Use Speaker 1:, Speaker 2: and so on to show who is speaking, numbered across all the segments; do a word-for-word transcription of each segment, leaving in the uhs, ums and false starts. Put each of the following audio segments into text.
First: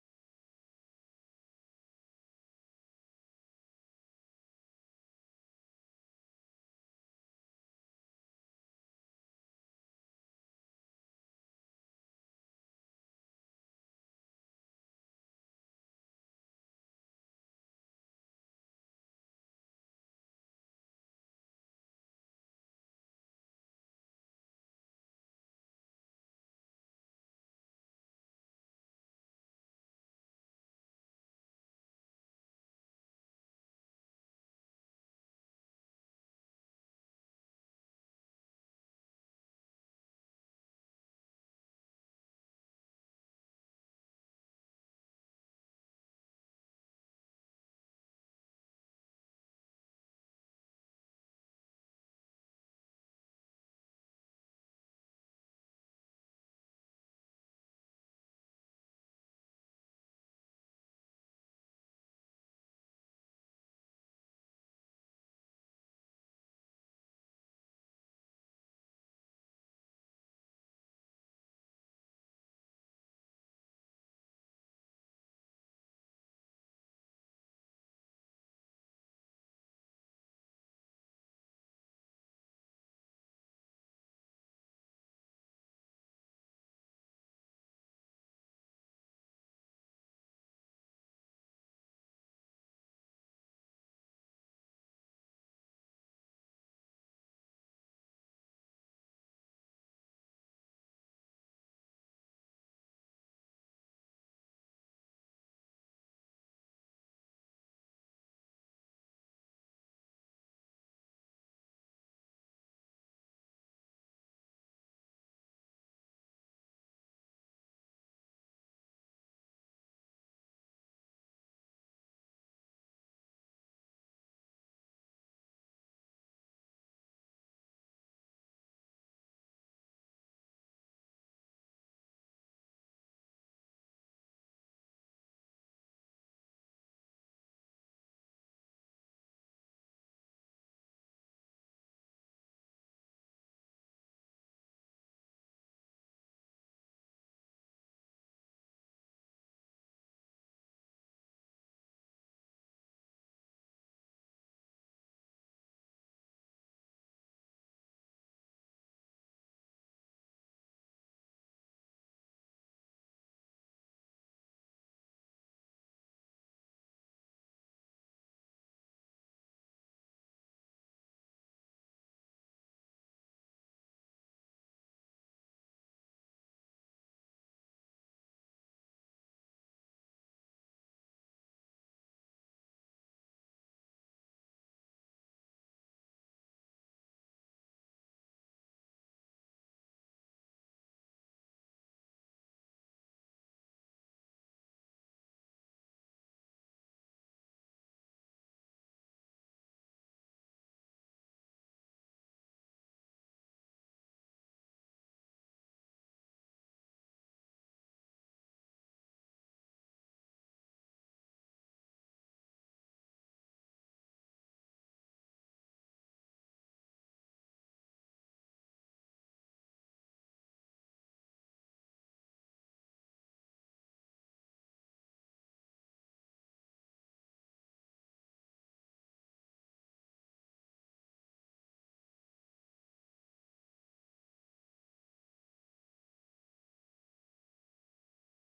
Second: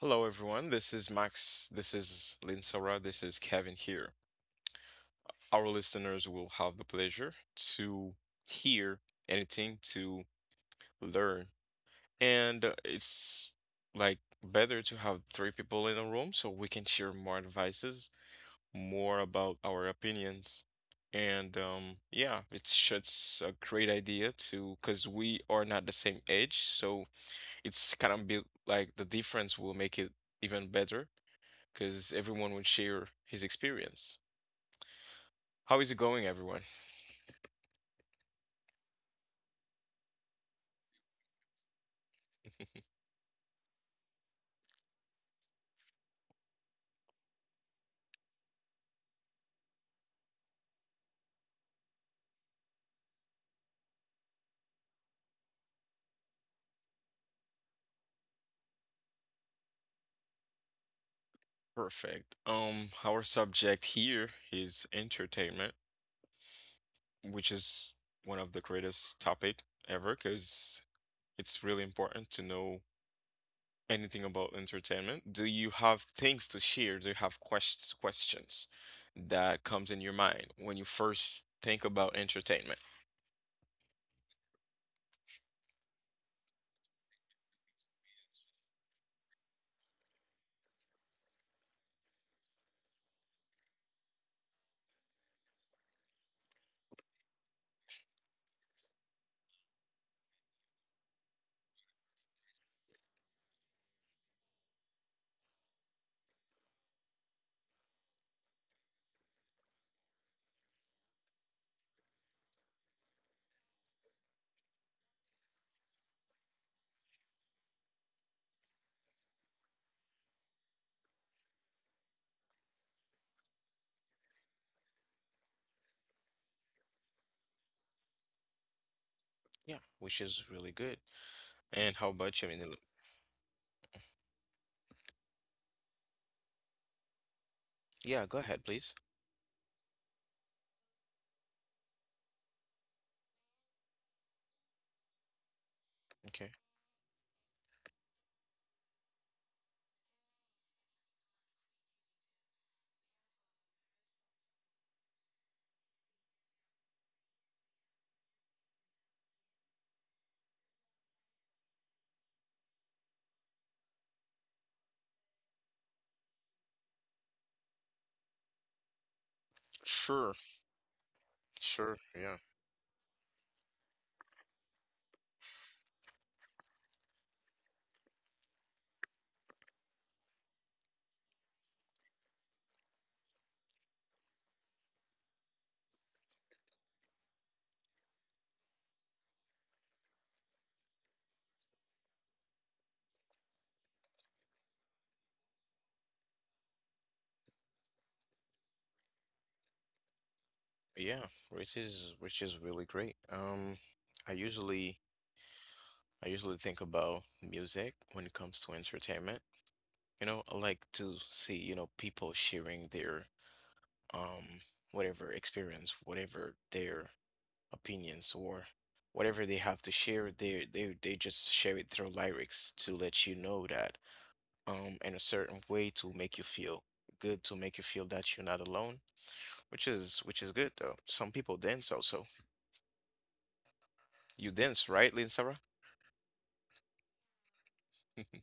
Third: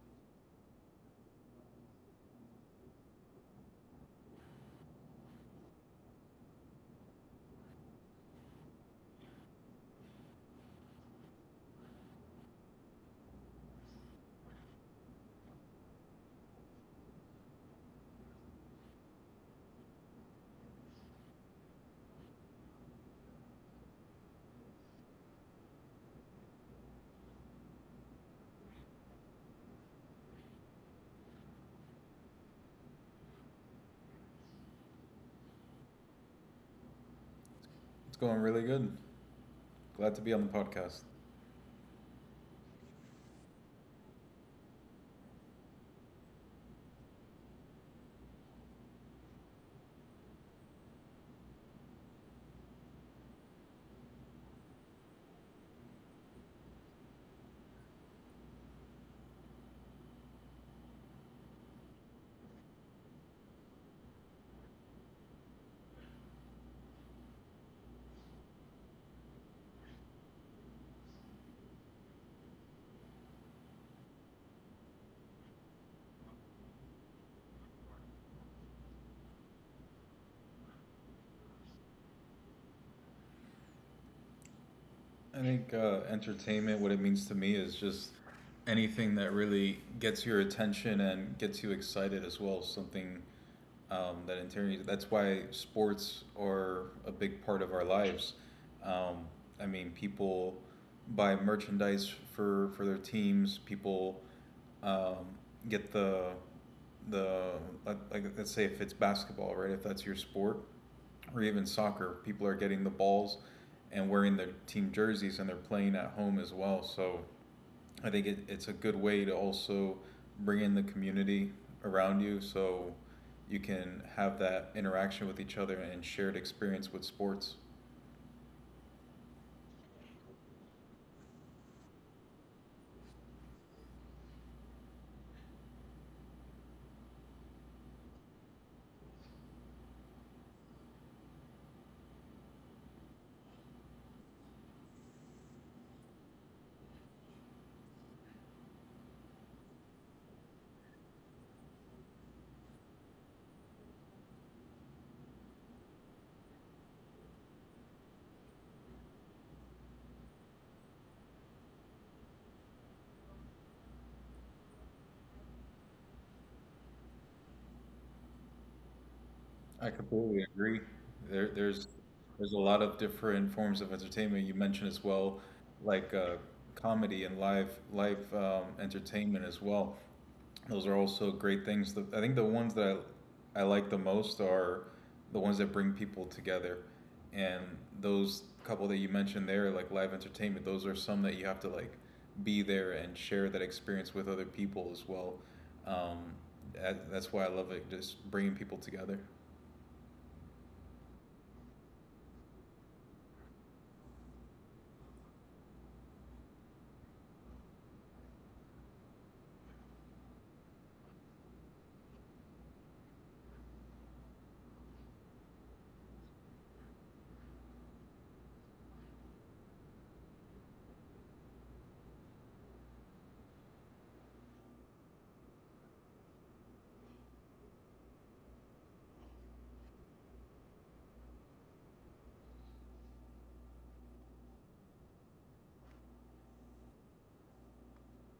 Speaker 1: Hello, everyone. This is Max. This is Linsara. This is Kevin here. Our listeners will have the pleasure to hear anything, to learn. And uh, it's like better to have three people in a room so we can share more advices, more about our opinions. And um, yeah, it's just a great idea to, because we are not the same age. So it's kind of be like the difference will make it even better because everyone would share his experience. How is it going, everyone?
Speaker 2: It's going really good. Glad to be on the podcast.
Speaker 1: Perfect. Um, our subject here is entertainment, which is one of the greatest topic ever because it's really important to know anything about entertainment. Do you have things to share? Do you have questions questions that comes in your mind when you first think about entertainment?
Speaker 2: I think uh, entertainment, what it means to me, is just anything that really gets your attention and gets you excited as well. Something um, that interior. That's why sports are a big part of our lives. Um, I mean, people buy merchandise for for their teams. People um, get the the like, like let's say if it's basketball, right? If that's your sport, or even soccer, people are getting the balls and wearing their team jerseys and they're playing at home as well. So I think it, it's a good way to also bring in the community around you so you can have that interaction with each other and shared experience with sports.
Speaker 1: Yeah, which is really good. And how about you, Minil? Yeah, go ahead, please. Okay.
Speaker 2: I
Speaker 1: Sure,
Speaker 2: completely agree. There, there's
Speaker 1: sure. Yeah.
Speaker 2: there's a lot of different forms of entertainment you mentioned as well, like uh, comedy and live live um, entertainment as well. Those are also great things. The, I think the ones that I, I like the most are the ones that bring people together, and those couple that you mentioned there, like live entertainment, those are some that you have to like be there and share that experience with other people as well. Um, that, that's why I love it, just bringing people together.
Speaker 1: Yeah, which is which is really great. Um, I usually I usually think about music when it comes to entertainment. You know, I like to see, you know, people sharing their um whatever experience, whatever their opinions, or whatever they have to share, they they, they just share it through lyrics to let you know that, um in a certain way, to make you feel good, to make you feel that you're not alone, which is which is good. Though some people dance also. You dance, right, Lynn Sarah?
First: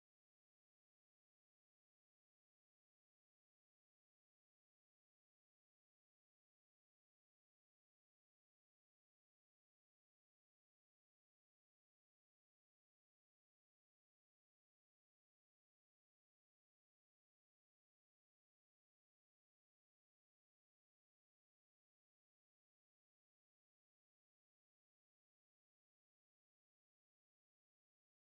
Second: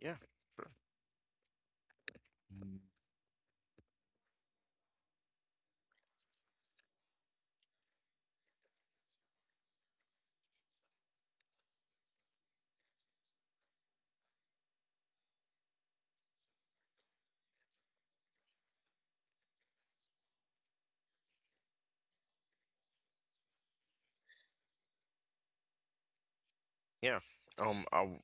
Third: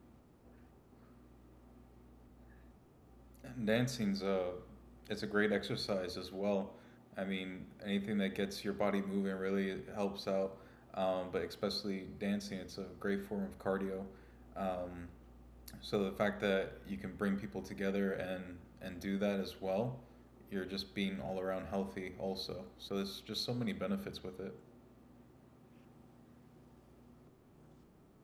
Speaker 1: Yeah. Sure.
Speaker 2: And dancing's a it's a great exercise as well. I mean, anything that gets your body moving really helps out. Um, but especially dancing, it's a great form of cardio. Um, so the fact that you can bring people together and and do that as well, you're just being all around healthy also. So there's just so many benefits with it.
Speaker 1: Yeah. um I, w-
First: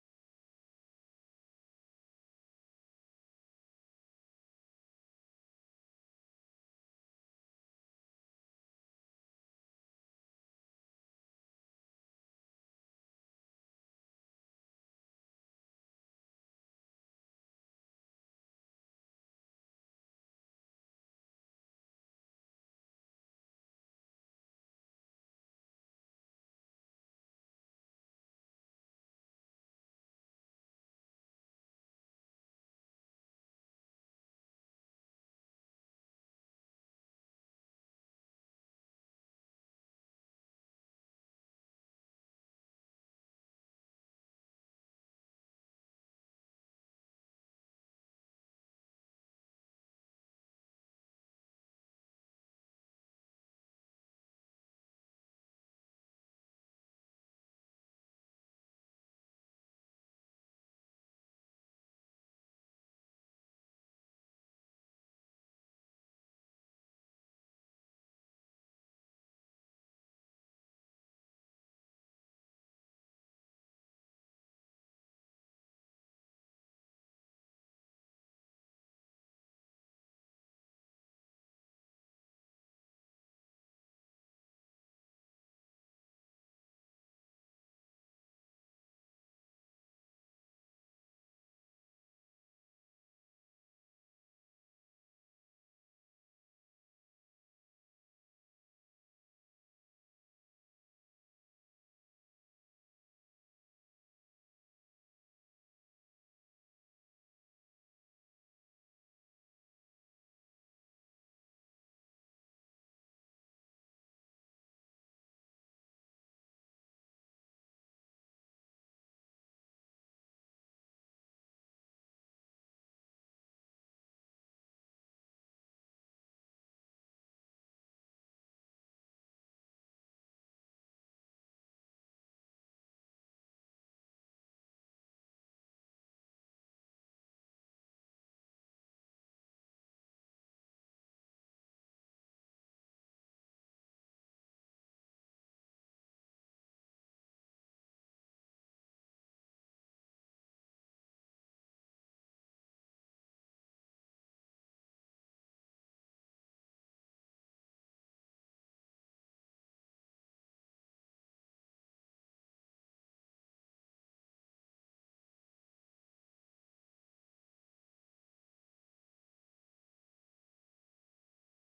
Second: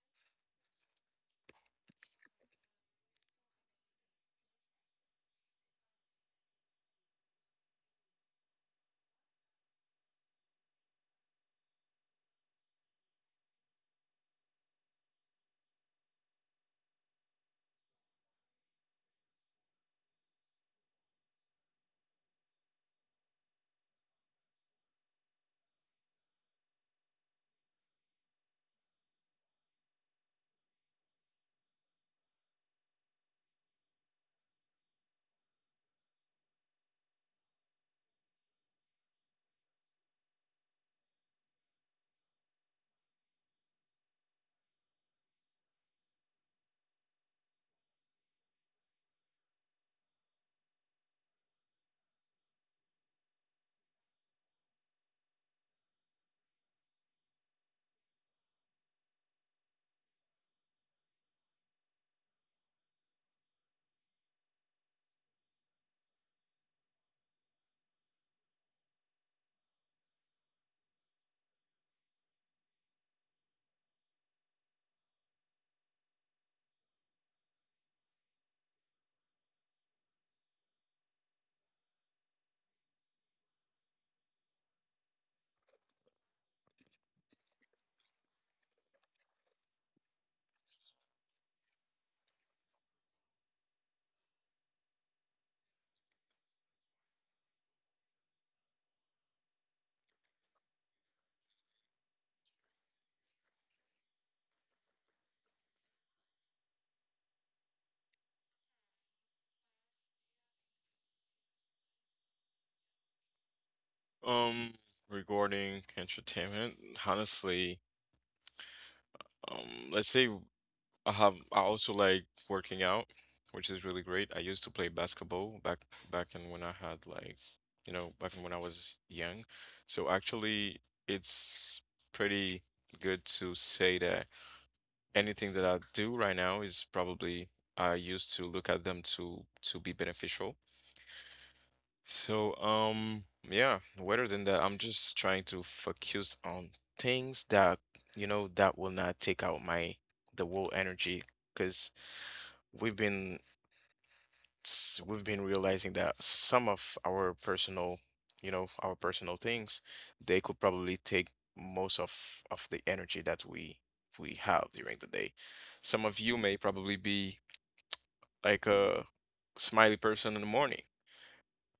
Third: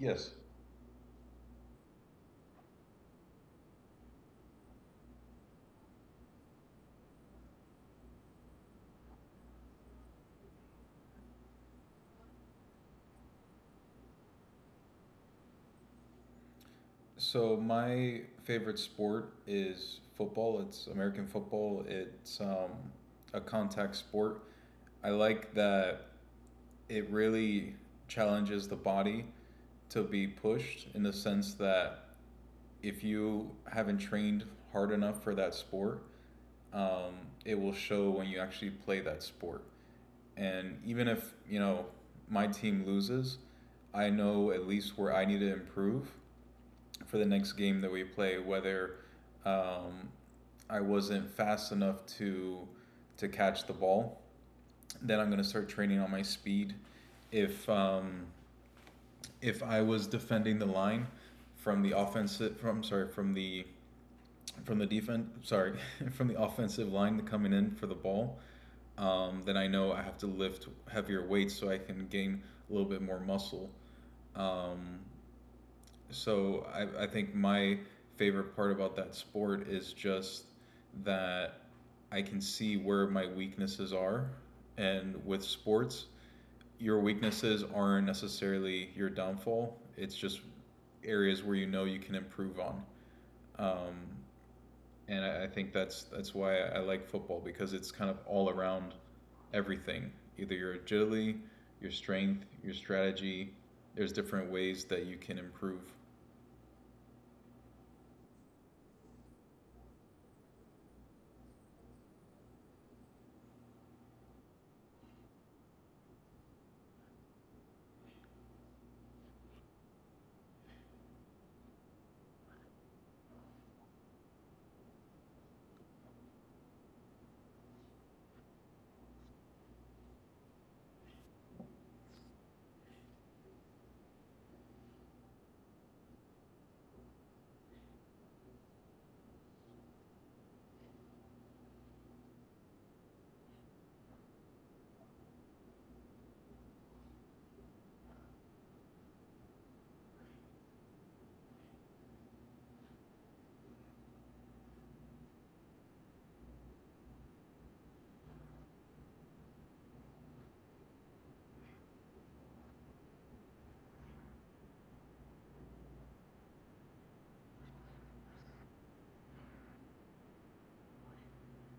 Speaker 2: Yes. So my favorite sport is football. It's American football. It's um, a contact sport. I like that it really challenges the body to be pushed in the sense that if you haven't trained hard enough for that sport, um, it will show when you actually play that sport. And even if, you know, my team loses, I know at least where I need to improve for the next game that we play, whether um, I wasn't fast enough to to catch the ball, then I'm gonna start training on my speed. If um, if I was defending the line from the offensive from sorry, from the from the defense, sorry, from the offensive line coming in for the ball, um, then I know I have to lift heavier weights so I can gain a little bit more muscle. Um, so I, I think my favorite part about that sport is just that I can see where my weaknesses are, and with sports your weaknesses aren't necessarily your downfall. It's just areas where you know you can improve on. Um, and I, I think that's that's why I, I like football because it's kind of all around everything. Either your agility, your strength, your strategy. There's different ways that you can improve.
Speaker 1: Um, Regarding entertainment, honestly, um, let's say I have I also like working out, which is really great. I used to play basketball back back in when I had, like, you know, back in when I was young. So actually, it's pretty good to say that anything that I do right now is probably I used to look at them to to be beneficial. So um yeah, rather than that, I'm just trying to focus on things that, you know, that will not take out my the whole energy. Because we've been, s- we've been realizing that some of our personal, you know, our personal things, they could probably take most of of the energy that we we have during the day. Some of you may probably be like a smiley person in the morning,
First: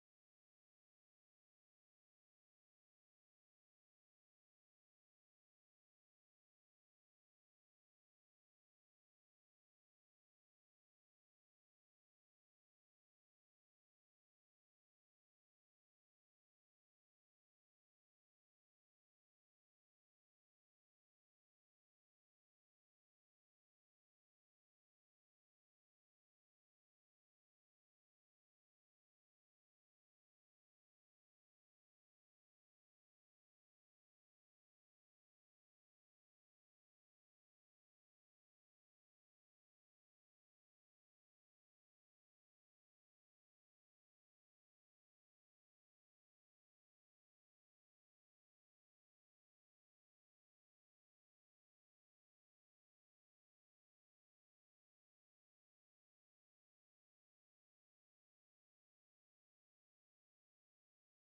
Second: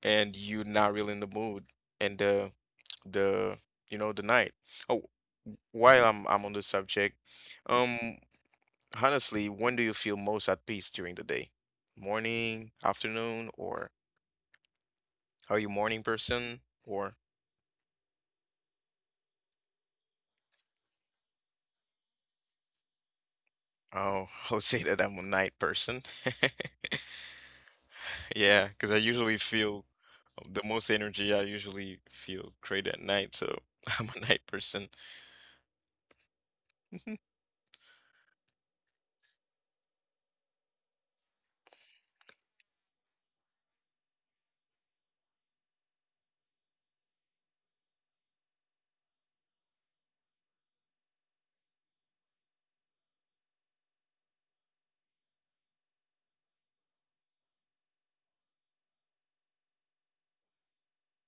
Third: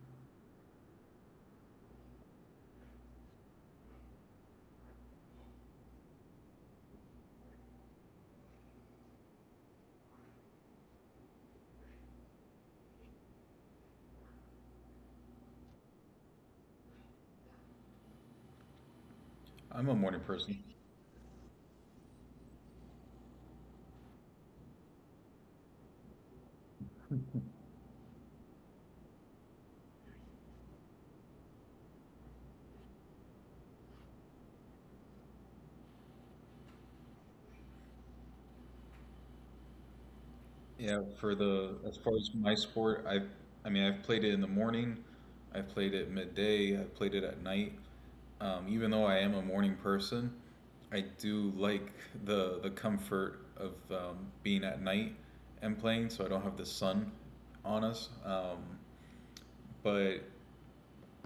Speaker 1: and you're not really in the mood and the the you know the night. Oh, while I'm I'm on the subject, um, honestly, when do you feel most at peace during the day? Morning, afternoon, or— are you morning person or—
Speaker 2: I'm a morning person.
Speaker 1: oh, I would say that I'm a night person. Yeah, because I usually feel— the most energy I usually feel great at night, so I'm a night person.
Speaker 2: Yeah, for the as far as my sport, I I mean I've played it in the morning, I've played it midday, I've played it at night. Um, even though I am a morning person, I do like the the comfort of um, being at night and playing, so I don't have the sun on us. Um, but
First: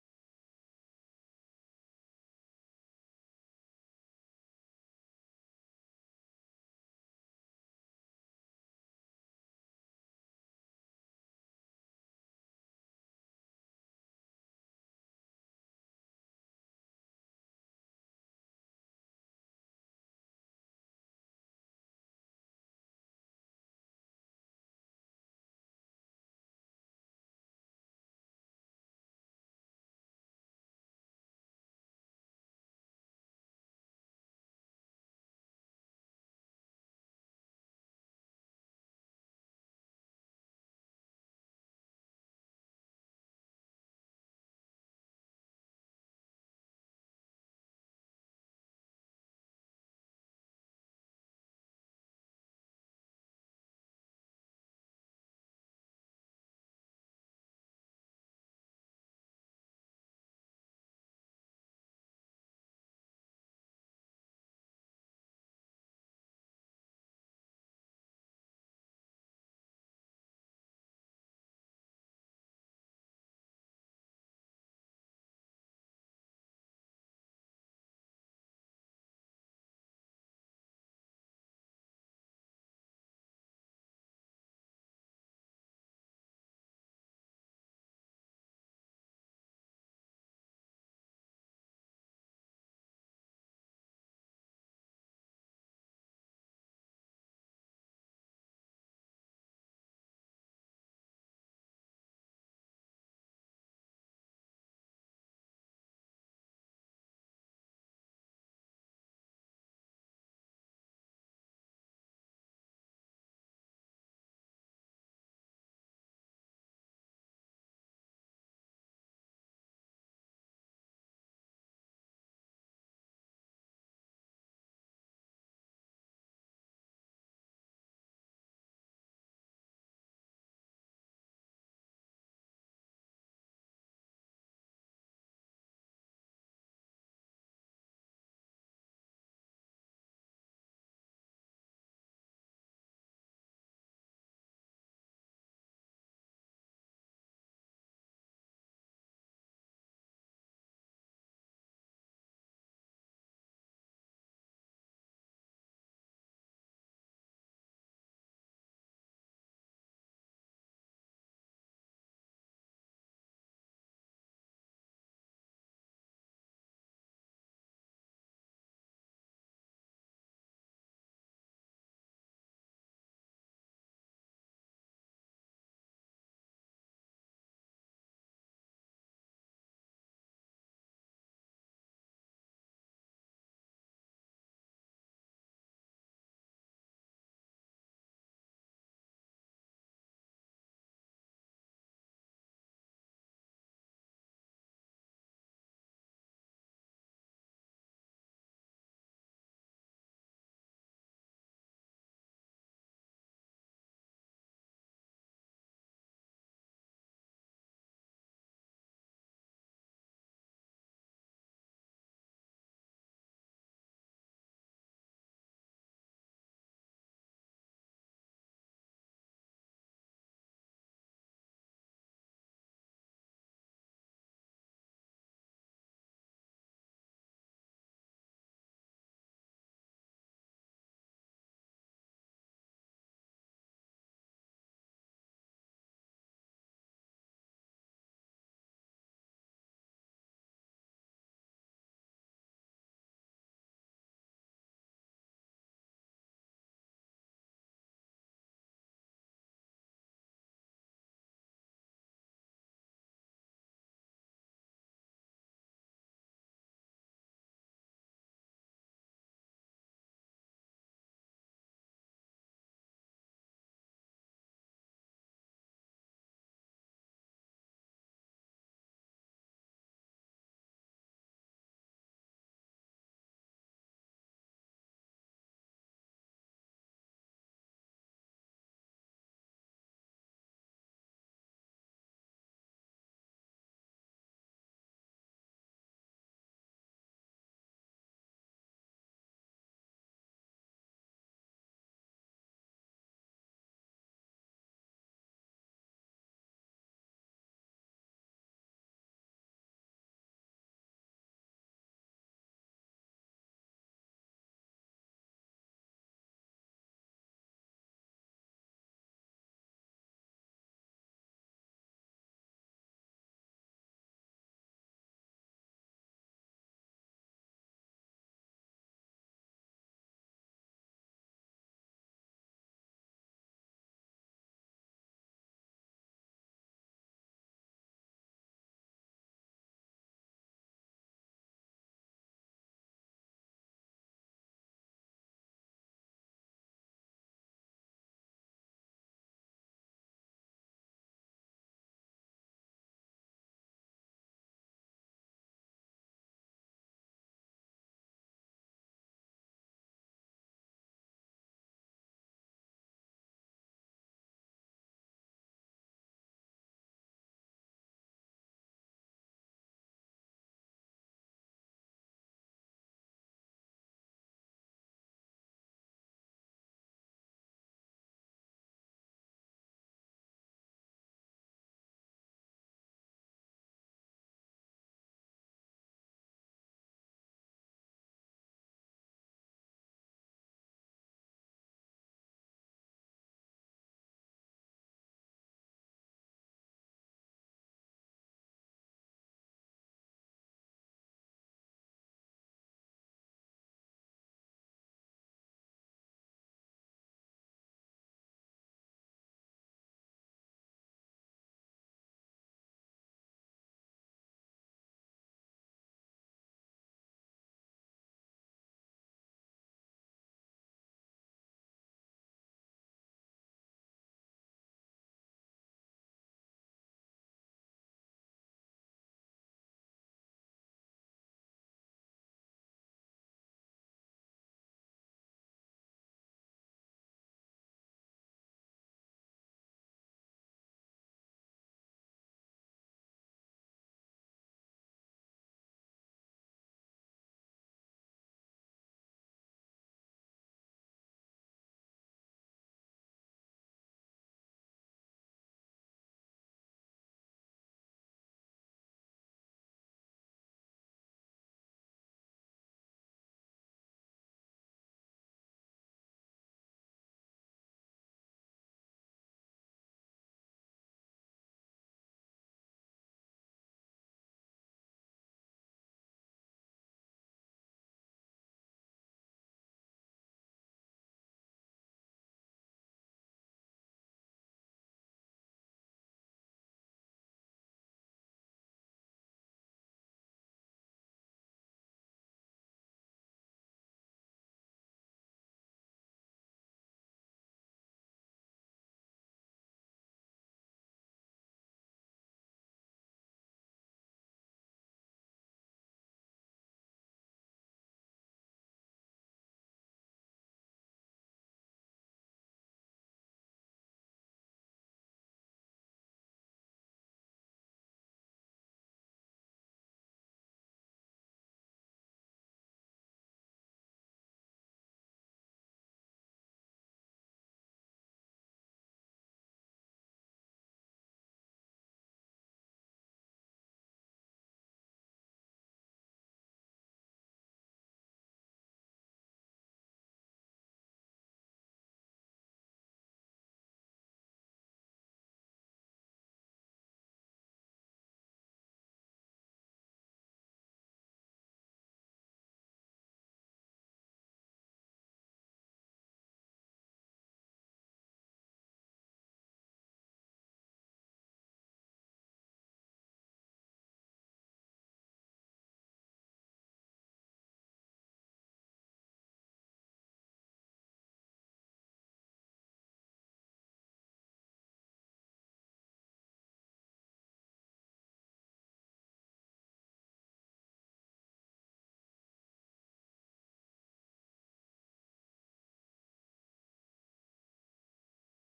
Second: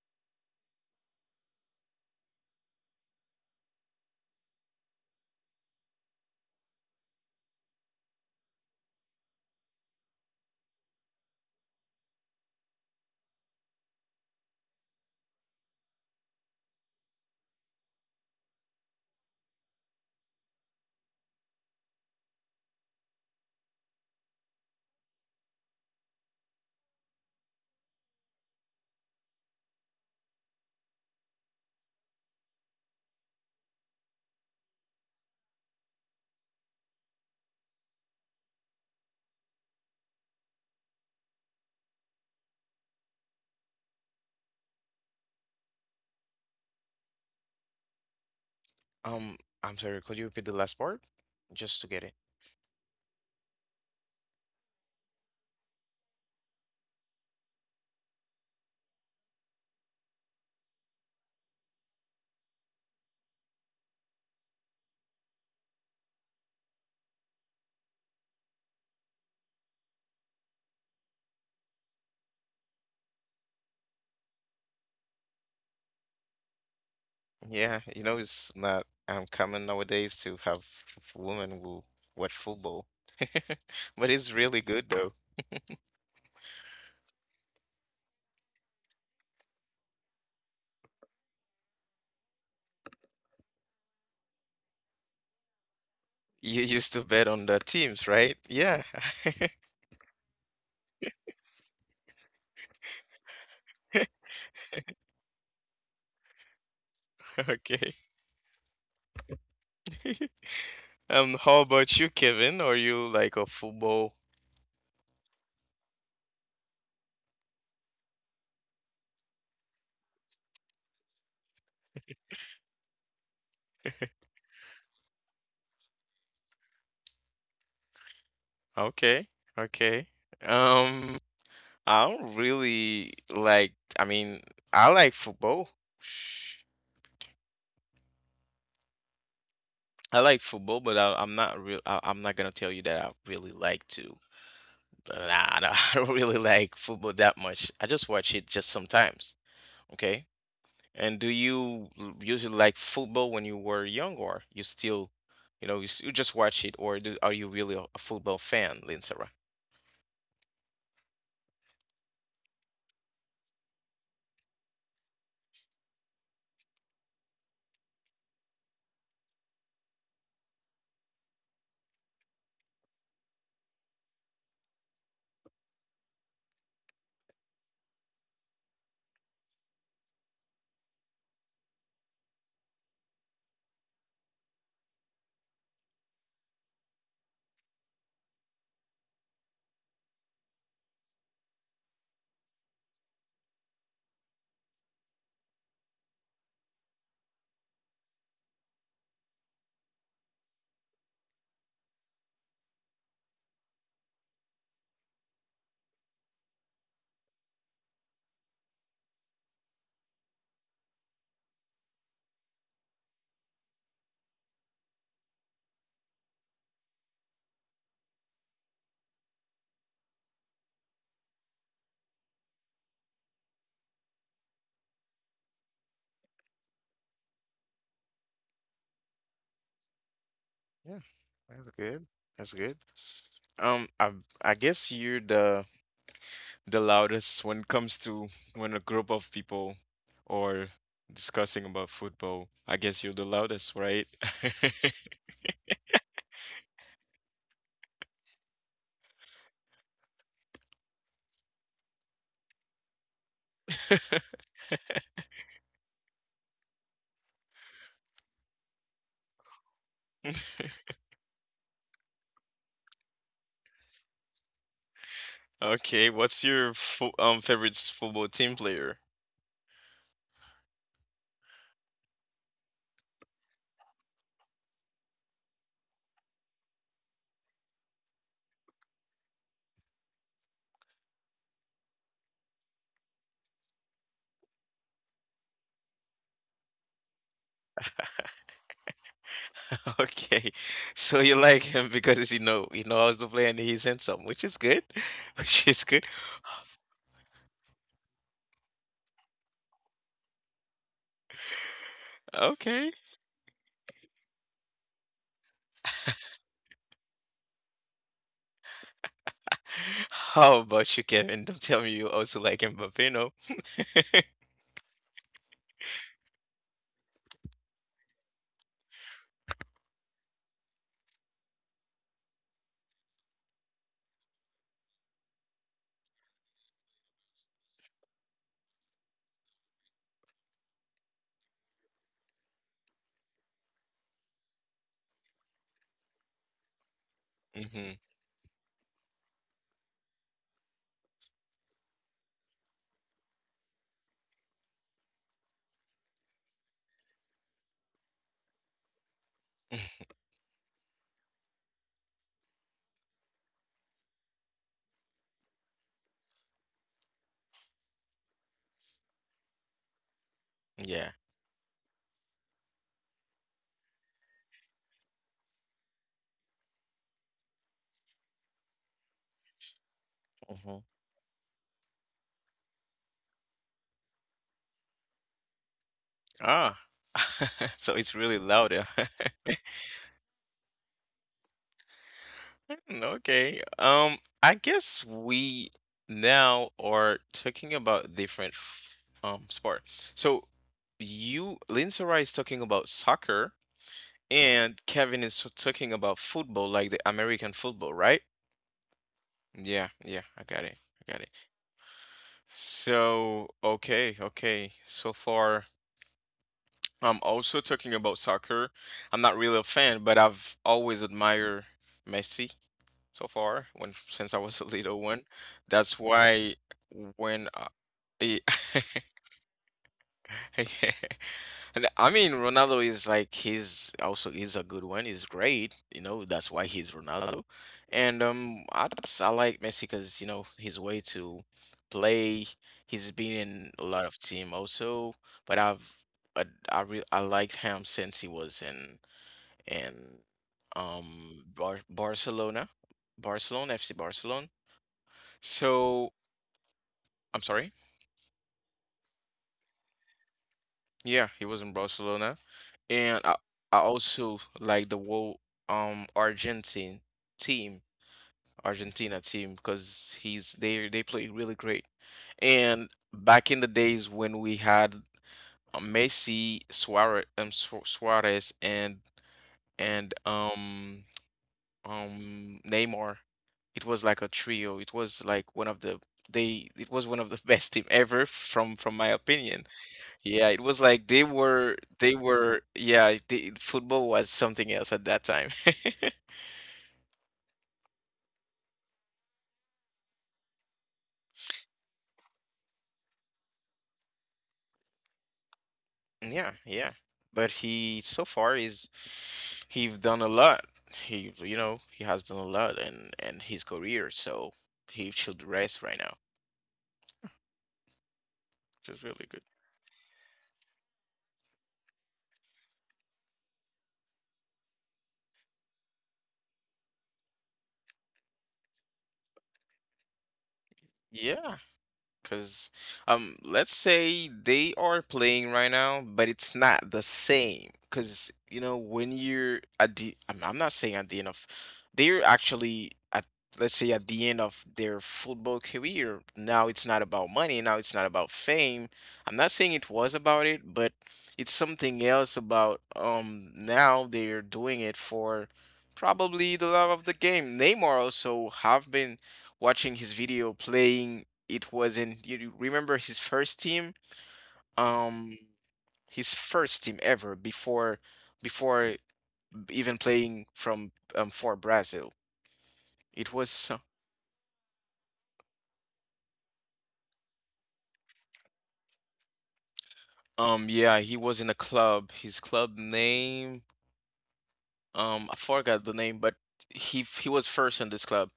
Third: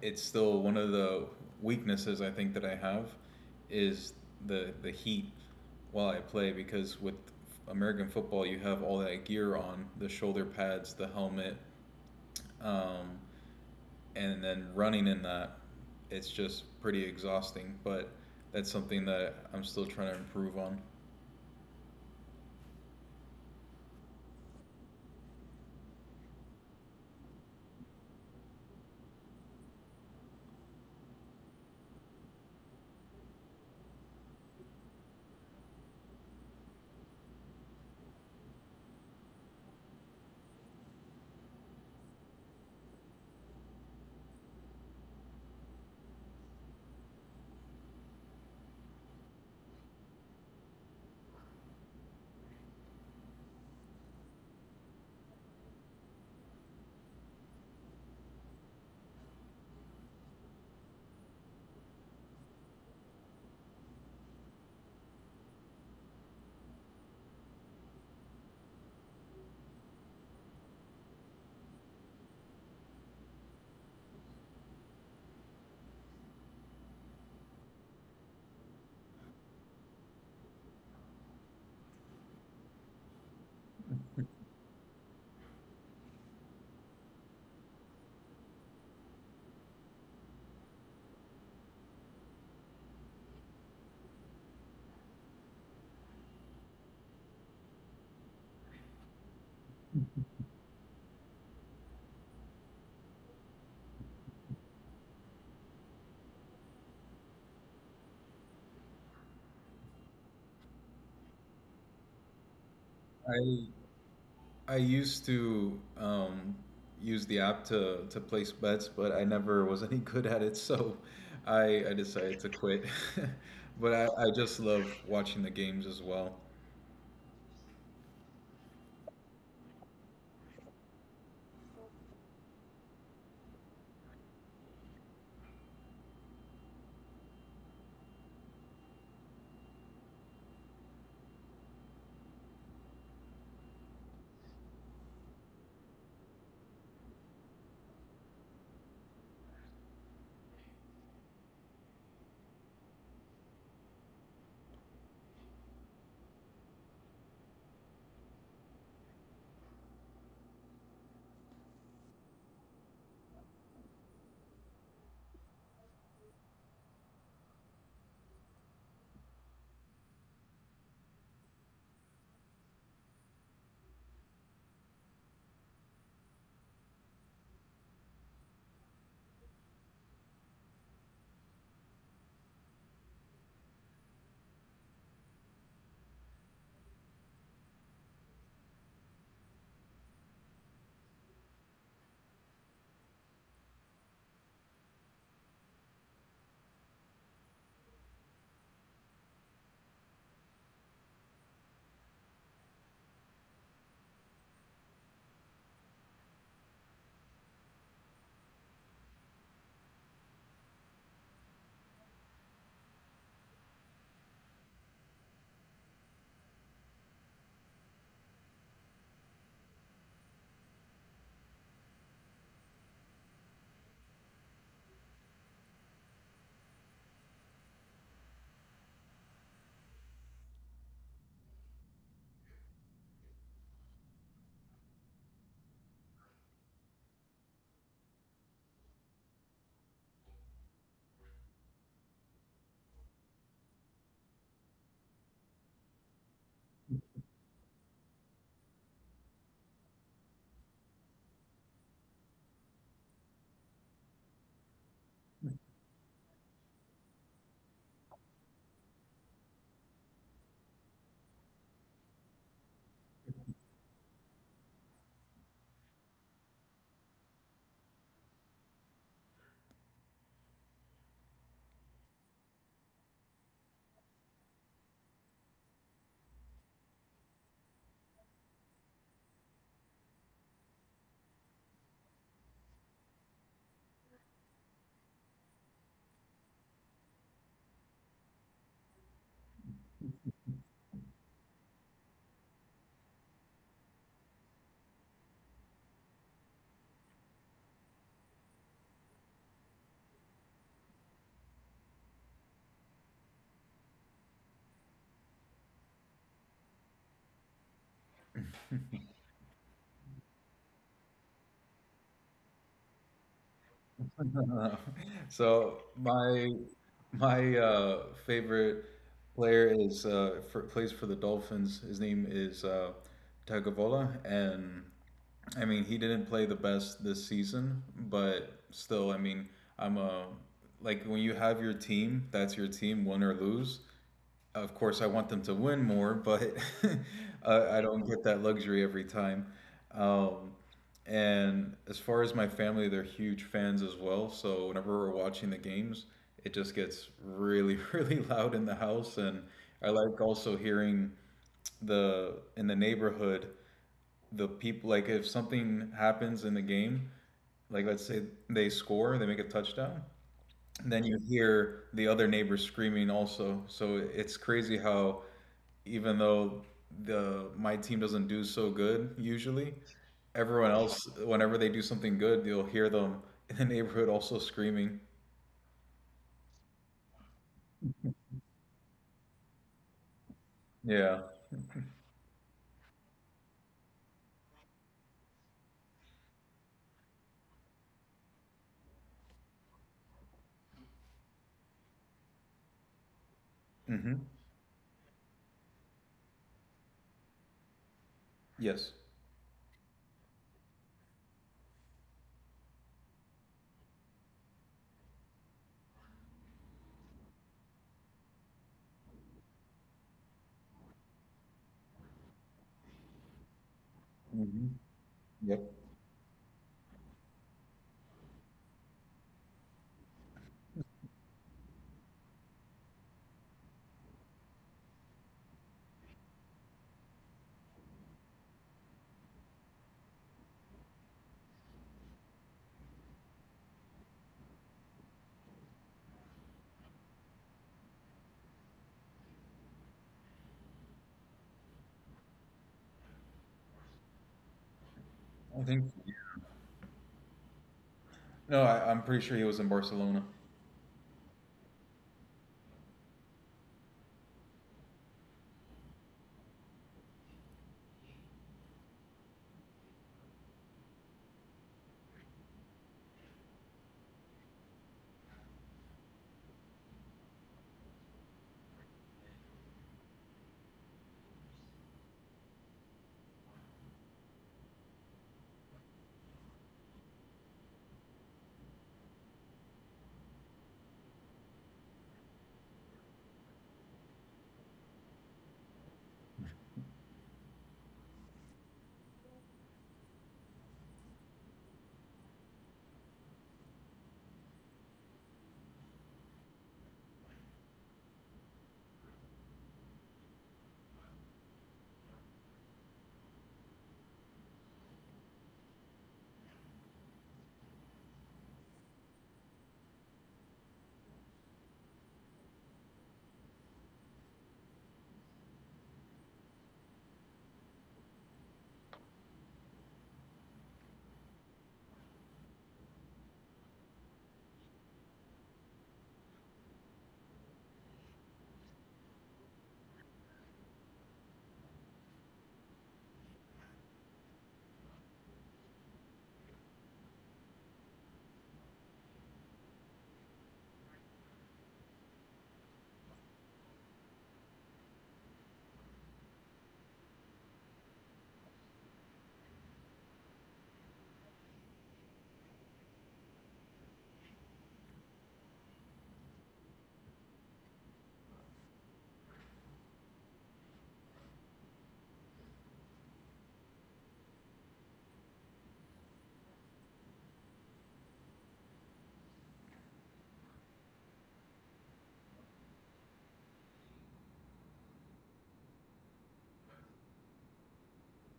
Speaker 2: it's still one of the weaknesses I think that I have is the the heat while I play because with American football you have all that gear on, the shoulder pads, the helmet, um, and then running in that, it's just pretty exhausting, but that's something that I'm still trying to improve on.
Speaker 1: Um, I'm sorry, could you repeat the last part? Just to get it. Yeah, you know, it's not um common nowadays to have f- women who watch football. But it's really good though. You used to bet on the teams, right? Yeah. Okay. Um, how about you, Kevin? Are you like a
Speaker 2: I
Speaker 1: football?
Speaker 2: I used to um, use the app to, to place bets, but I never was any good at it, so I, I decided to quit. But I, I just love watching the games as well.
Speaker 1: Okay, okay. Um, I don't really like. I mean, I like football. Sh- I like football, but I, I'm not real. I, I'm not gonna tell you that I really like to. But nah, nah, I don't really like football that much. I just watch it just sometimes. Okay. And do you l- usually like football when you were young, or you still, you know, you, s- you just watch it, or do, are you really a, a football fan, Linsara? Yeah, that's good. That's good. Um, I I guess you're the the loudest when it comes to when a group of people or discussing about football. I guess you're the loudest, right? Okay, what's your fo um favorite football team player? Okay, so you like him because he know he knows to play and he's handsome, which is good, which is good. Okay, how about you, Kevin? Don't tell me you also like Mbappé, no?
Speaker 2: So my my uh, favorite player is uh, for, plays for the Dolphins. His name is uh, Tagovailoa, and I mean, he didn't play the best this season, but still, I mean, I'm a like when you have your team, that's your team, win or lose. Of course, I want them to win more, but I, I
Speaker 1: Mm-hmm.
Speaker 2: don't get that luxury every time. Um, and as far as my family, they're huge fans as well. So whenever we're watching the games, it just gets really, really loud in the house. And I like also hearing the in the neighborhood the people, like if something happens in the game, like let's say they score, they make a touchdown, then
Speaker 1: Yeah.
Speaker 2: you hear the other neighbors screaming also. So it's crazy how even though the my team doesn't do so good usually, everyone
Speaker 1: Mhm.
Speaker 2: else, whenever they do something good, you'll hear them in the neighborhood also screaming.
Speaker 1: Ah, so it's really loud. Yeah.
Speaker 2: Yeah.
Speaker 1: Okay. Um, I guess we now are talking about different f- um sport. So you, Linsora, is talking about soccer,
Speaker 2: Mm-hmm.
Speaker 1: and Kevin is so- talking about football, like the American football, right?
Speaker 2: Yes.
Speaker 1: Yeah, yeah, I got it. I got it. So, okay, okay. So far, I'm also talking about soccer. I'm not really a fan, but I've always admired Messi. So far when since I was a
Speaker 2: Mm-hmm.
Speaker 1: little one.
Speaker 2: Yep.
Speaker 1: That's why when I, I- yeah. And I mean Ronaldo is, like, he's also, he's a good one. He's great, you know. That's why he's Ronaldo. And um, I just I like Messi because, you know, his way to play. He's been in a lot of team also, but I've but I re I liked him since he was in in um Bar Barcelona, Barcelona F C Barcelona.
Speaker 2: I think
Speaker 1: So I'm sorry.
Speaker 2: No, I, I'm pretty sure he was in Barcelona.
Speaker 1: Yeah, he was in Barcelona, and I, I also like the whole um Argentine team, Argentina team, because he's they they play really great. And back in the days when we had uh, Messi, Suarez, um, Su- Suarez, and and um um Neymar, it was like a trio. It was like one of the they it was one of the best team ever from from my opinion. Yeah, it was like they were they were yeah, the football was something else at that time. Yeah, yeah. But he, so far, is— he've done a lot. He you know, he has done a lot and and his career, so he should rest right now, which is really good. Yeah. Because, um, let's say they are playing right now, but it's not the same. Because, you know, when you're at the— I'm, I'm not saying at the end of, they're actually at, let's say, at the end of their football career. Now it's not about money. Now it's not about fame. I'm not saying it was about it, but it's something else about, um, now they're doing it for probably the love of the game. Neymar also have been watching his video playing. It was in— you you remember his first team um his first team ever, before before even playing from um for Brazil. It was uh, um yeah, he was in a club, his club name— um I forgot the name, but he he was first in this club.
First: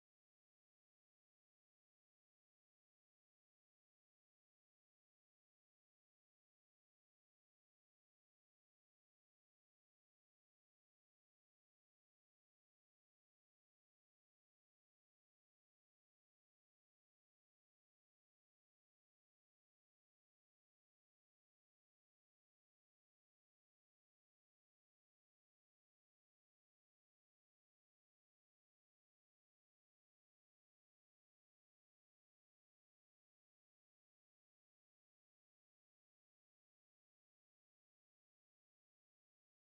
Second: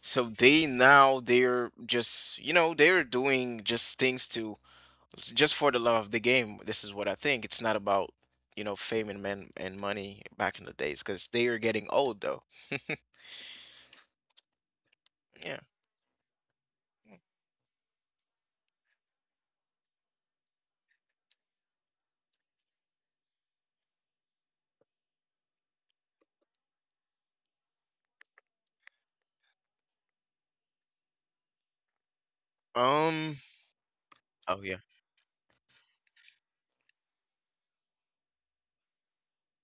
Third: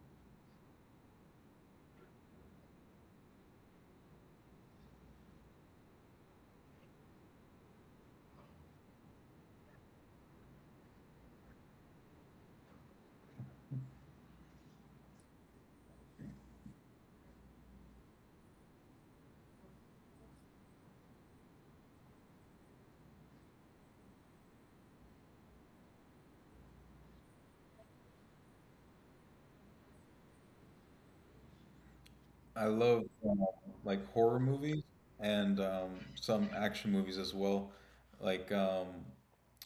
Speaker 1: So they now they're just, you know, they're doing just things to— just for the love of the game. This is what I think. It's not about, you know, fame and men and money back in the days because they are getting old though. Yeah.
Speaker 2: I love
Speaker 1: Um.
Speaker 2: um, like horror
Speaker 1: Oh yeah.
Speaker 2: movies and um, some action movies as well. Like um,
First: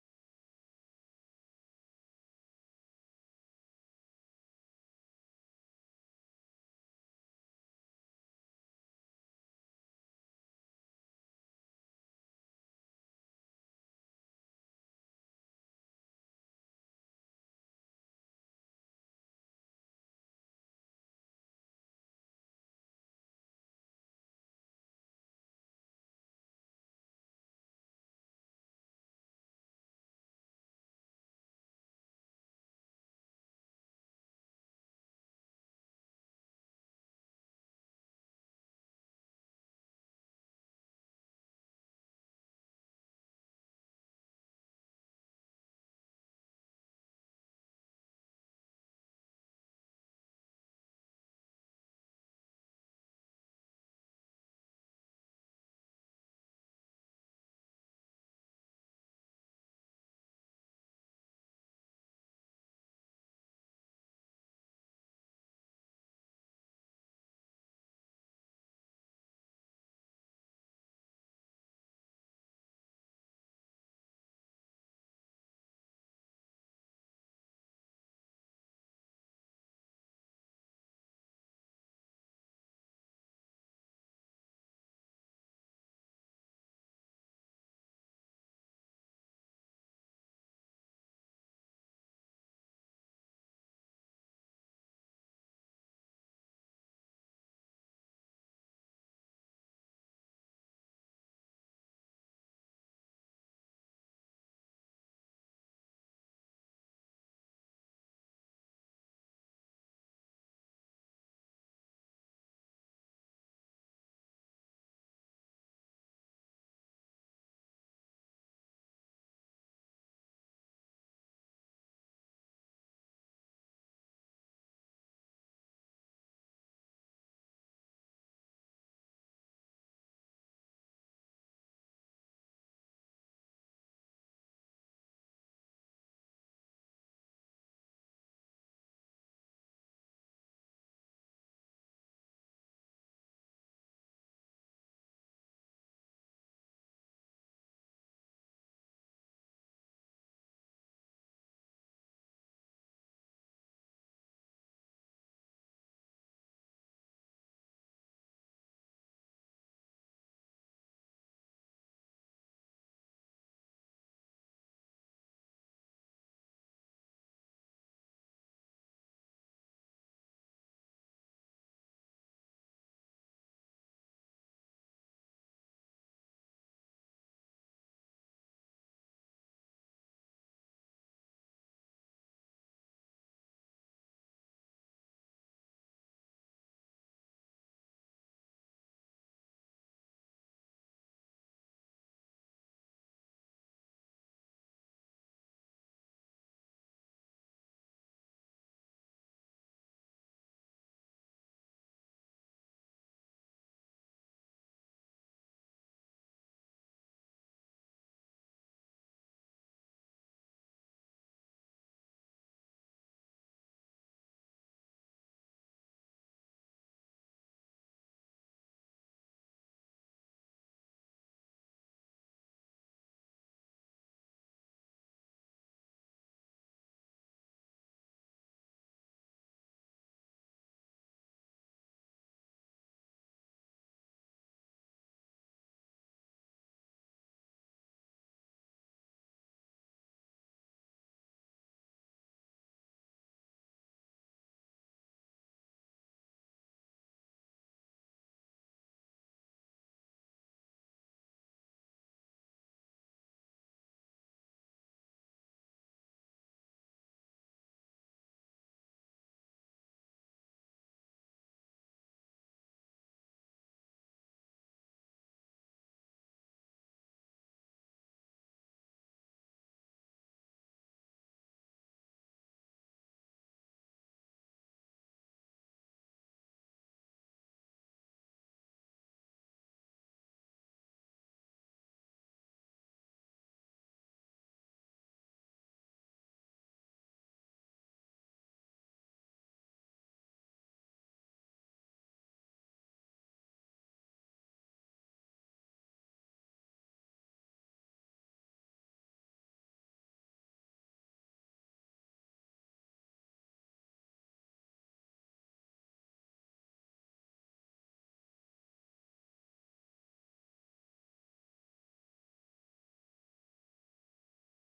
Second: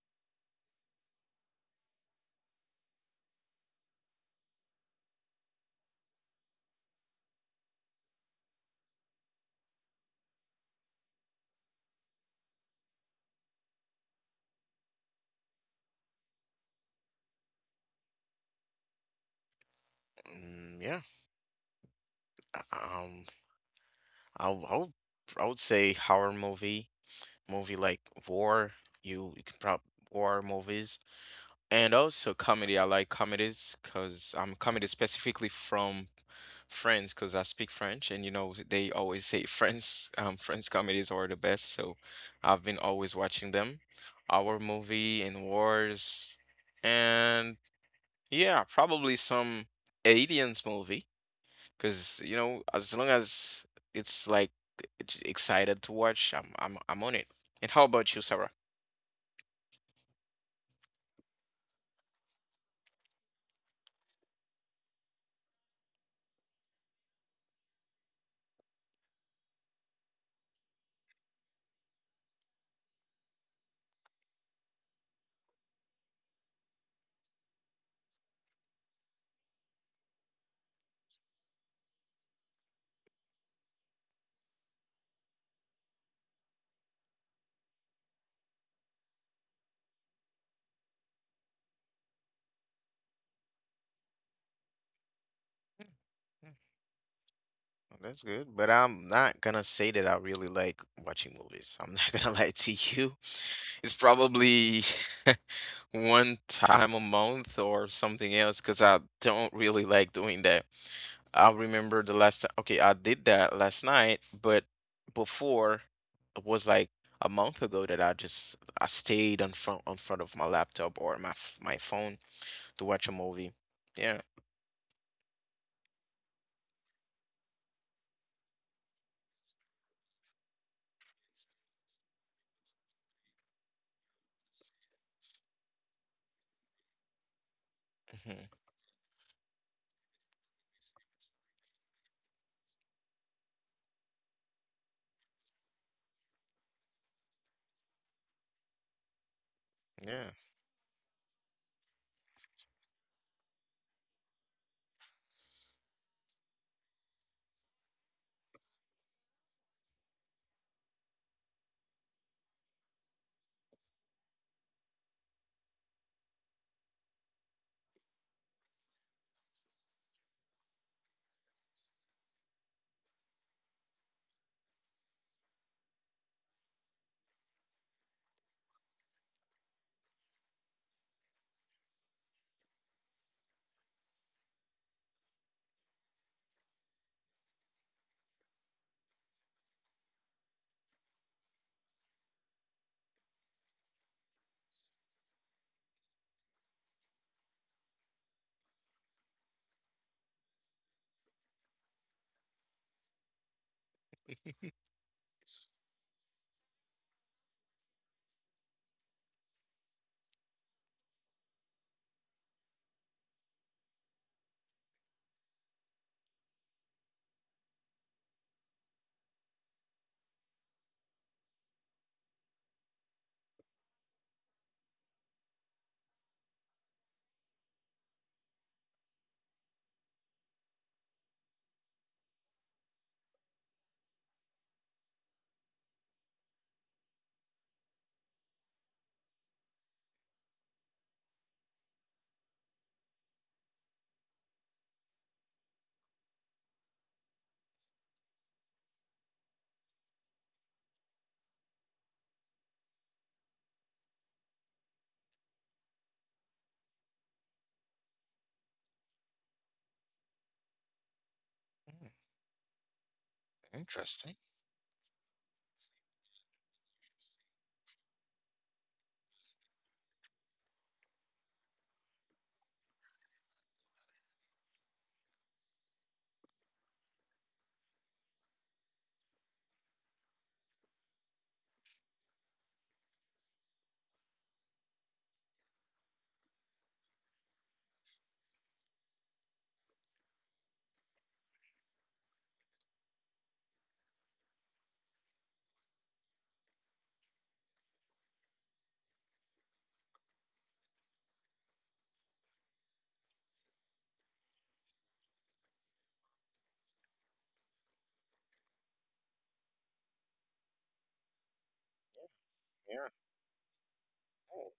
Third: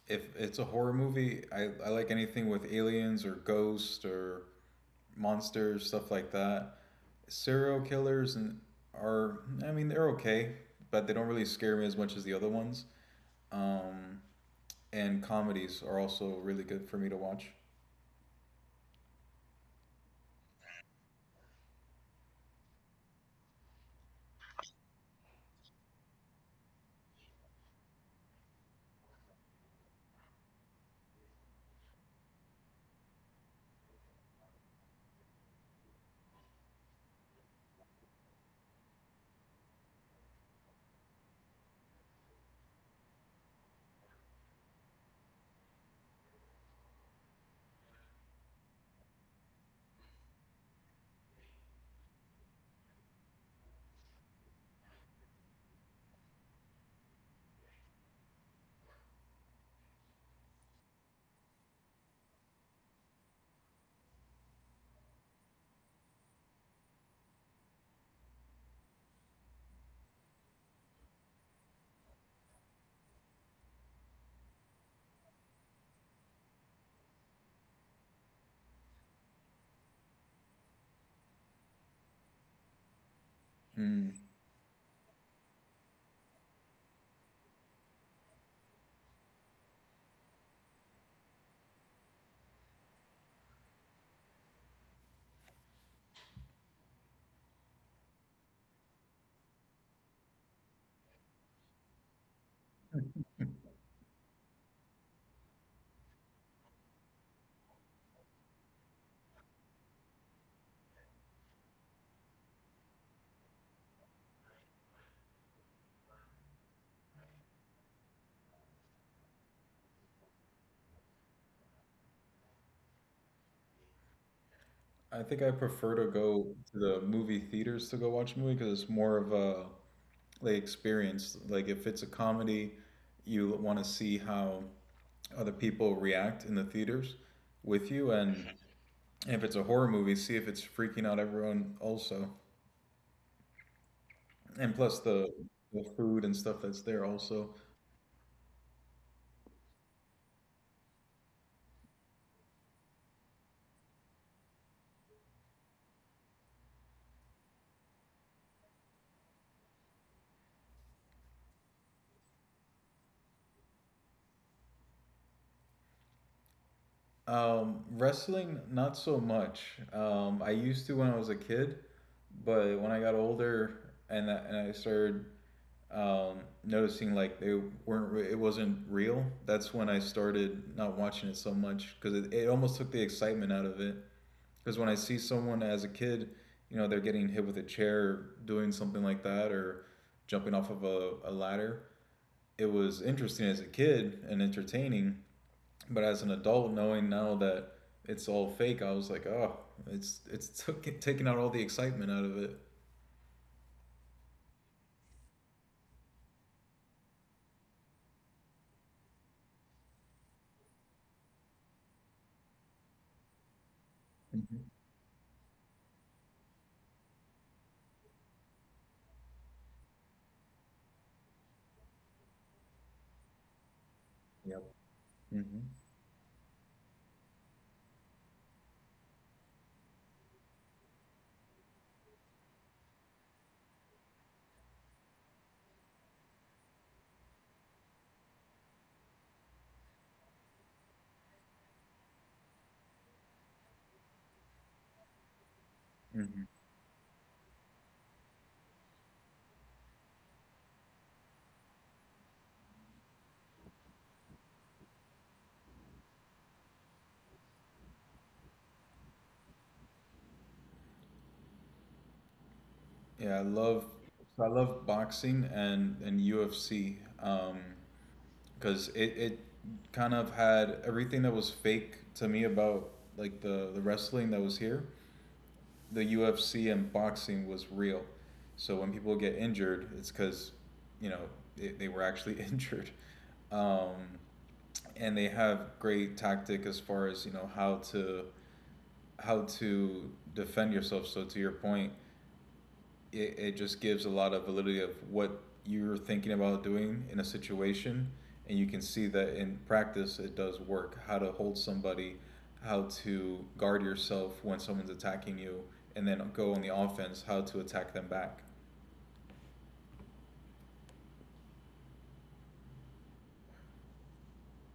Speaker 2: if it's a horror movie, I, I like anything with aliens or ghosts or monsters, stuff like that. Serial killers and are I mean they're okay, but they don't really scare me as much as the other ones. Um, and comedies are also really good for me to watch.
Speaker 1: Mm, yeah. Um. I w- I would I would say horror movie, movie like war. You you can probably war movies and also comedy. I like comedies because I'm comedy specifically from friends because I speak French, and you know they always say French um, French comedies are the best. So I've been always watching them. Our movie and wars, and yeah, probably some aliens movie because you know as long as it's like it's excited to watch, I'm I'm I'm on it. And how about you, Sarah?
Speaker 2: Mm.
Speaker 1: Mm, well, that's good, but I'm not gonna say that I really like watching movies. I'm not gonna lie to you. It's probably one time a month or something else because I don't really like doing that. I remember the last time, okay, I did that last night, but before it was like a month ago that I just I stayed in front in front of my laptop or my f- my phone to watch a movie. Yeah.
Speaker 2: I think I prefer to go to the movie theaters to go watch a movie because it's more of a they experience. Like if it's a comedy, you want to see how other people react in the theaters with you,
Speaker 1: Hmm.
Speaker 2: and if it's a horror movie, see if it's freaking out everyone also, and plus the the food and stuff that's there also.
Speaker 1: Yeah.
Speaker 2: Um, wrestling, not so much. Um, I used to when I was a kid, but when I got older and I, and I started um, noticing like they weren't it wasn't real. That's when I started not watching it so much because it, it almost took the excitement out of it, because when I see someone as a kid, you know, they're getting hit with a chair, doing something like that, or jumping off of a, a ladder, it was interesting as a kid and entertaining, but as an adult knowing now that it's all fake, I was like, oh, it's it's took, taking out all the excitement out of it. Hmm. Yep. Hmm. Hmm.
Speaker 1: Mm,
Speaker 2: Yeah, I love
Speaker 1: interesting.
Speaker 2: so I love boxing and and U F C, um because it it kind of had everything that was fake to me about like the the wrestling that was here. The U F C and boxing was real. So when people get injured, it's because, you know, they, they were actually injured. Um, and they have great tactic as far as, you know, how to how to defend yourself. So to your point, it, it just gives a lot of validity of what you're thinking about doing in a situation, and you can see that in practice it does work: how to hold somebody, how to guard yourself when someone's attacking you, and then go on the offense, how to attack them back.
Speaker 1: Yeah. Oh.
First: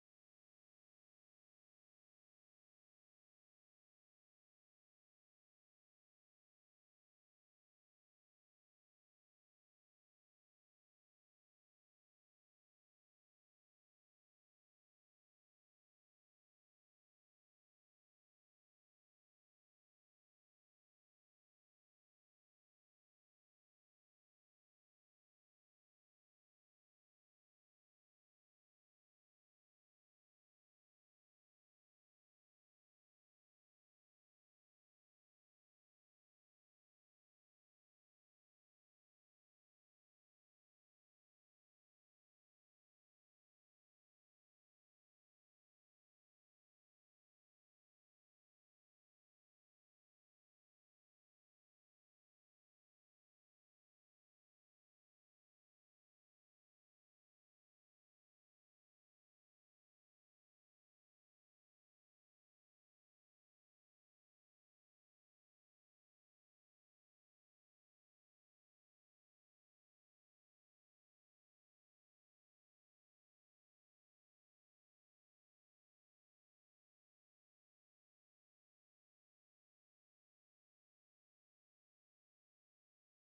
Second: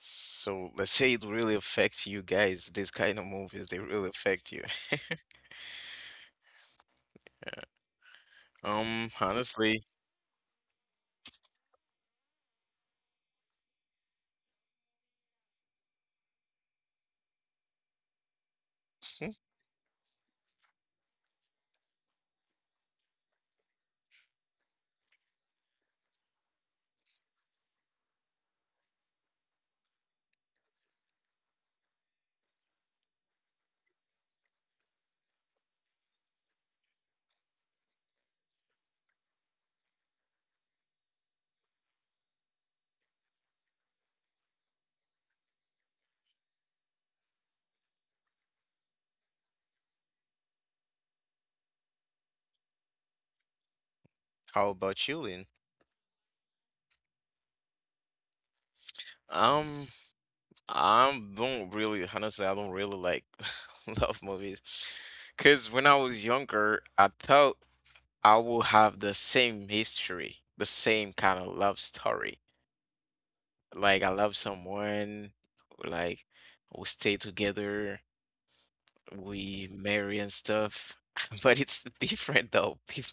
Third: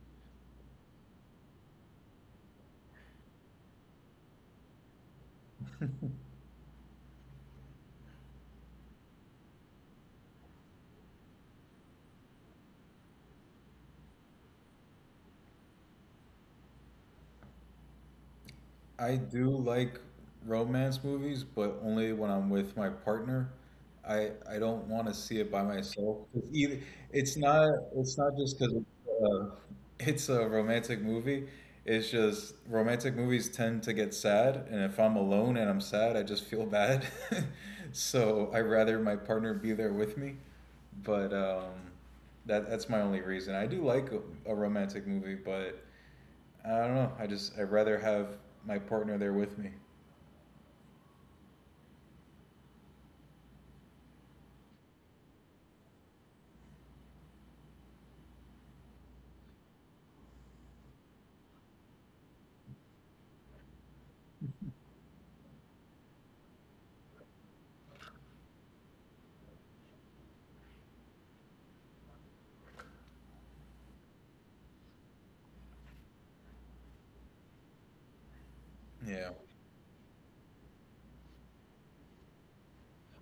Speaker 1: So let's say it really affects you guys. These kind of movies, they really affect you. Um, honestly,
Speaker 2: I
Speaker 1: hmm,
Speaker 2: do like romance movies, but only when I'm with my partner. I I don't want to see it by myself. 'Cause either it's not it's not just because it's, uh, it's a romantic movie. It's just romantic movies tend to get sad, and if I'm alone and I'm sad, I just feel bad. So I rather my partner be there with me. But um, that that's my only reason. I do like a, a romantic movie, but. I don't know. I just I'd rather have my partner there with me.
Speaker 1: how about you, Lynn? Um, I don't really, honestly, I don't really like love movies. Because when I was younger, I thought I would have the same history, the same kind of love story. Like, I love someone, like, we stay together,
Speaker 2: Yeah.
Speaker 1: we marry and stuff. But it's different though. People,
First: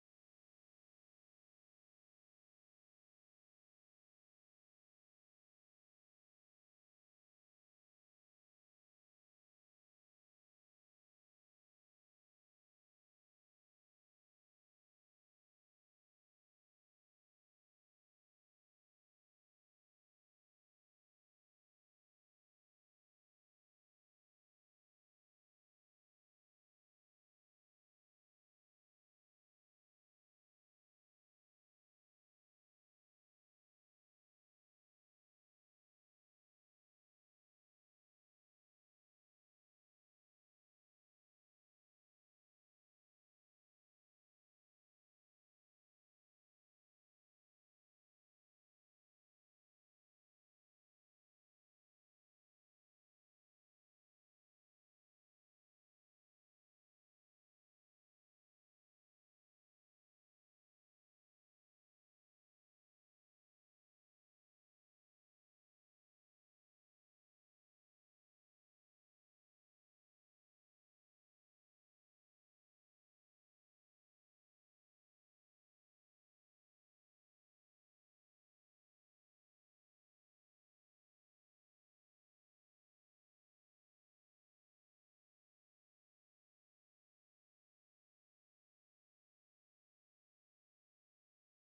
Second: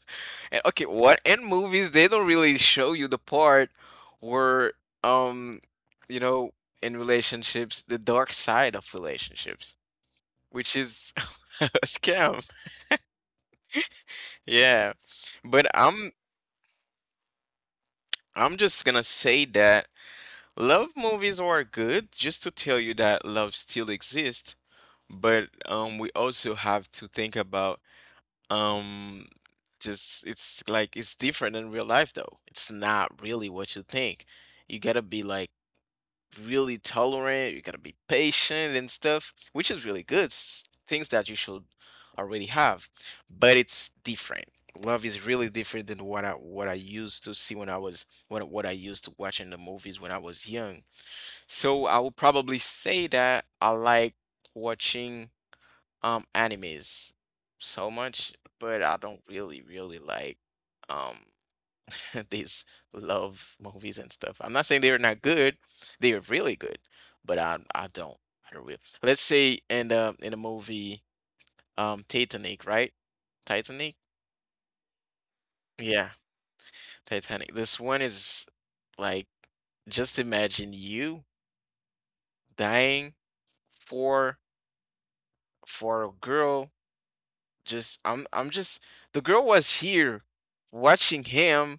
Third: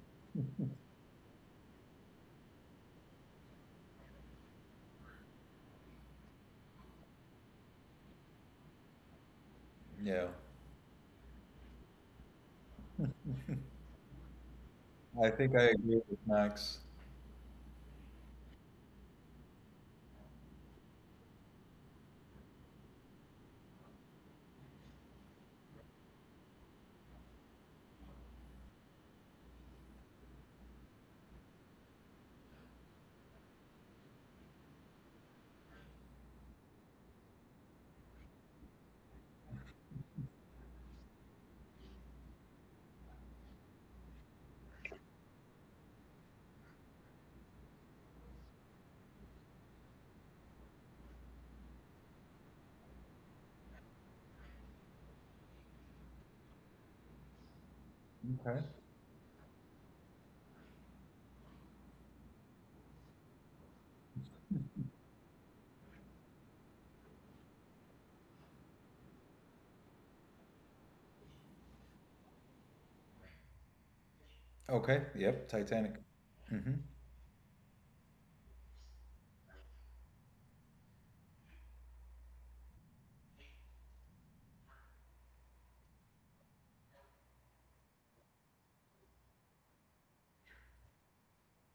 Speaker 1: and okay, what in movies they don't really show you the part where, um, you know, in relationships, the dark side of relationships,
Speaker 2: Yeah.
Speaker 1: which is a scam. Yeah.
Speaker 2: I think I
Speaker 1: But
Speaker 2: agree
Speaker 1: I'm
Speaker 2: with Max.
Speaker 1: I'm just gonna say that love movies are good just to tell you that love still exists, but um we also have to think about um just it's like it's different in real life though. It's not really what you think. You gotta be like really tolerant, you gotta be patient and stuff, which is really good. s- Things that you should already have. But it's different. Love is really different than what I what I used to see when I was, what what I used to watch in the movies when I was young. So I would probably say that I like watching um animes so much,
Speaker 2: Okay.
Speaker 1: but I don't really really like um these love movies and stuff. I'm not saying they're not good; they are really good, but I I don't I don't really. Let's say in the in the movie um Titanic, right? Titanic,
Speaker 2: Okay. Yep. Titanic.
Speaker 1: yeah,
Speaker 2: Hmm.
Speaker 1: Titanic. This one is like, just imagine you dying for for a girl. Just I'm I'm just the girl was here watching him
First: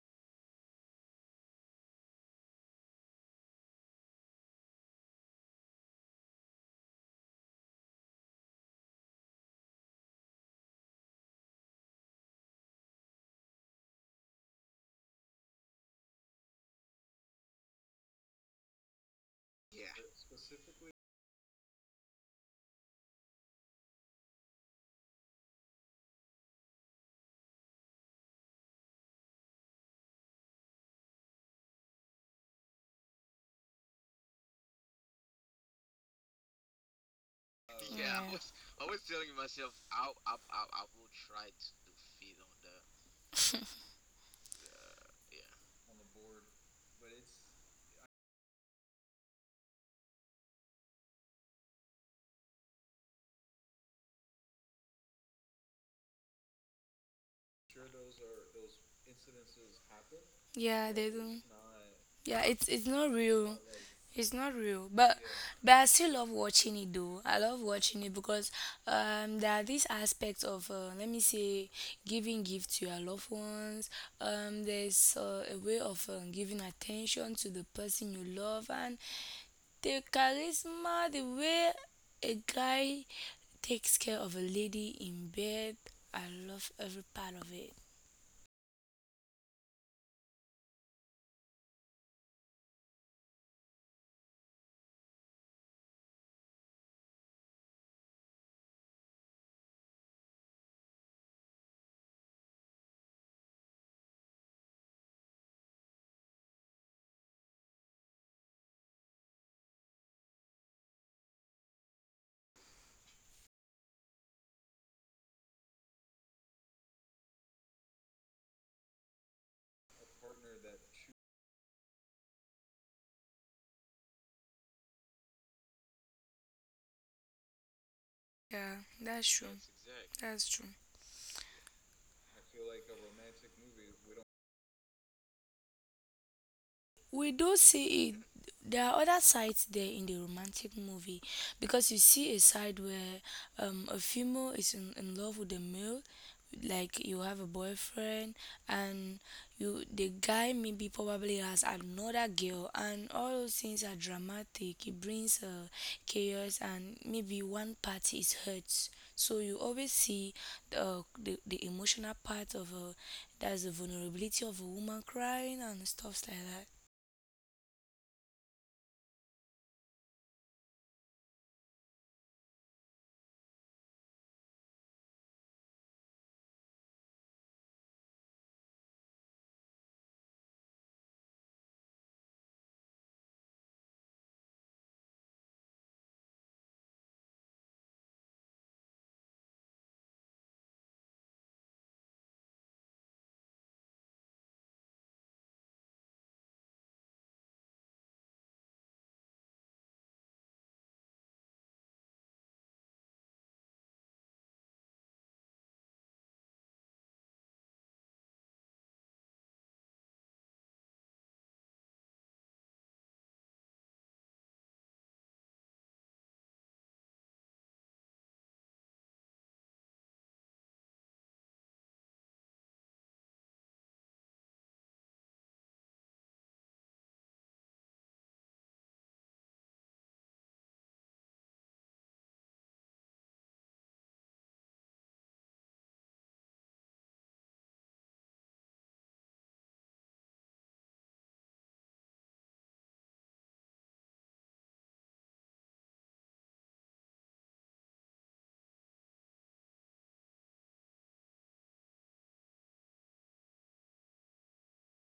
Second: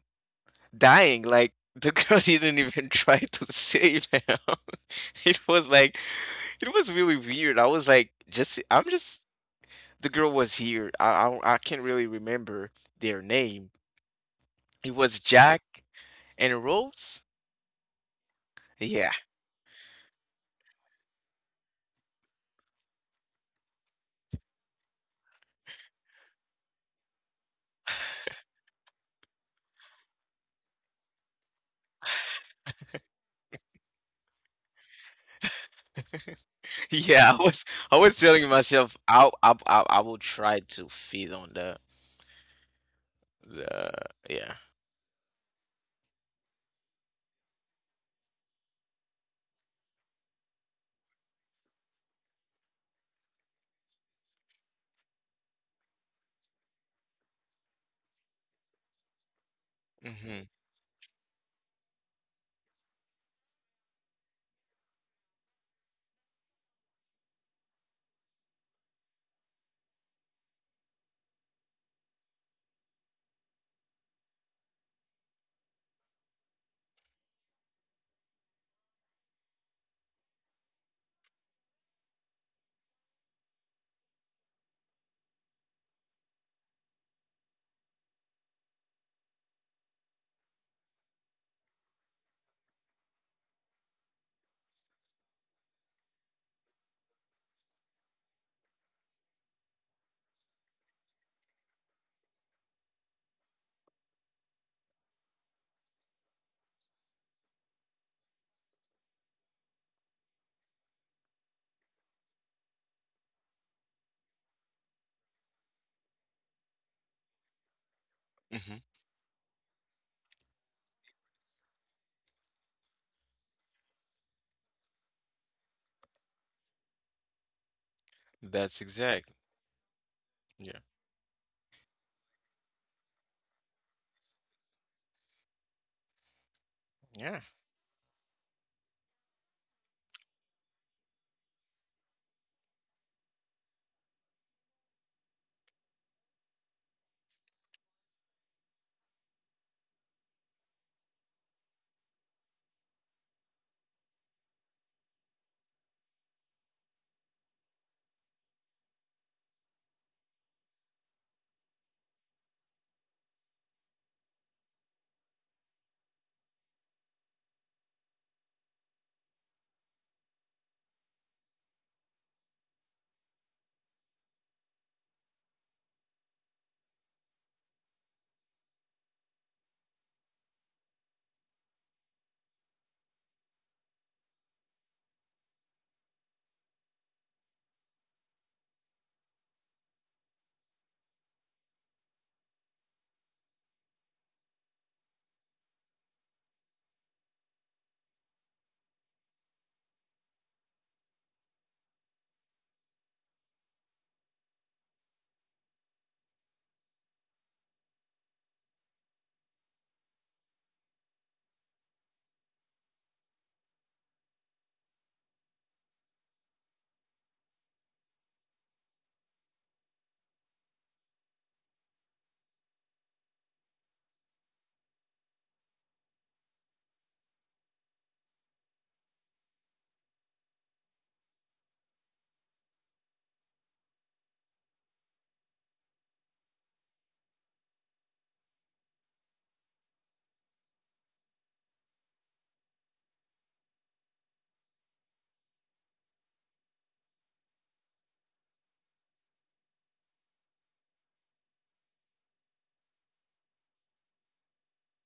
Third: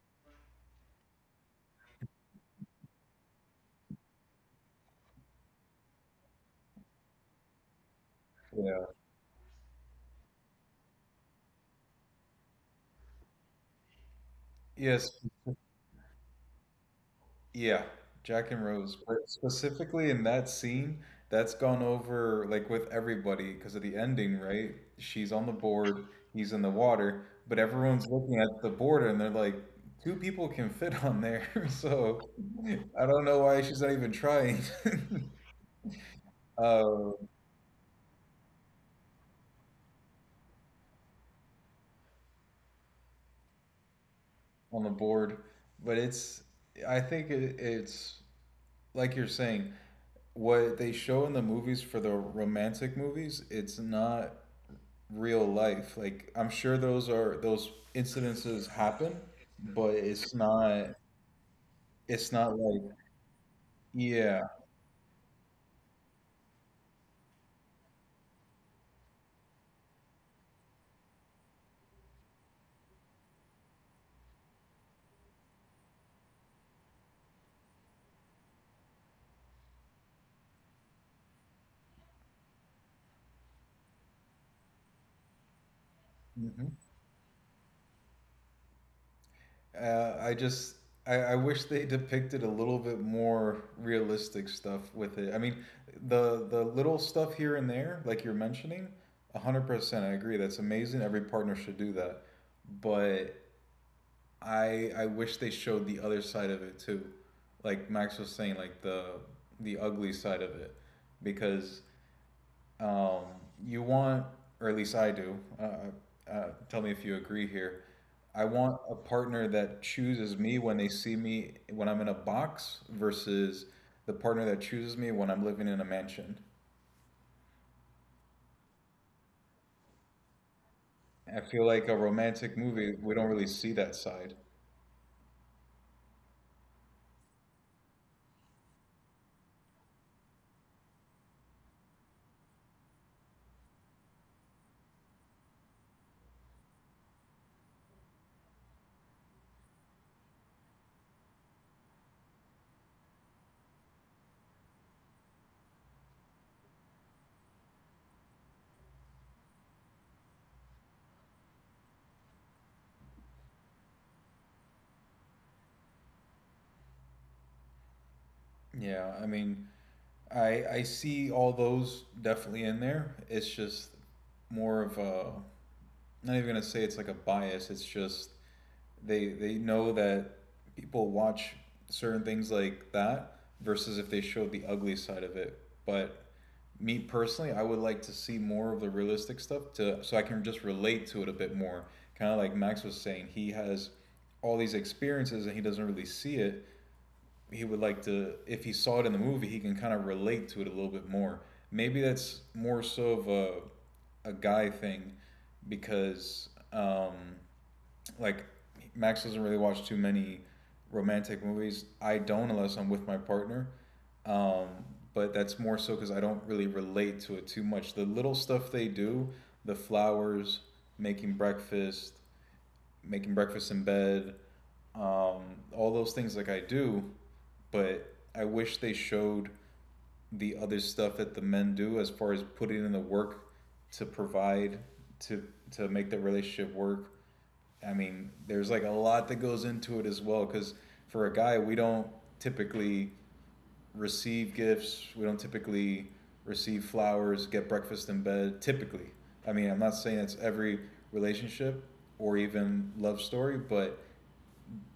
Speaker 1: dying, like. The girl didn't even try to save him. It was like It was really weird. I was like, just I'm
Speaker 2: Yeah.
Speaker 1: just the girl was here. I I, I can't really remember their name. It
Speaker 2: Yes.
Speaker 1: was Jack and Rose.
Speaker 2: Yeah. Jack and Rose.
Speaker 1: Yeah,
Speaker 2: But specifically in that scene, that's gone over like with everybody because of the ending, right? She's on the board, he's in the water, but everyone's looking at the border and they're like, two people can fit on there. So I don't know why she's not even trying. uh,
Speaker 1: yeah. I was I was
Speaker 3: Yeah,
Speaker 1: telling myself I I I, I will try to feed on the the yeah.
Speaker 2: on the board, but it's I think it, it's like you're saying what they show in the movies for the romantic movies. It's not real life. Like I'm sure those are those incidences happen, but it's
Speaker 1: Mhm.
Speaker 3: yeah,
Speaker 2: not.
Speaker 3: they do.
Speaker 2: It's
Speaker 3: Yeah,
Speaker 2: not
Speaker 3: it's
Speaker 2: like
Speaker 3: it's not real. It's
Speaker 2: yeah.
Speaker 3: not real, but but I still love watching it though. I love watching it because um there are these aspects of, uh, let me say, giving gift to your loved ones. Um, there's, uh, a way of, um, giving attention to the person you love, and the charisma, the way a guy takes care of a lady in bed. I love
Speaker 2: Mhm.
Speaker 3: every part of it.
Speaker 2: Uh, I just I, I wish they depicted a little bit more realistic stuff with it. I mean, the the little stuff here and there, like you're mentioning, hundred percent. I agree. That's amazing. Every partner should do that. But I I wish they showed the other side of it too, like Max was saying, like the the ugly side of it, because um, you want, or at least I do. Uh, uh, uh, tell me if you agree here. I
Speaker 1: Mhm.
Speaker 2: want a partner that chooses me when they see me when I'm in a box versus the partner that chooses me when I'm living in a mansion.
Speaker 3: Yeah,
Speaker 1: That's
Speaker 3: that's
Speaker 1: exact.
Speaker 3: true. That's true.
Speaker 1: Yeah.
Speaker 2: I feel like a romantic movie we don't really see that side.
Speaker 3: We
Speaker 1: Yeah.
Speaker 3: do see it. There are other sides there in the romantic movie, because you see a side where, um, a female is in, in love with a male, like you have a boyfriend and you the guy maybe probably has another girl, and all those things are dramatic. It brings, uh, chaos, and maybe one party is hurt. So you always see the the, the emotional part of, uh, that's the vulnerability of a woman crying and stuff like that.
Speaker 2: Yeah, I mean, I I see all those definitely in there. It's just more of a, I'm not even gonna say it's like a bias. It's just they they know that people watch certain things like that versus if they showed the ugly side of it. But me personally, I would like to see more of the realistic stuff to so I can just relate to it a bit more. Kind of like Max was saying, he has all these experiences and he doesn't really see it. He would like to if he saw it in the movie, he can kind of relate to it a little bit more. Maybe that's more so of a a guy thing because um like Max doesn't really watch too many romantic movies. I don't unless I'm with my partner. Um, but that's more so because I don't really relate to it too much. The little stuff they do, the flowers, making breakfast, making breakfast in bed, um, all those things like I do, but I wish they showed the other stuff that the men do as far as putting in the work to provide to to make the relationship work. I mean, there's like a lot that goes into it as well cuz for a guy, we don't typically receive gifts, we don't typically receive flowers, get breakfast in bed typically. I mean, I'm not saying it's every relationship or even love story, but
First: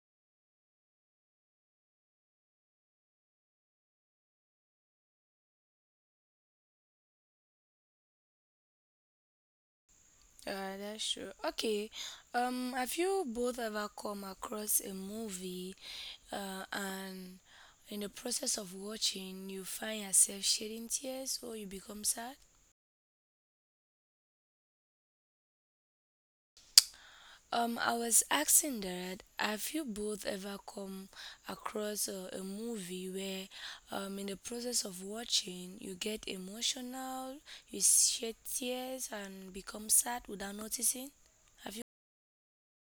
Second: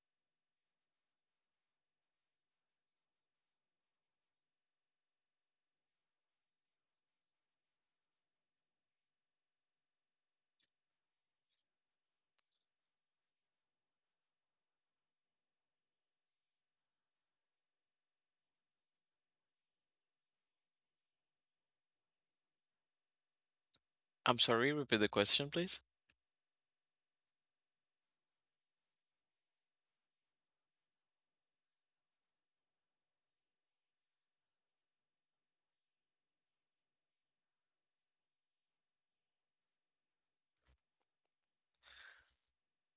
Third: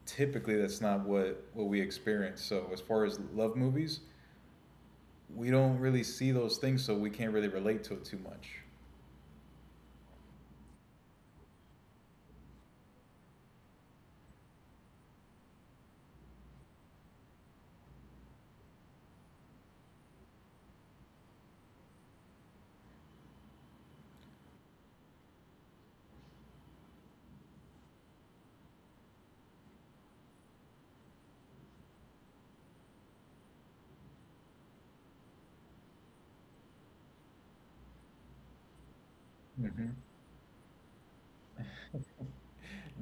Speaker 2: typically that's not what what we experience. So, as far as love movies, we don't really see those things, so we can't really relate to it too much.
Speaker 3: Uh, that's true. Okay. Um, have you both ever come across a movie, uh, and in the process of watching you find yourself shedding tears or you become sad?
Speaker 1: I'm sorry. Repeat the question, please.
Speaker 3: Um, I was asking that have you both ever come across, uh, a movie where, um, in the process of watching you get emotional, you shed tears and
Speaker 2: hmm
Speaker 3: become sad without noticing? Have you?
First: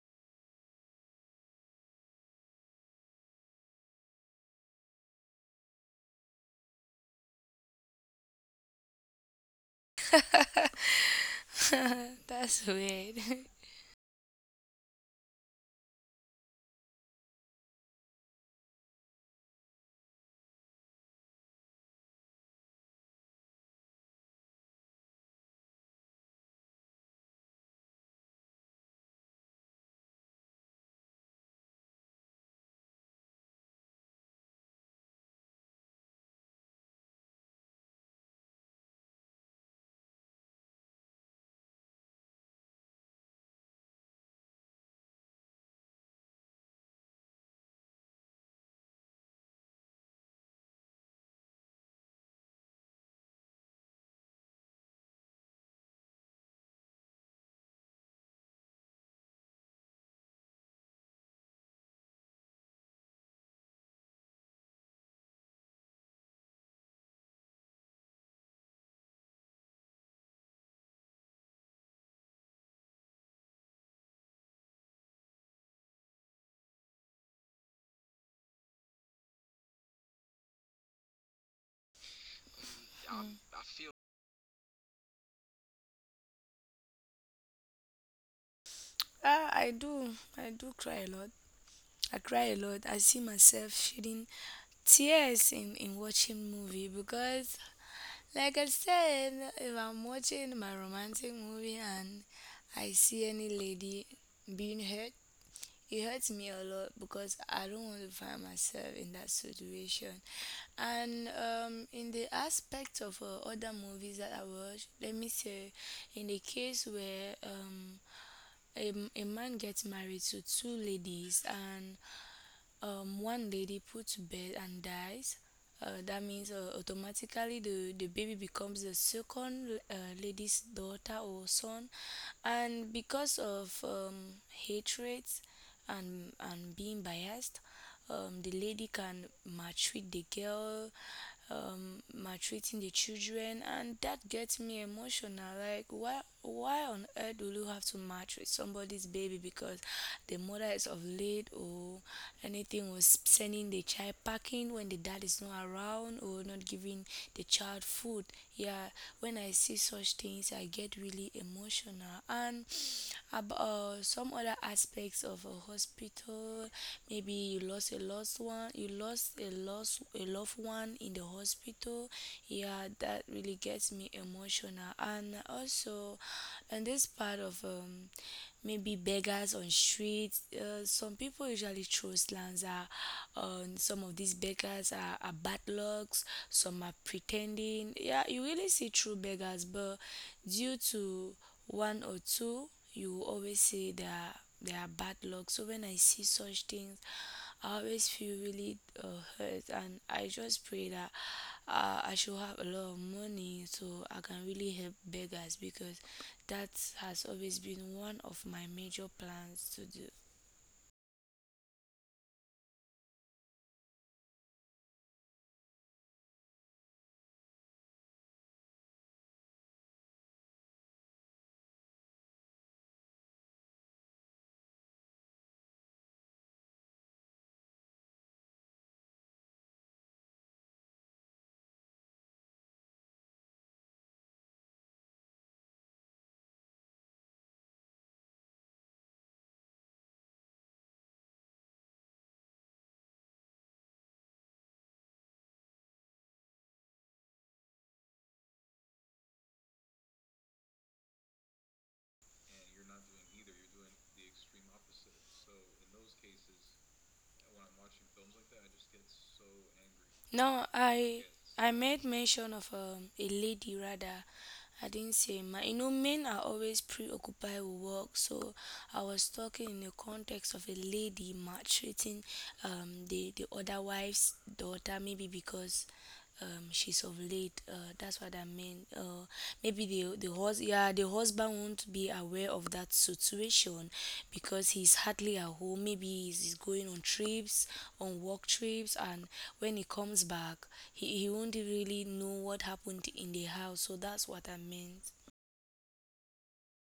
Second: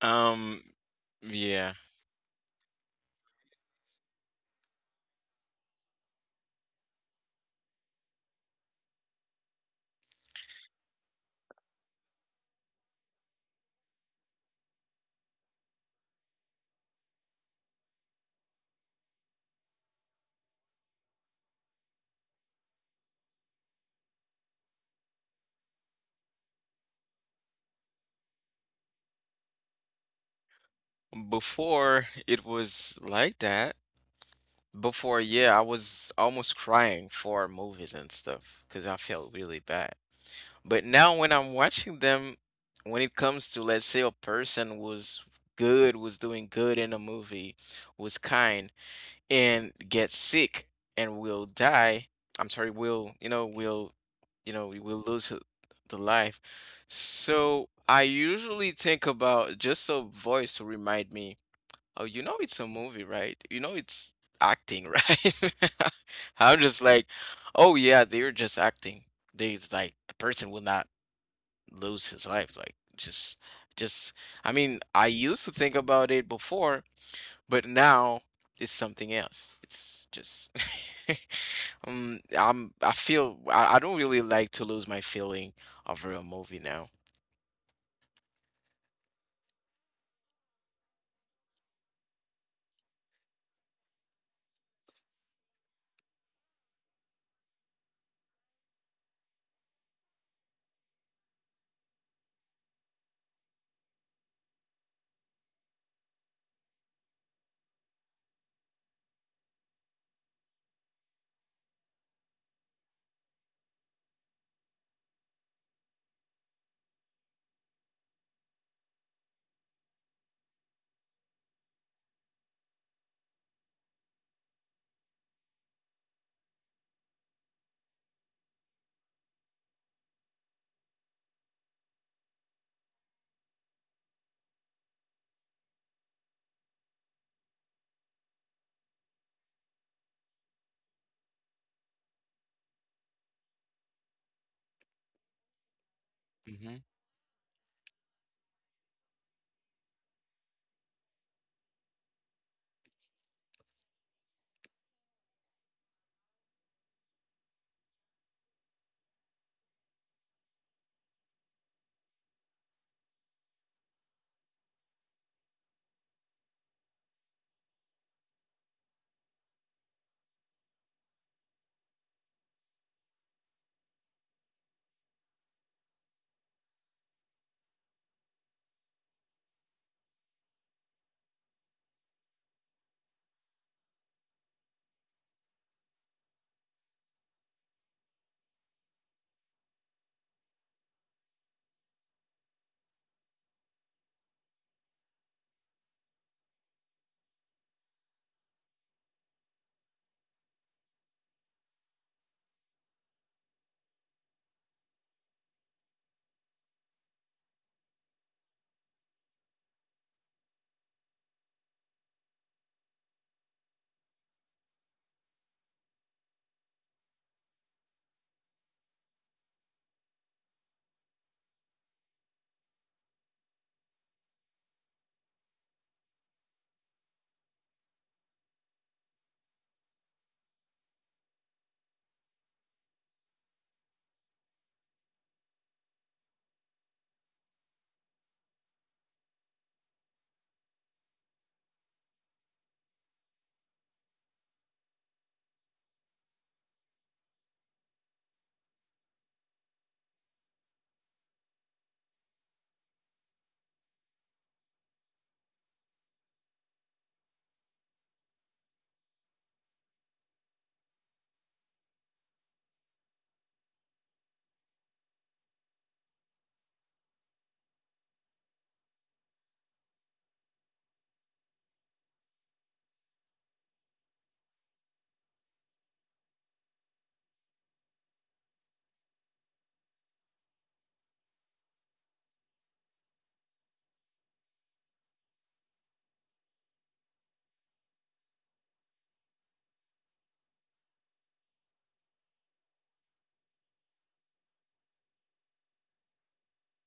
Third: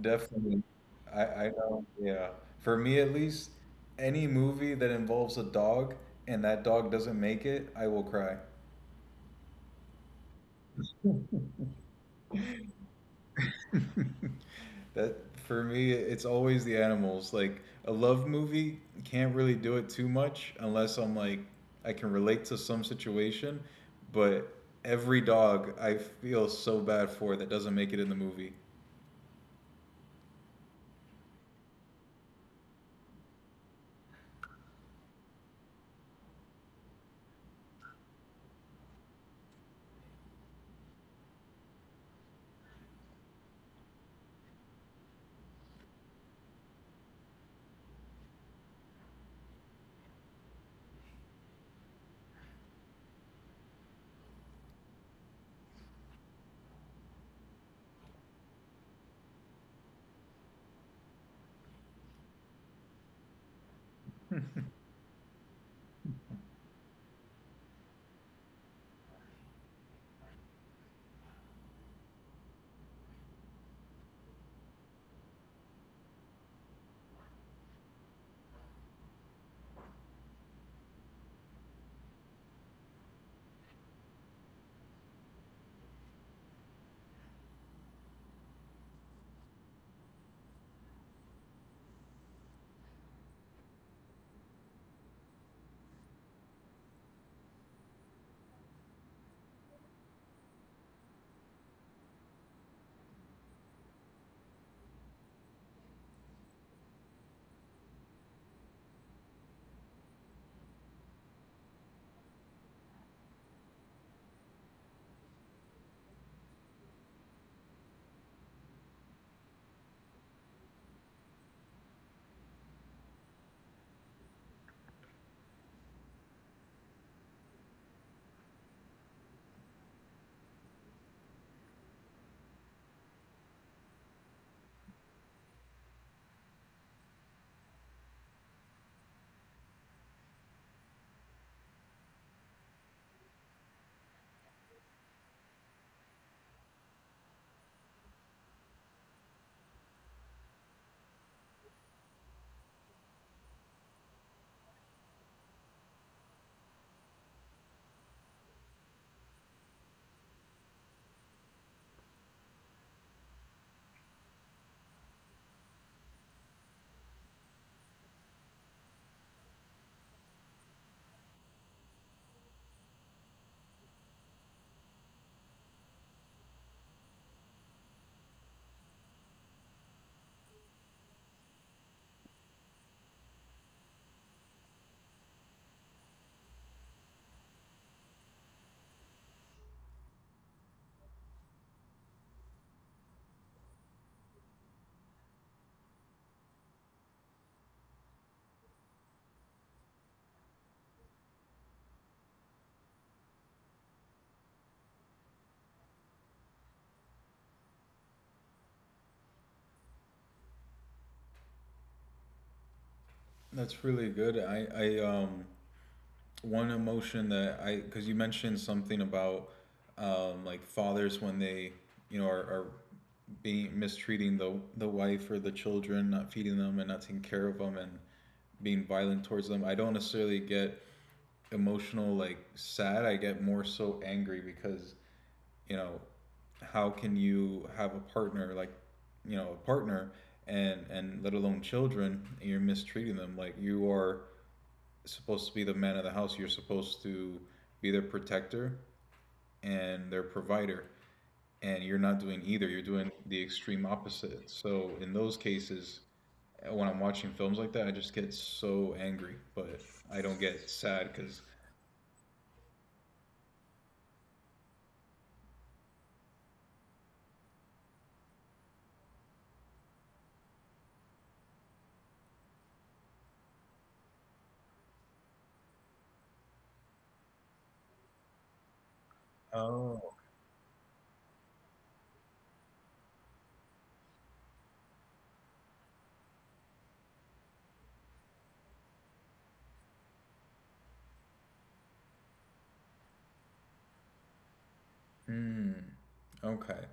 Speaker 1: Um.
Speaker 2: I, I
Speaker 1: Yeah.
Speaker 2: know, yeah. For me at least, any movie that involves a dog and that dog doesn't make it, I will cry.
Speaker 3: That's weird.
Speaker 2: That for me, it's always the animals. Like a love movie can't really do it too much unless I'm like I can relate to some situation, but every dog I feel so bad for that doesn't make it in the movie.
Speaker 1: Before it was like that. Before, yeah, I was almost crying for movies and stuff because I felt really bad. But now, when I'm watching them, when it comes to, let's say, a person was good, was doing good in a movie, was kind, and gets sick and will die, I'm sorry, will, you know, will, you know, we will lose h- the life. So I usually think about just a voice to remind me. Oh, you know it's a movie, right? You know it's acting, right? I'm just like, oh yeah, they're just acting. They It's like the person will not lose his life. Like, just just I mean, I used to think about it before, but now it's something else. It's just um I'm I feel I, I don't really like to lose my feeling of a movie now.
Speaker 3: Ah, I do. I do cry a lot. I cry a lot. I see myself shedding tears in, in watching movie because, like I said, if I'm watching my romantic movie and I see any lady being hurt, it hurts me a lot because I don't want to find myself in that situation. And, um, in the aspect of, uh, other movies that I watch, let me say, in the case where, um, a, a man gets married to two ladies, and, um, one lady put to bed and dies, uh, that means, uh, automatically the, the baby becomes the second, uh, lady's daughter or son. And because of, um, hatred and and being biased, um, the lady can maltreat the girl, um, maltreating the children, and that gets me emotional. Like, why, why
Speaker 1: Hmm.
Speaker 3: on earth will you have to maltreat somebody's baby because the mother is of late, or anything was sending the child packing when the dad is not around or not giving the child food? Yeah, when I see such things, I get really emotional. And about, uh, some other aspects of a hospital, maybe you lost a lost one you lost a lost a loved one in the hospital, yeah, that really gets me emotional. And also in this part of, um maybe beggars on street. Uh, some people usually throw slangs at, um, some of these beggars are, are bad lucks, some are pretending. Yeah, you really see true beggars, but due to one or two, you will always say they are, they are bad luck. So when I see such things, I always feel really, uh, hurt, and I just pray that, uh, I should have a lot of money so I can really help beggars, because that has always been one of my major plans to do.
Speaker 2: That's really good. I, I um one emotion that I because you mentioned something about um like fathers when they you know are, are being mistreating the the wife or the children, not feeding them and not taking care of them and being violent towards them. I don't necessarily get emotional like sad. I get more so angry because you know how can you have a partner like you know a partner and and let alone children and you're mistreating them like you are supposed to be the man of the house. You're supposed to be their protector and their provider, and you're not doing either. You're doing the extreme opposite. So in those cases, when I'm watching films like that, I just get so angry, but I don't get
Speaker 3: Now,
Speaker 2: sad
Speaker 3: I
Speaker 2: because,
Speaker 3: I made mention of, um, a lady rather. I didn't say man. You know, men are always preoccupied with work, so I was talking in the context of a lady maltreating, um, the the other wife's daughter, maybe because, um she's of late, uh that's what I mean. Uh maybe the the hus- yeah, the husband won't be aware of that situation because he's hardly at home. Maybe he's, he's going on trips on work trips, and when he comes back, he, he won't really know what happened in the house, so that's what I meant.
Speaker 2: hmm, okay.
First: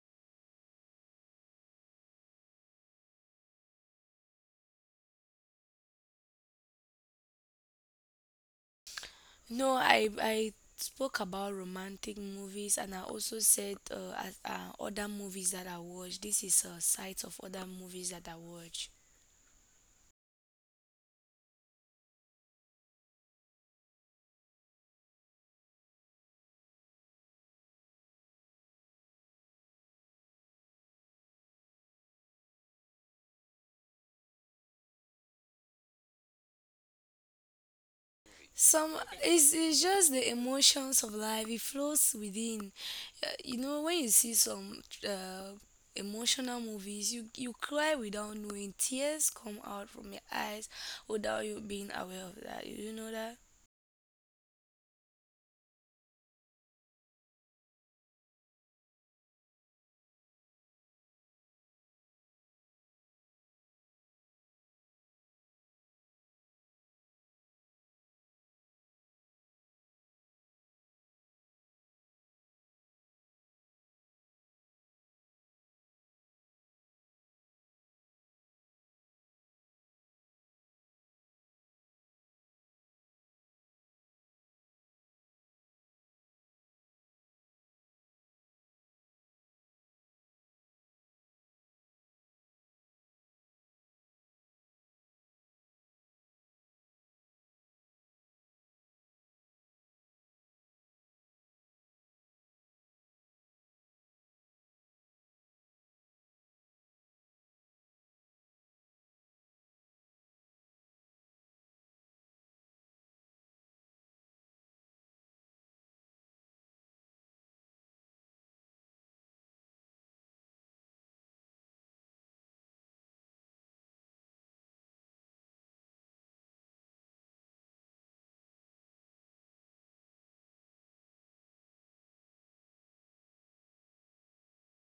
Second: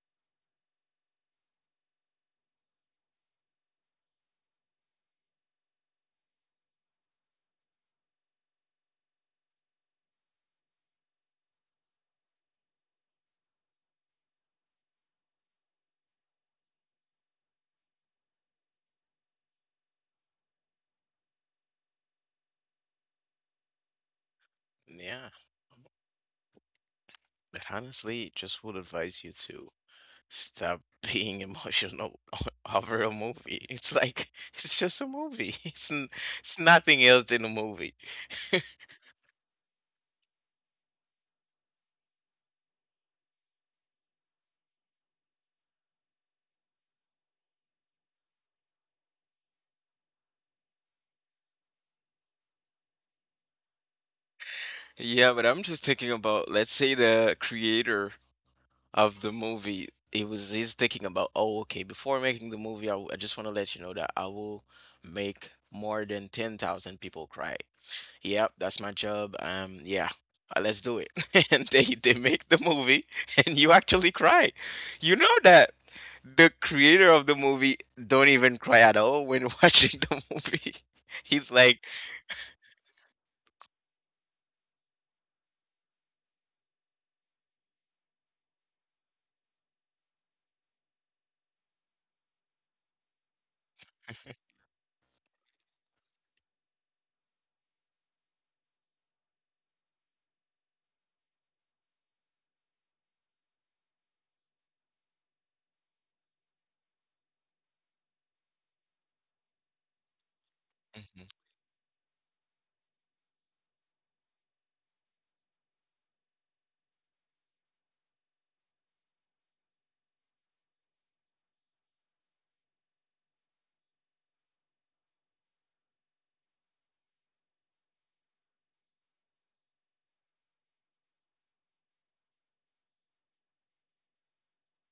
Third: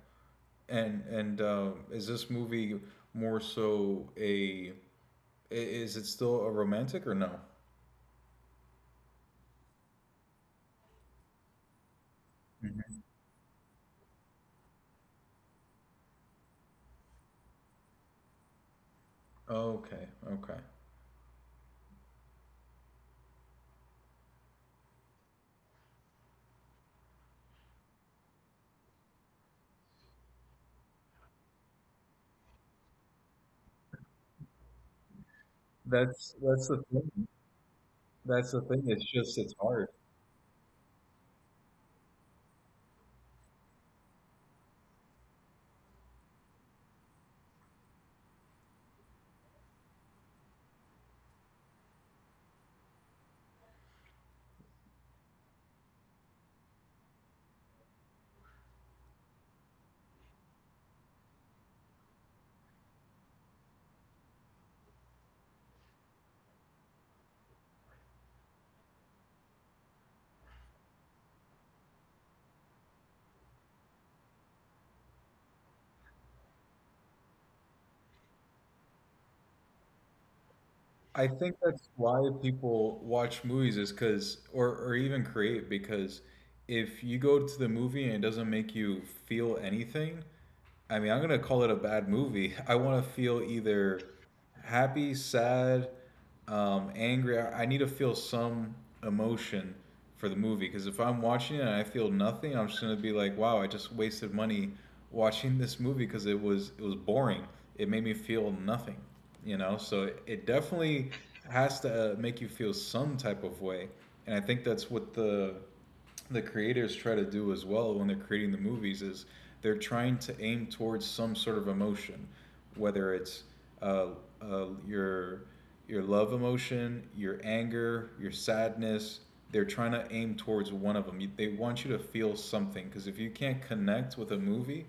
Speaker 2: And and uh, is this movie more so a i- is it still a romantic or no?
Speaker 3: No, I I spoke about romantic movies, and
Speaker 2: Mhm.
Speaker 3: I also said, uh, as, uh, other movies that I watch. This is a, uh, sites of other movies that I watch.
Speaker 2: Okay, okay.
Speaker 1: Yeah. But honestly, just would advise you to Stop being emotional over a movie. It's like, it's just a movie. It's n-
Speaker 2: That's
Speaker 1: it's
Speaker 2: that's the
Speaker 1: nothing else
Speaker 2: thing.
Speaker 1: than a movie.
Speaker 2: That's the thing.
Speaker 3: some
Speaker 2: It's just it's
Speaker 3: it's, it's
Speaker 2: hard.
Speaker 3: just the emotions of life, it flows within. Uh, you know, when you see some, uh, emotional movies, you you cry without knowing tears come out from your eyes without you being aware of that. You, you know that.
Speaker 1: Yeah, but I'm just thinking about, let's say the creator of the movie, it was he's thinking about, oh, okay, before making the movie, I, w- I just want to let you know that I will make more than ten thousand people cry. Yep, that's my job. Um, yeah, uh, let's do it. And they they make the movie, and you actually cry. You know that the creator of the movie don't even cry at all when watching the movie.
Speaker 2: I
Speaker 1: He's
Speaker 2: think
Speaker 1: like,
Speaker 2: that's why people watch movies is because, or, or even create, because if you go to the movie and it doesn't make you feel anything, I mean, I'm gonna call it a bad movie. I want to feel either happy, sad, um, angry. I I need to feel some emotion for the movie because if I'm watching it and I feel nothing, I'm just gonna be like, "Wow, I just wasted money watching this movie because it was it was boring. It made me feel nothing." You know, so it, it definitely
Speaker 1: Mhm.
Speaker 2: has to uh, make you feel some type of way, and I think that's what the the creators try to do as well when they're creating the movies is they're trying to aim towards some sort of emotion, whether it's uh, uh, your your love emotion, your anger, your sadness. They're trying to aim towards one of them. They want you to feel something because if you can't connect with a movie,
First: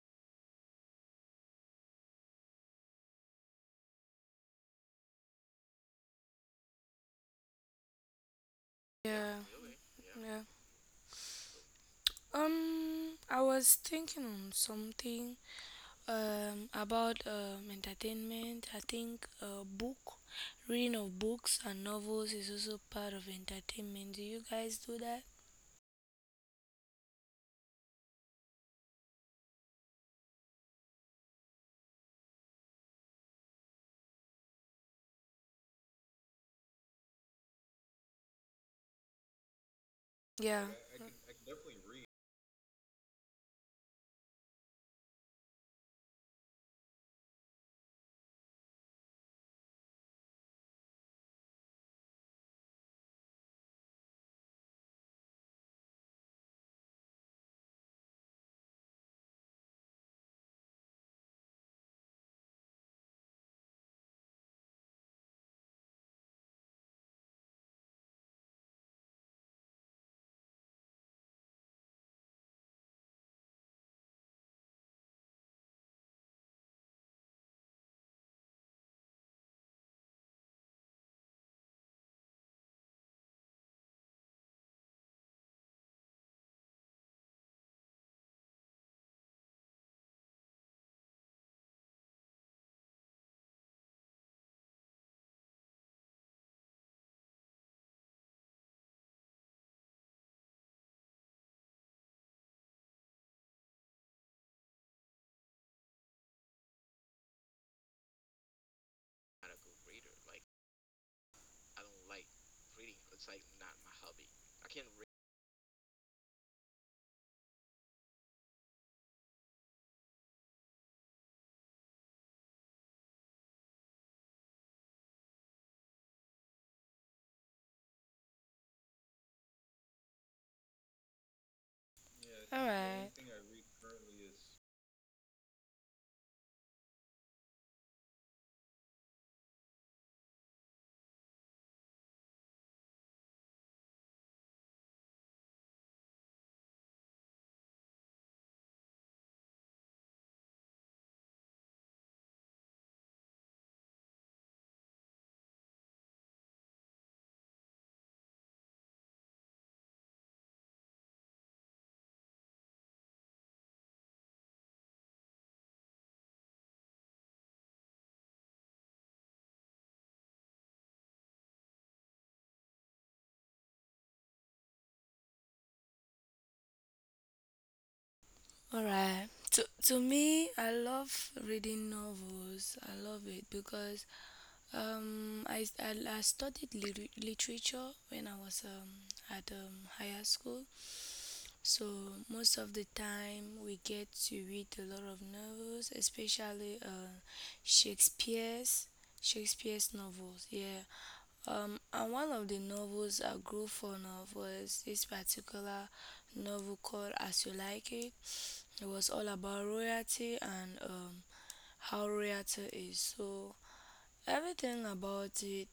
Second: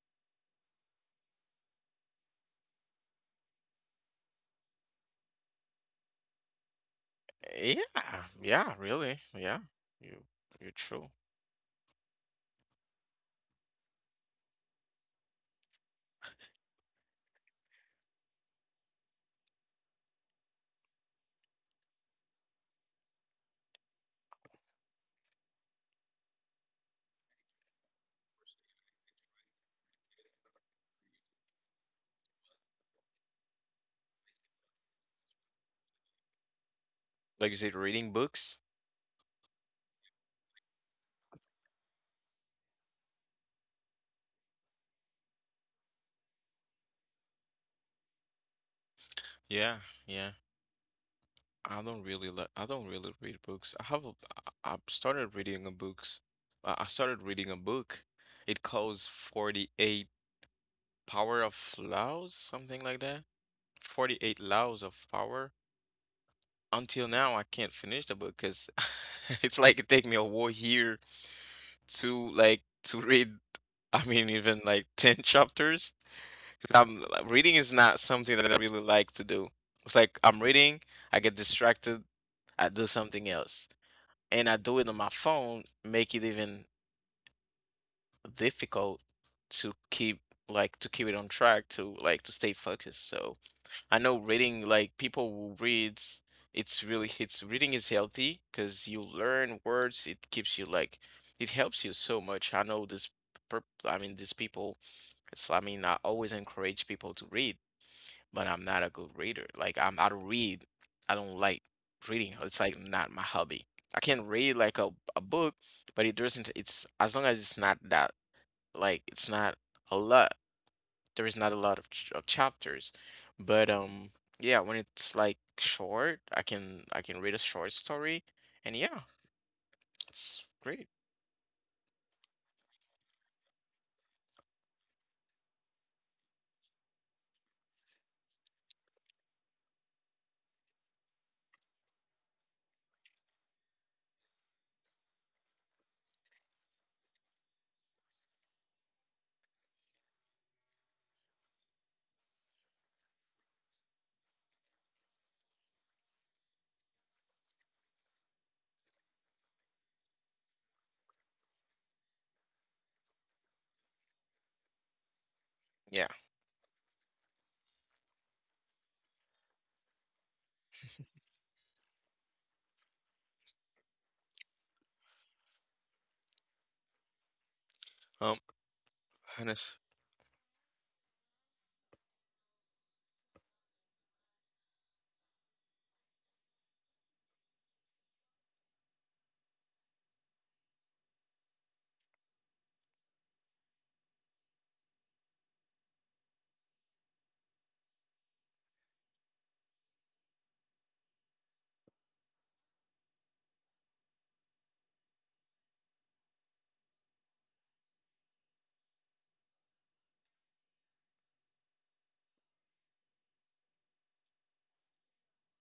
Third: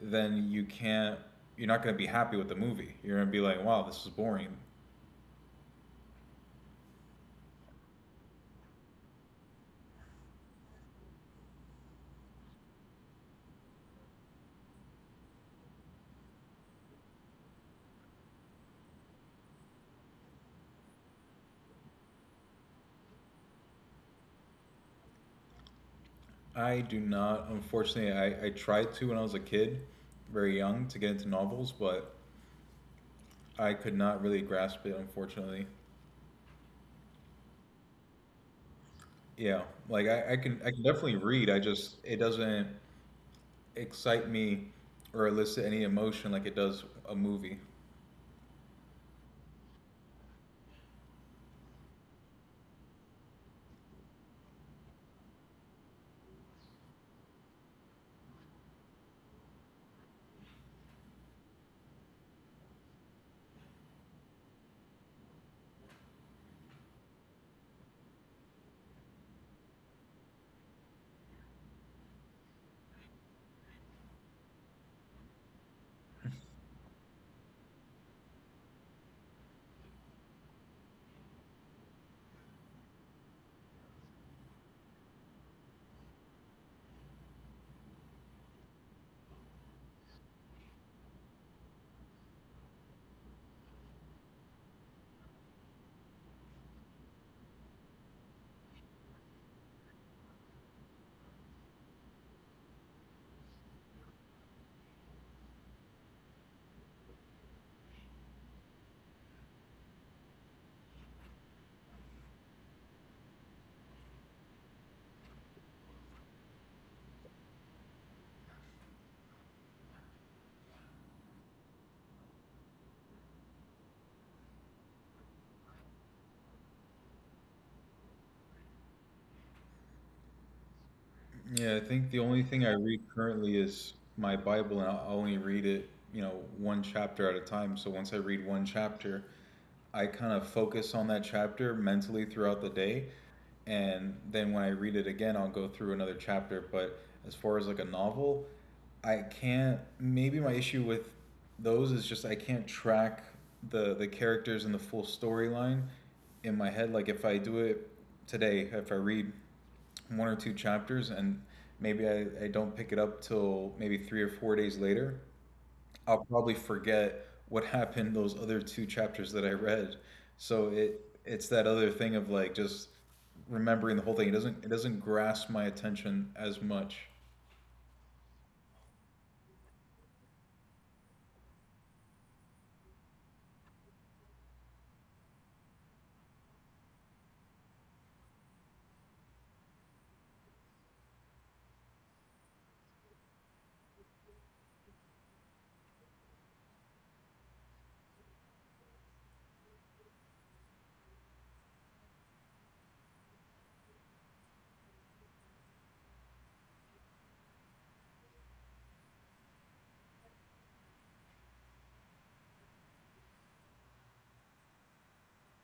Speaker 2: then you can't. You're not going to be happy with the movie. You're going to be like, "Wow, this is boring."
Speaker 1: Yeah, yeah, really,
Speaker 3: Yeah,
Speaker 1: yeah, you
Speaker 3: yeah,
Speaker 1: you're true.
Speaker 3: um I was thinking on something, um about, um entertainment. I think, uh book reading of books and novels is also part of entertainment. Do you guys do that?
Speaker 2: I do not. Unfortunately, I, I tried to when I was a kid, very young, to get into novels, but I could not really grasp it, unfortunately.
Speaker 1: Like you said, reading books.
Speaker 2: Yeah, like I, I can
Speaker 3: Yeah.
Speaker 2: I can definitely read. I just it doesn't excite me or elicit any emotion like it does a movie.
Speaker 1: Yeah, yeah. I don't really like. I don't really read books. I have. A, I I started reading a books. I I started reading a book. It calls forty-eight Power of Laos, something like that. forty-eight Laos of Power. Until now, I can't finish the book because it's like it take me a whole year to, like, to read. I mean, even like ten chapters. 'Cause I'm like, reading is not something that I really like to do. It's like, I'm reading, I get distracted, I do something else, and I do it on my phone, make it even difficult to keep like to keep it on track, to like to stay focused. So. I know reading, like, people who read, it's really it's reading is healthy because you learn words. It keeps you, like, it helps you so much. I know this. per- I mean, these people. It's, I mean, I always encourage people to read, but I'm not a good reader. Like, I'm, I don't read. I don't like reading. It's like not my hobby. I can read like a a book, but it doesn't. It's as long as it's not that, like, it's not a lot there is not a lot of, ch- of chapters, but um yeah, when it's like short, i can i can read a short story, and yeah, it's great.
Speaker 2: Yeah, I think the only
Speaker 3: All
Speaker 2: thing I read
Speaker 3: right.
Speaker 2: currently is my Bible, and I only read it, you know, one chapter at a time. So once I read one chapter, I kind of focus on that chapter mentally throughout the day, and then when I read it again, I'll go through another chapter. But as far as like a novel, I can't. Maybe my issue with those is just I can't track the the characters and the full storyline in my head. Like if I do it today, if I read one or two chapters and maybe I, I don't pick it up till maybe three or four days later,
Speaker 1: Yeah,
Speaker 2: I'll probably forget what happened those other two chapters that I read. So it it's that other thing of like just remembering the whole thing. It doesn't it doesn't grasp my attention as much.
Speaker 1: um
Speaker 3: All right. To
Speaker 1: Hannes,
Speaker 3: to me, I love reading novels. I love it because, um I I, I studied lit- literature when I was, um at, um higher school. So most of the time we get to read a lot of novels, especially, uh Shakespeare's Shakespeare's novels. Yeah. Um, and one of the novels I grew fond of was this particular novel called As You Like It. It was all about royalty and, um, how royalty is. So everything about it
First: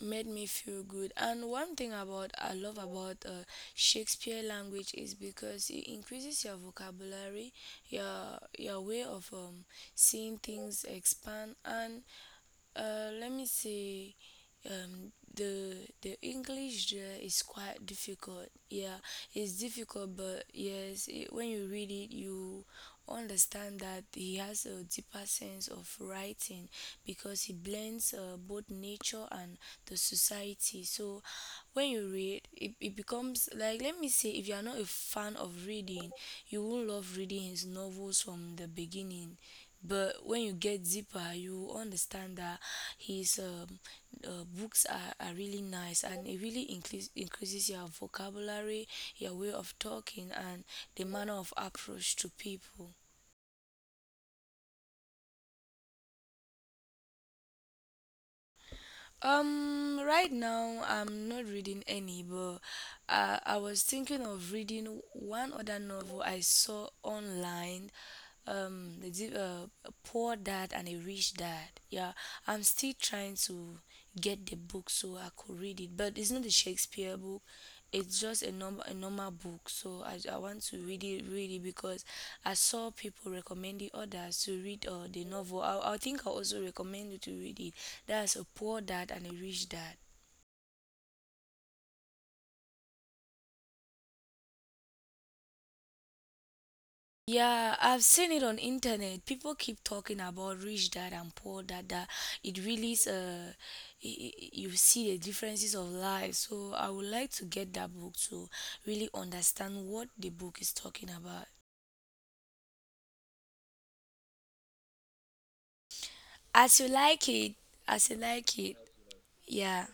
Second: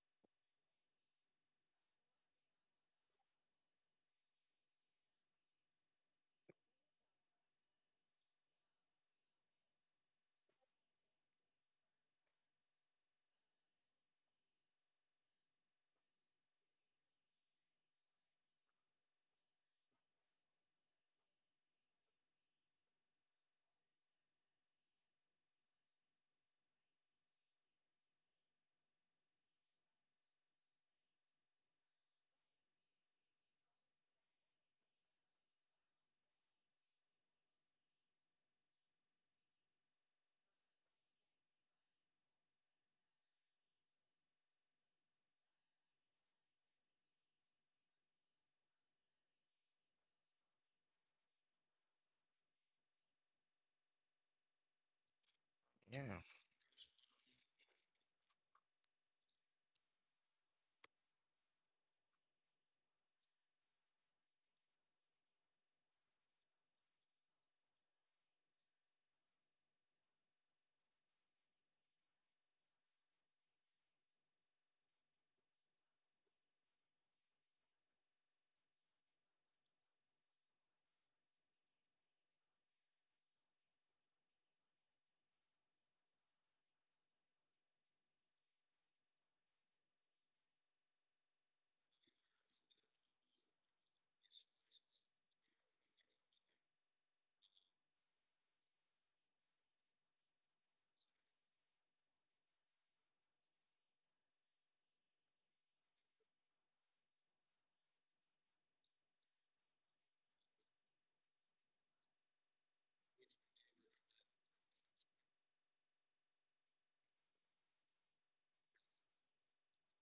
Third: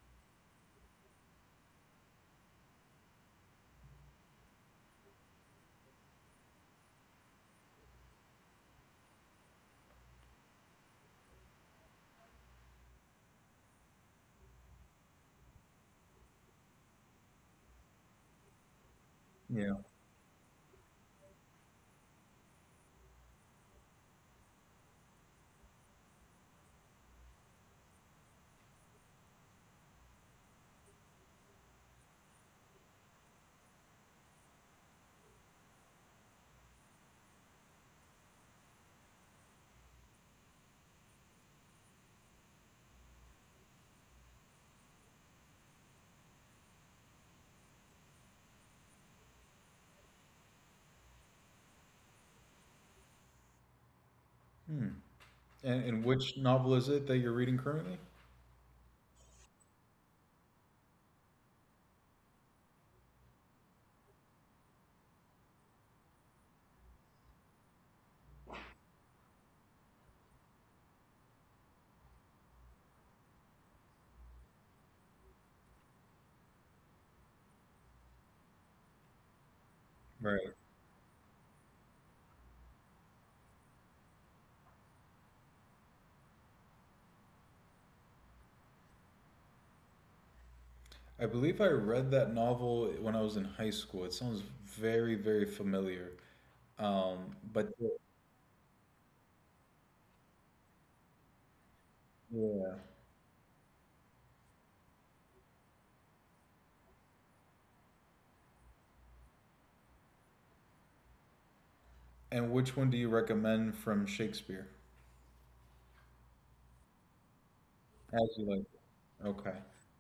Speaker 3: made me feel good. And one thing about I love about, uh, Shakespeare language, is because it increases your vocabulary, your your way of, um, seeing things expand. And, uh, let me say, um, the the English there is quite difficult. Yeah, it's
Speaker 2: Yeah.
Speaker 3: difficult, but yes, it, when you read it, you understand that he has a deeper sense of writing, because he blends, uh, both nature and the society. So, when you read, it, it becomes like, let me say, if you are not a fan of reading, you won't love reading his novels from the beginning. But when you get deeper, you understand that his, um, uh, books are, are really nice, and it really increase, increases your vocabulary, your way of talking, and the manner of approach to people.
Speaker 2: Hmm. And, and
Speaker 1: yeah,
Speaker 2: which novel is it that you're reading currently?
Speaker 3: Um, right now I'm not reading any, but, uh, I was thinking of reading one other novel I saw online. Um the di- uh, a poor dad and a rich dad. Yeah, I'm still trying to get the book so I could read it, but it's not a Shakespeare book, it's just a normal, a normal book. So, I, I
Speaker 2: Right.
Speaker 3: want to read it really, because I saw people recommending others to read, uh, the novel. I, I think I also recommend you to read it. That's a poor dad and a rich dad.
Speaker 2: I believe I read that novel when I was in high school. It sounds very, very familiar. Um, but
Speaker 3: Yeah, I've seen it on internet. People keep talking about rich dad and poor dad. That it
Speaker 2: yeah.
Speaker 3: really is. Uh, y- y- you see the differences of life. So I would like to get that book to really understand what the book is talking about.
Speaker 2: And which one do you recommend from Shakespeare?
Speaker 3: As You Like It. As You
Speaker 2: As you
Speaker 3: Like
Speaker 2: like.
Speaker 3: It.
Speaker 2: Okay.
Speaker 3: Yeah.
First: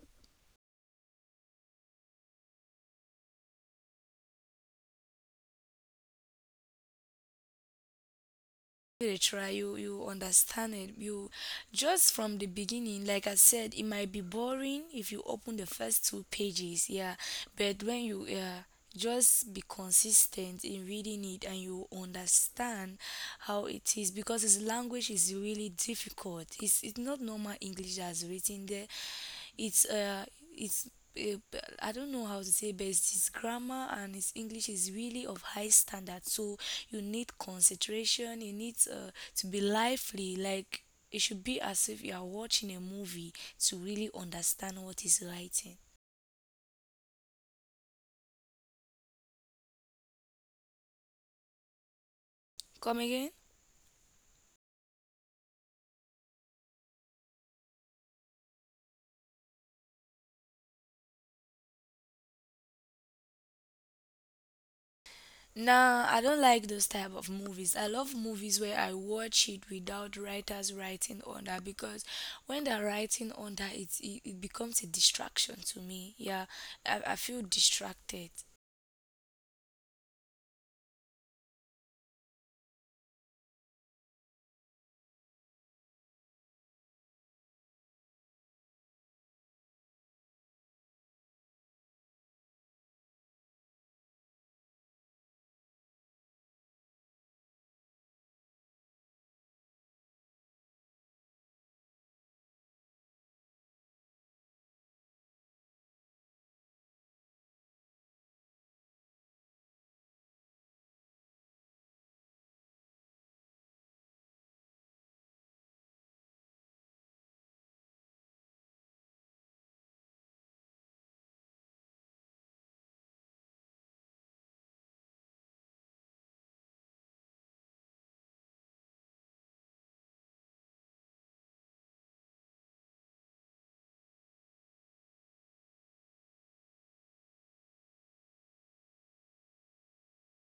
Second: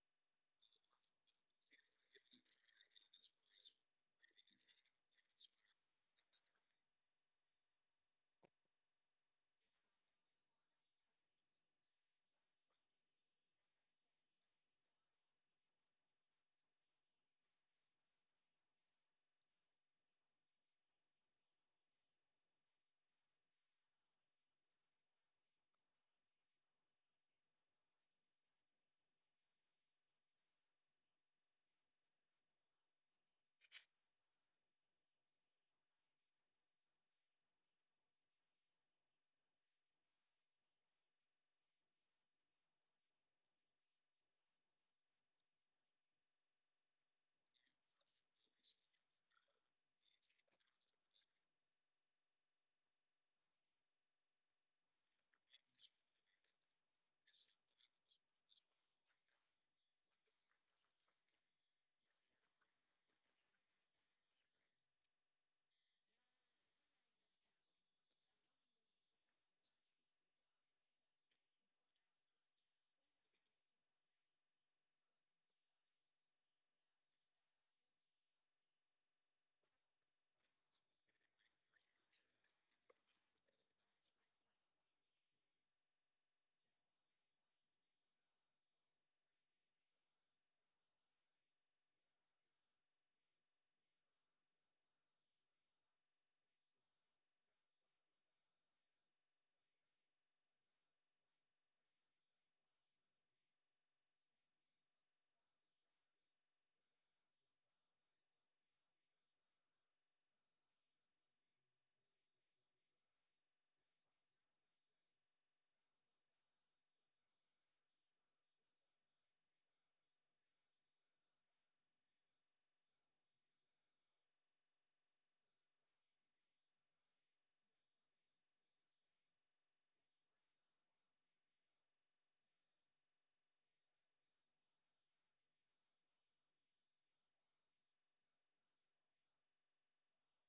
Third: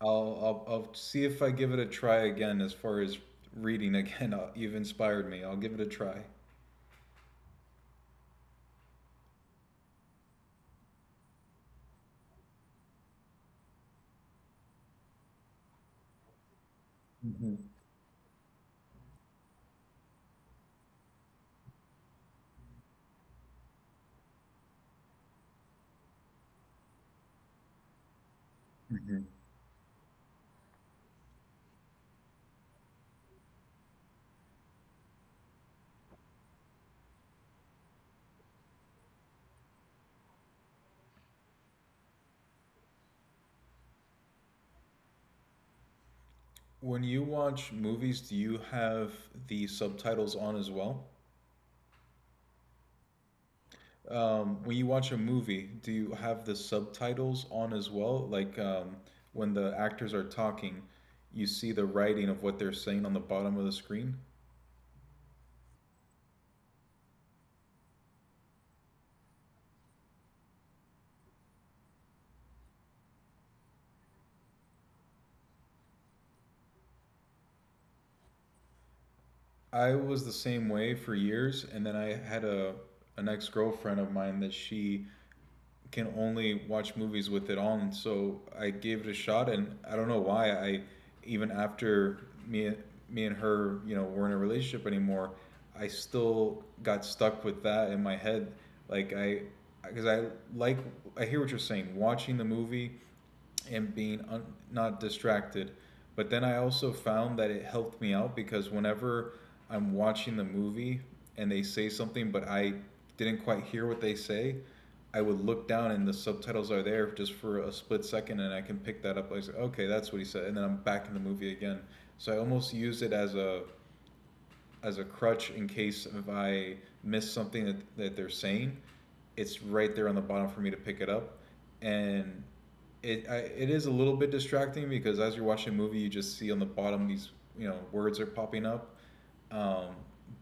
Speaker 2: I'll, I'll I'll see if I give it a try again as far as reading again. Uh, You've inspired me. I'll give it a try.
Speaker 3: Give try, you you understand it, you just from the beginning, like I said, it might be boring if you open the first two pages. Yeah,
Speaker 2: Mhm.
Speaker 3: but when you, uh, just be consistent in reading it, and you understand how it is, because his language is really difficult. It's it's not normal English that's written there.
Speaker 2: Mhm.
Speaker 3: it's uh it's eh, b- I don't know how to say, but it's his grammar, and his English is really of high standard. So you need concentration. You need, uh, to be lively. Like, it should be as if you are watching a movie to really understand what he's writing.
Speaker 2: When you watch movies, do you have the subtitles on as well?
Speaker 3: Come again?
Speaker 2: Um, when you watch a movie, do you have the subtitles on as well? Like um, when the actors are talking, you see the writing of what they're saying on the bottom of the screen?
Speaker 3: Nah, I don't like those type of movies. I love movies where I watch it without writers writing under, because when they're writing under it, it, it becomes a distraction to me. Yeah, I, I feel distracted.
Speaker 2: I was the same way for years, and then I had a an ex girlfriend of mine that she can only watch movies with it on. So I gave it a shot, and I don't know why I even after me me and her you know were in a relationship anymore, I still got stuck with that in my head. Like I because I like I hear what you're saying. Watching the movie and being un- not distracted. But then I also found that it helped me out because whenever I'm watching the movie and they say something, but I didn't quite hear what they say, I would look down and the subtitles are there just for a split second, and I can pick that up. I say, okay, that's what he said, and then I'm back in the movie again. So I almost used it as a as a crutch in case if I miss something that, that they're saying. It's right there on the bottom for me to pick it up, and it I, it is a little bit distracting because as you're watching a movie, you just see on the bottom these you know words are popping up. Um,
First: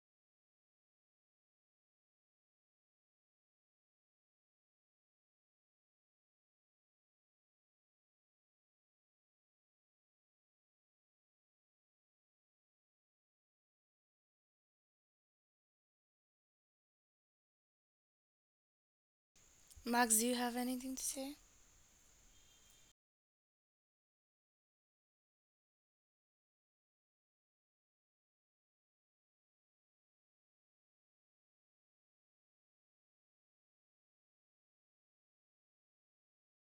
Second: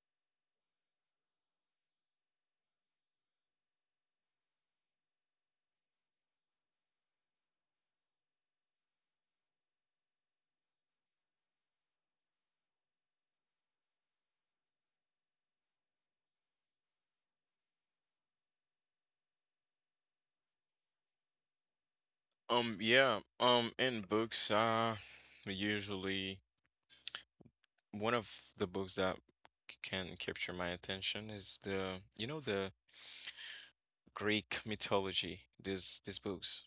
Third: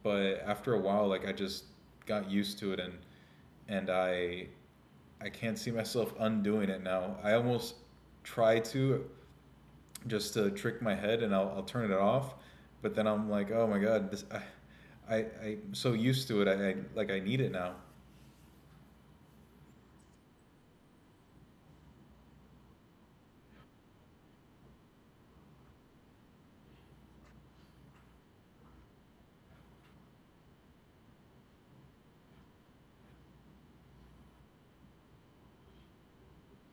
Speaker 2: but after a while, like I just got used to it, and and I I can't see myself undoing it now. I almost try to just to trick my head and I'll, I'll turn it off but then I'm like oh my god this i i i'm so used to it I, I like I need it now.
Speaker 3: Max, do you have anything to say?
Speaker 1: um yeah um in books, uh usually one of the books that c- can capture my attention is the you know the Greek mythology, these these books,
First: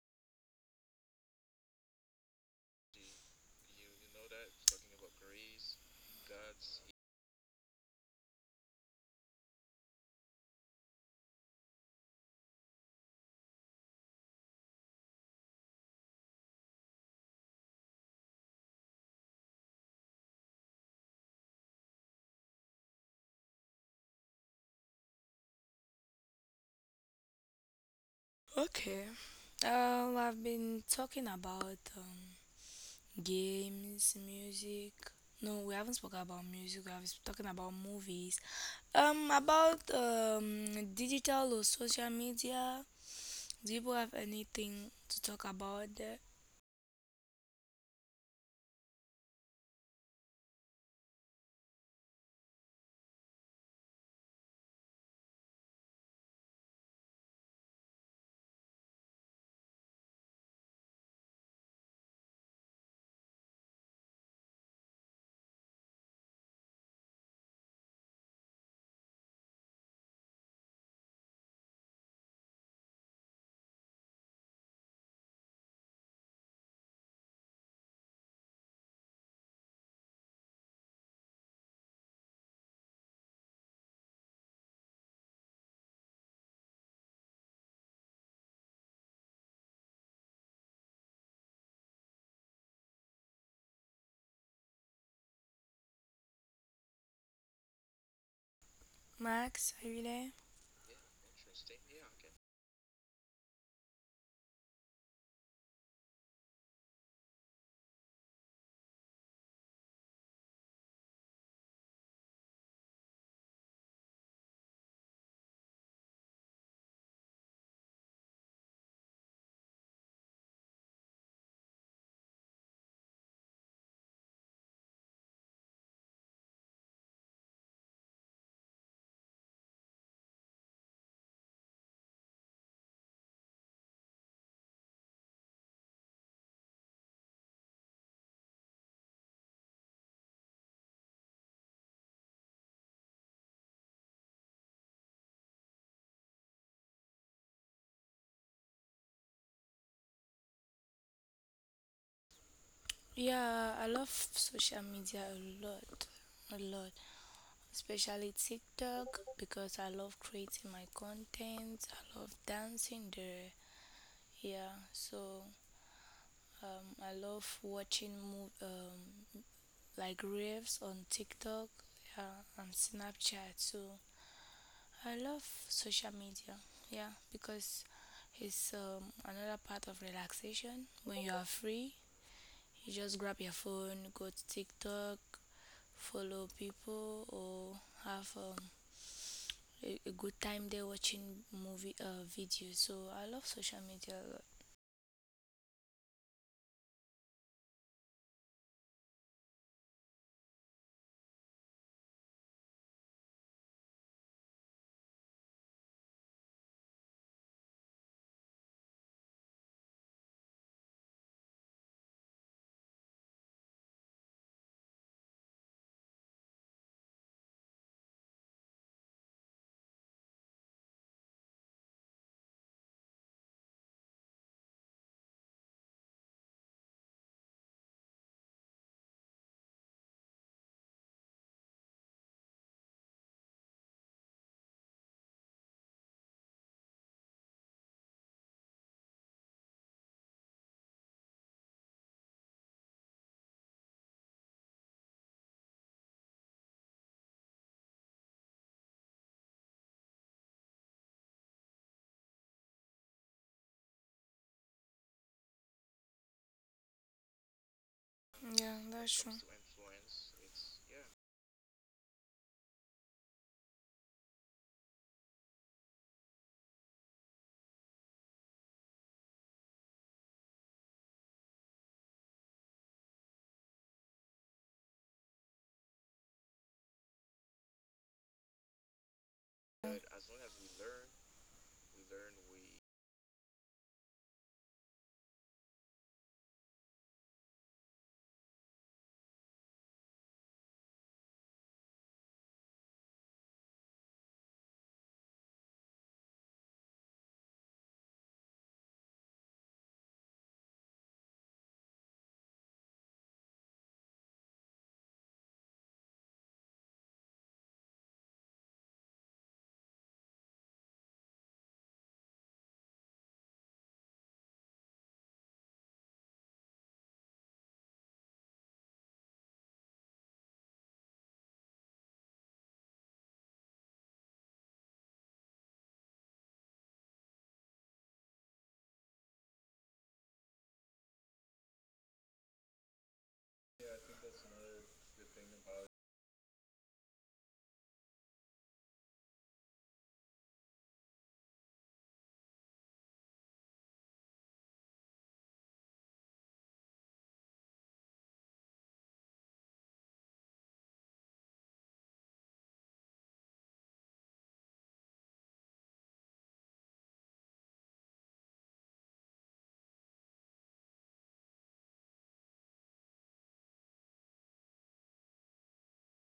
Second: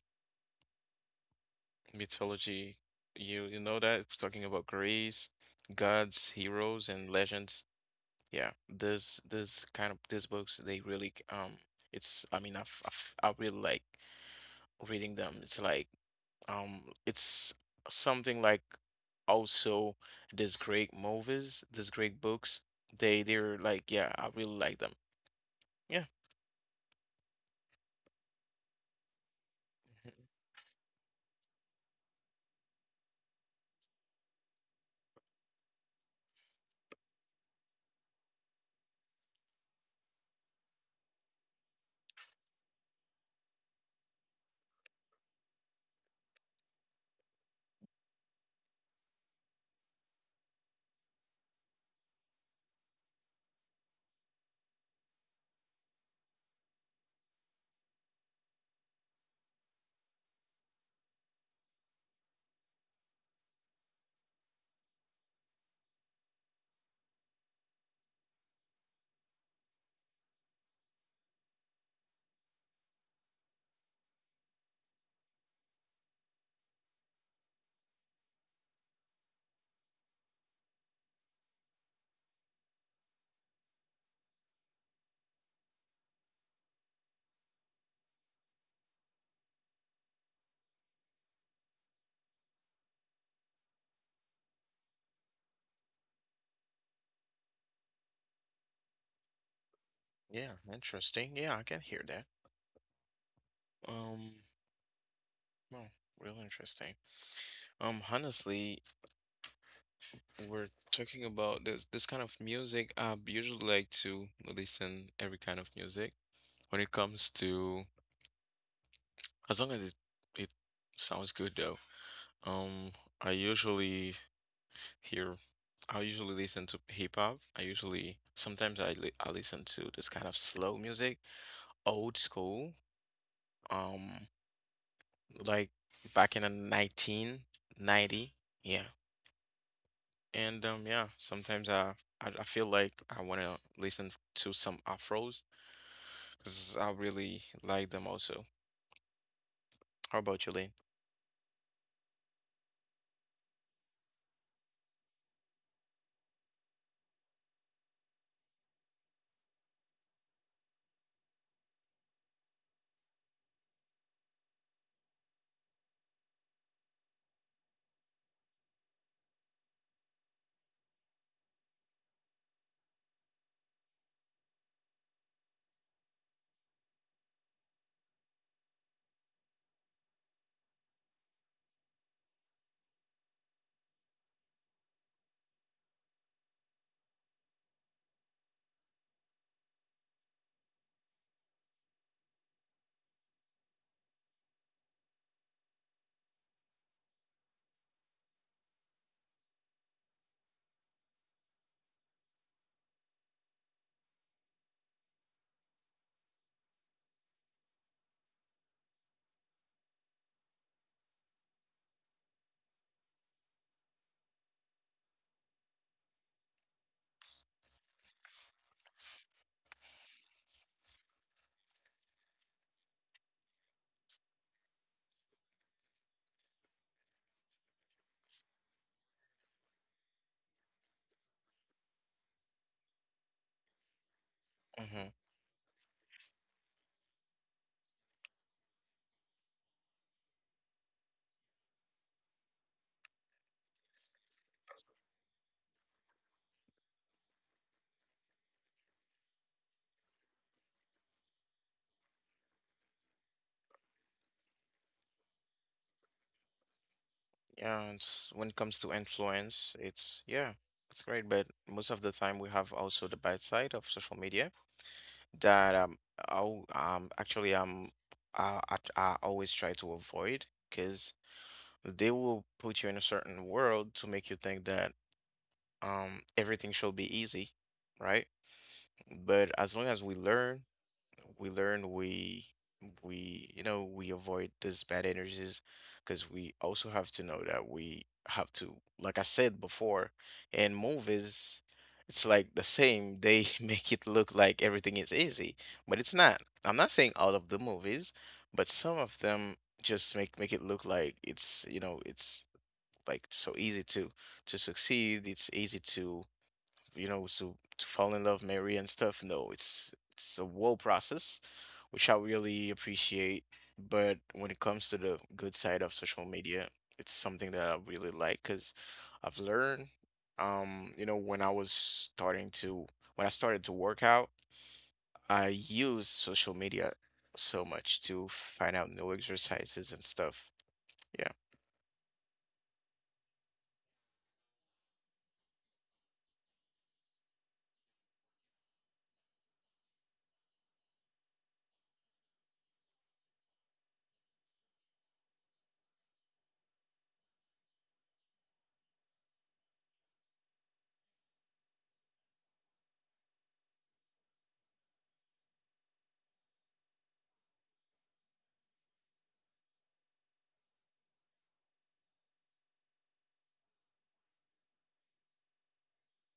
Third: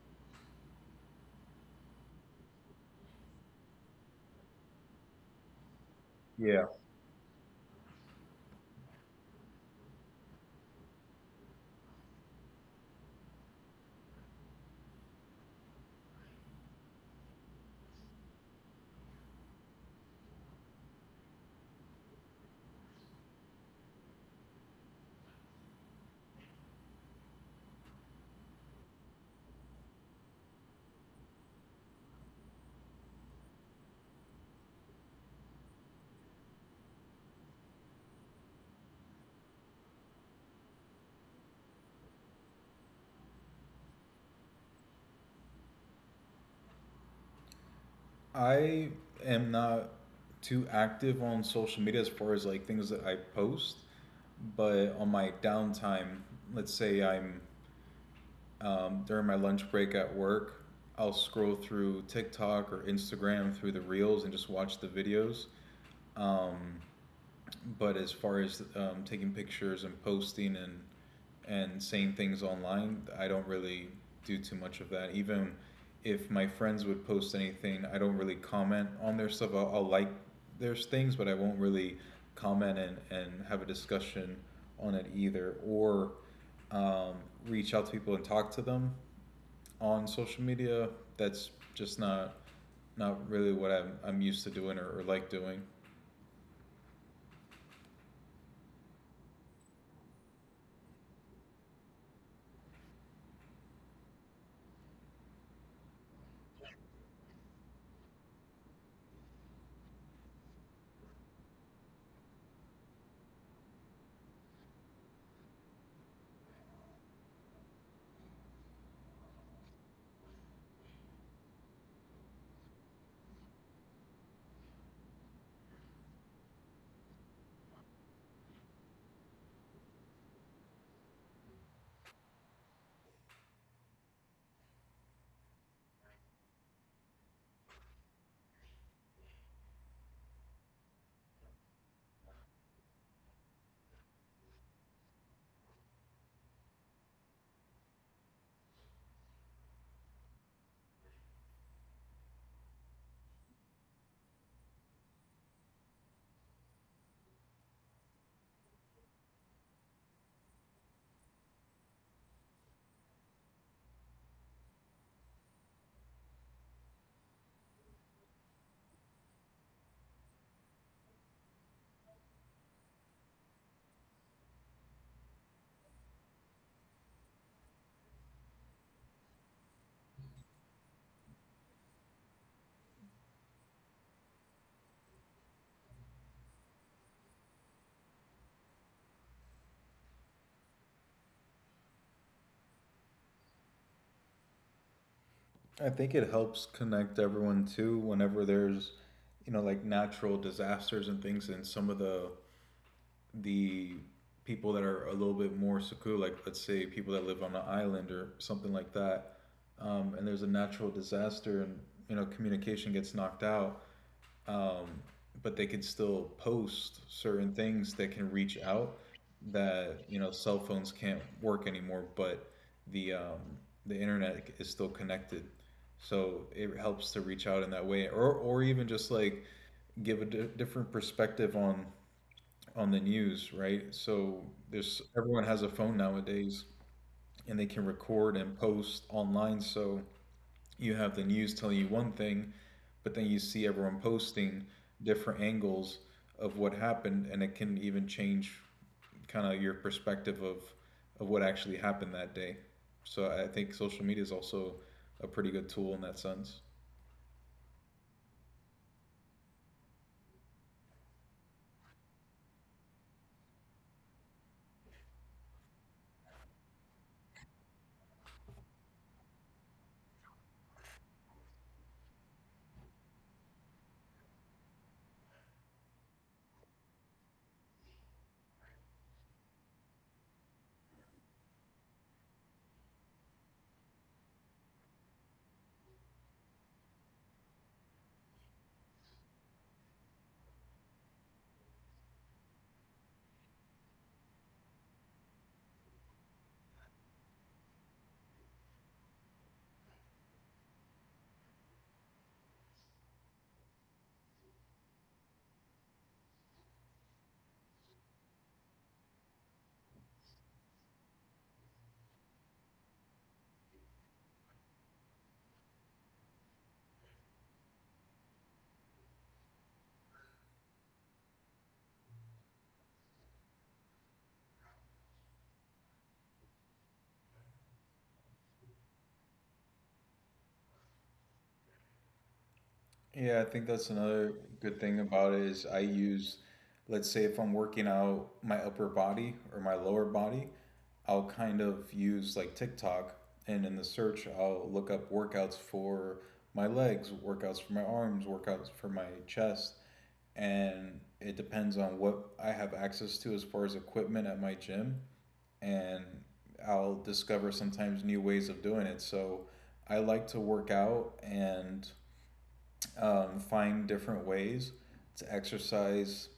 Speaker 1: mythology. you you know that it's talking about Greece, gods,
Speaker 2: Yeah,
Speaker 1: heroes and legends. Yeah, those those kind of these books, they really, um it's I mean, I've, I've I really like reading them. It's like, um it's something like also these great movies, these great books. They they're like, yeah, I really like them. Yeah.
Speaker 3: Okay. Um,
Speaker 1: Mhm.
Speaker 3: I've been talking about, um, games, music. No, we haven't spoken about music. We have been talking about movies. Um, about, um, digital or social media. Do you have anything to talk about there?
Speaker 2: I am not too active on social media as far as like things that I post but on my downtime let's say I'm um, during my lunch break at work I'll scroll through TikTok or Instagram through the reels and just watch the videos, um, but as far as um, taking pictures and posting and and saying things online, I don't really do too much of that. Even if my friends would post anything, I don't really comment on their stuff. I'll, I'll like their things, but I won't really comment and, and have a discussion on it either, or um, reach out to people and talk to them on social media. That's just not not really what I'm, I'm used to doing or, or like doing.
Speaker 3: Max, are you there?
Speaker 1: Yeah, interesting. Yeah, I can hear that. Um well, real interesting. Um honestly, we're talking about this this kind of music. I usually like to listen every kind of music. When it comes to, as long as it, it sounds good though, um, I usually hear, I usually listen to hip hop. I usually, sometimes I, li I listen to this kind of slow music, old school, um, like back in the nineteen ninety. Yeah. And um, yeah, sometimes I, I, I feel like I want to listen to some afros because I really like them also. How about you, Lane?
Speaker 3: Yeah, I love social media a lot, a lot, especially TikTok because I love creating my content. I love dancing there. Yeah, so, um, I love watching mo- um, like raves on TikTok, yeah, and Snapchat. So I love social media. Yeah, because it's, um, another part of relaxation. When you are free, you just grab your phone, go to TikTok, follow people, or have, um, a, a good time there watching movie, uh, videos. So I love social media a
Speaker 2: I think it helps connect everyone too whenever there's you know like natural disasters and things and some of the the people that are a little bit more secure like let's say people that live on an island or something like that, um, and there's a natural disaster and you know communication gets knocked out, um, but they can still post certain things that can reach out that you know cell phones can't work anymore, but the um, the internet is still connected. So it helps to reach out in that way, or or even just like give a di- different perspective on on the news, right? So there's everyone has a phone nowadays, and they can record and post online. So you have the news telling you one thing, but then you see everyone posting different angles of what happened, and it can even change kind of your perspective of of what actually happened that day. So I think social media is also a pretty good tool in that sense.
Speaker 1: Yeah, it's, when it
Speaker 3: lot.
Speaker 1: comes
Speaker 3: Yeah,
Speaker 1: to
Speaker 3: that's true.
Speaker 1: influence, it's yeah, it's great. But most of the time, we have also the bad side of social media that um, I'll, um actually, um I, I, I always try to avoid, because they will put you in a certain world to make you think that um everything should be easy, right? But as long as we learn we learn we we you know we avoid these bad energies, because we also have to know that we have to, like I said before, in movies it's like the same, they make it look like everything is easy, but it's not. I'm not saying all of the movies, but some of them just make make it look like it's you know it's like so easy to to succeed, it's easy to, you know, so to fall in love, marry and stuff. No, it's it's a whole process, which I really appreciate. But when it comes to the good side of social media, it's something that I really like, because I've learned, um, you know, when I was starting to when I started to work out, I used social media so much to find out new exercises and stuff.
Speaker 2: Yeah, I think that's another good thing about it is I use, let's say if I'm working out my upper body or my lower body, I'll kind of use like TikTok, and in the search I'll look up workouts for my legs, workouts for my arms, workouts for my chest, and it depends on what I have access to as far as equipment at my gym, and I'll discover sometimes new ways of doing it. So I like to work out and um, find different ways to exercise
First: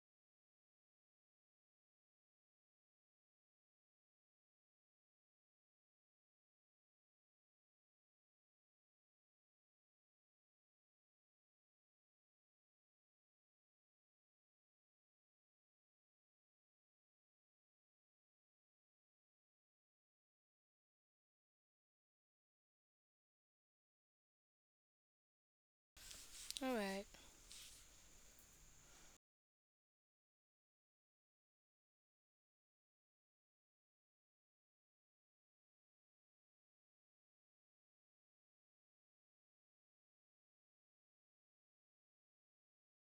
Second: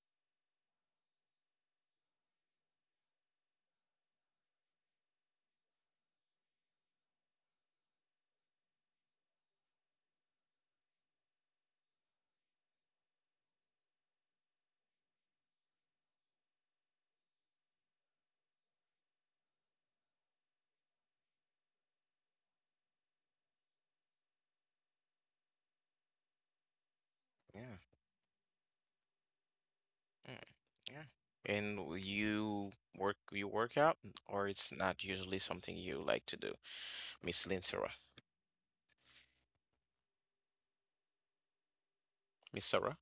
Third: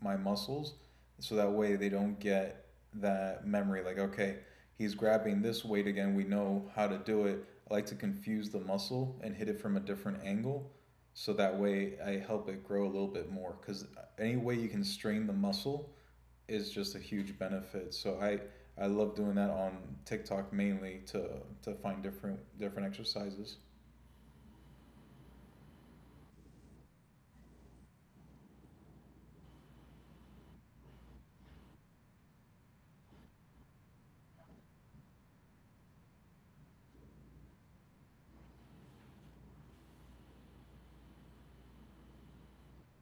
Speaker 2: my muscles so that way they don't get that memory like, okay, he's grabbing this weight again, we know how to do it. I like to confuse the muscle and hit it from a different angle so that way I help it grow a little bit more, because any way you can strain the muscle is just a huge benefit. So i i love doing that on TikTok, mainly to to find different different exercises.
Speaker 3: All right.
Speaker 1: Yeah. Mm. Yeah. And w- you work you work out, or it's not usually something you like to do, Miss Lynn Sarah? Miss Sarah?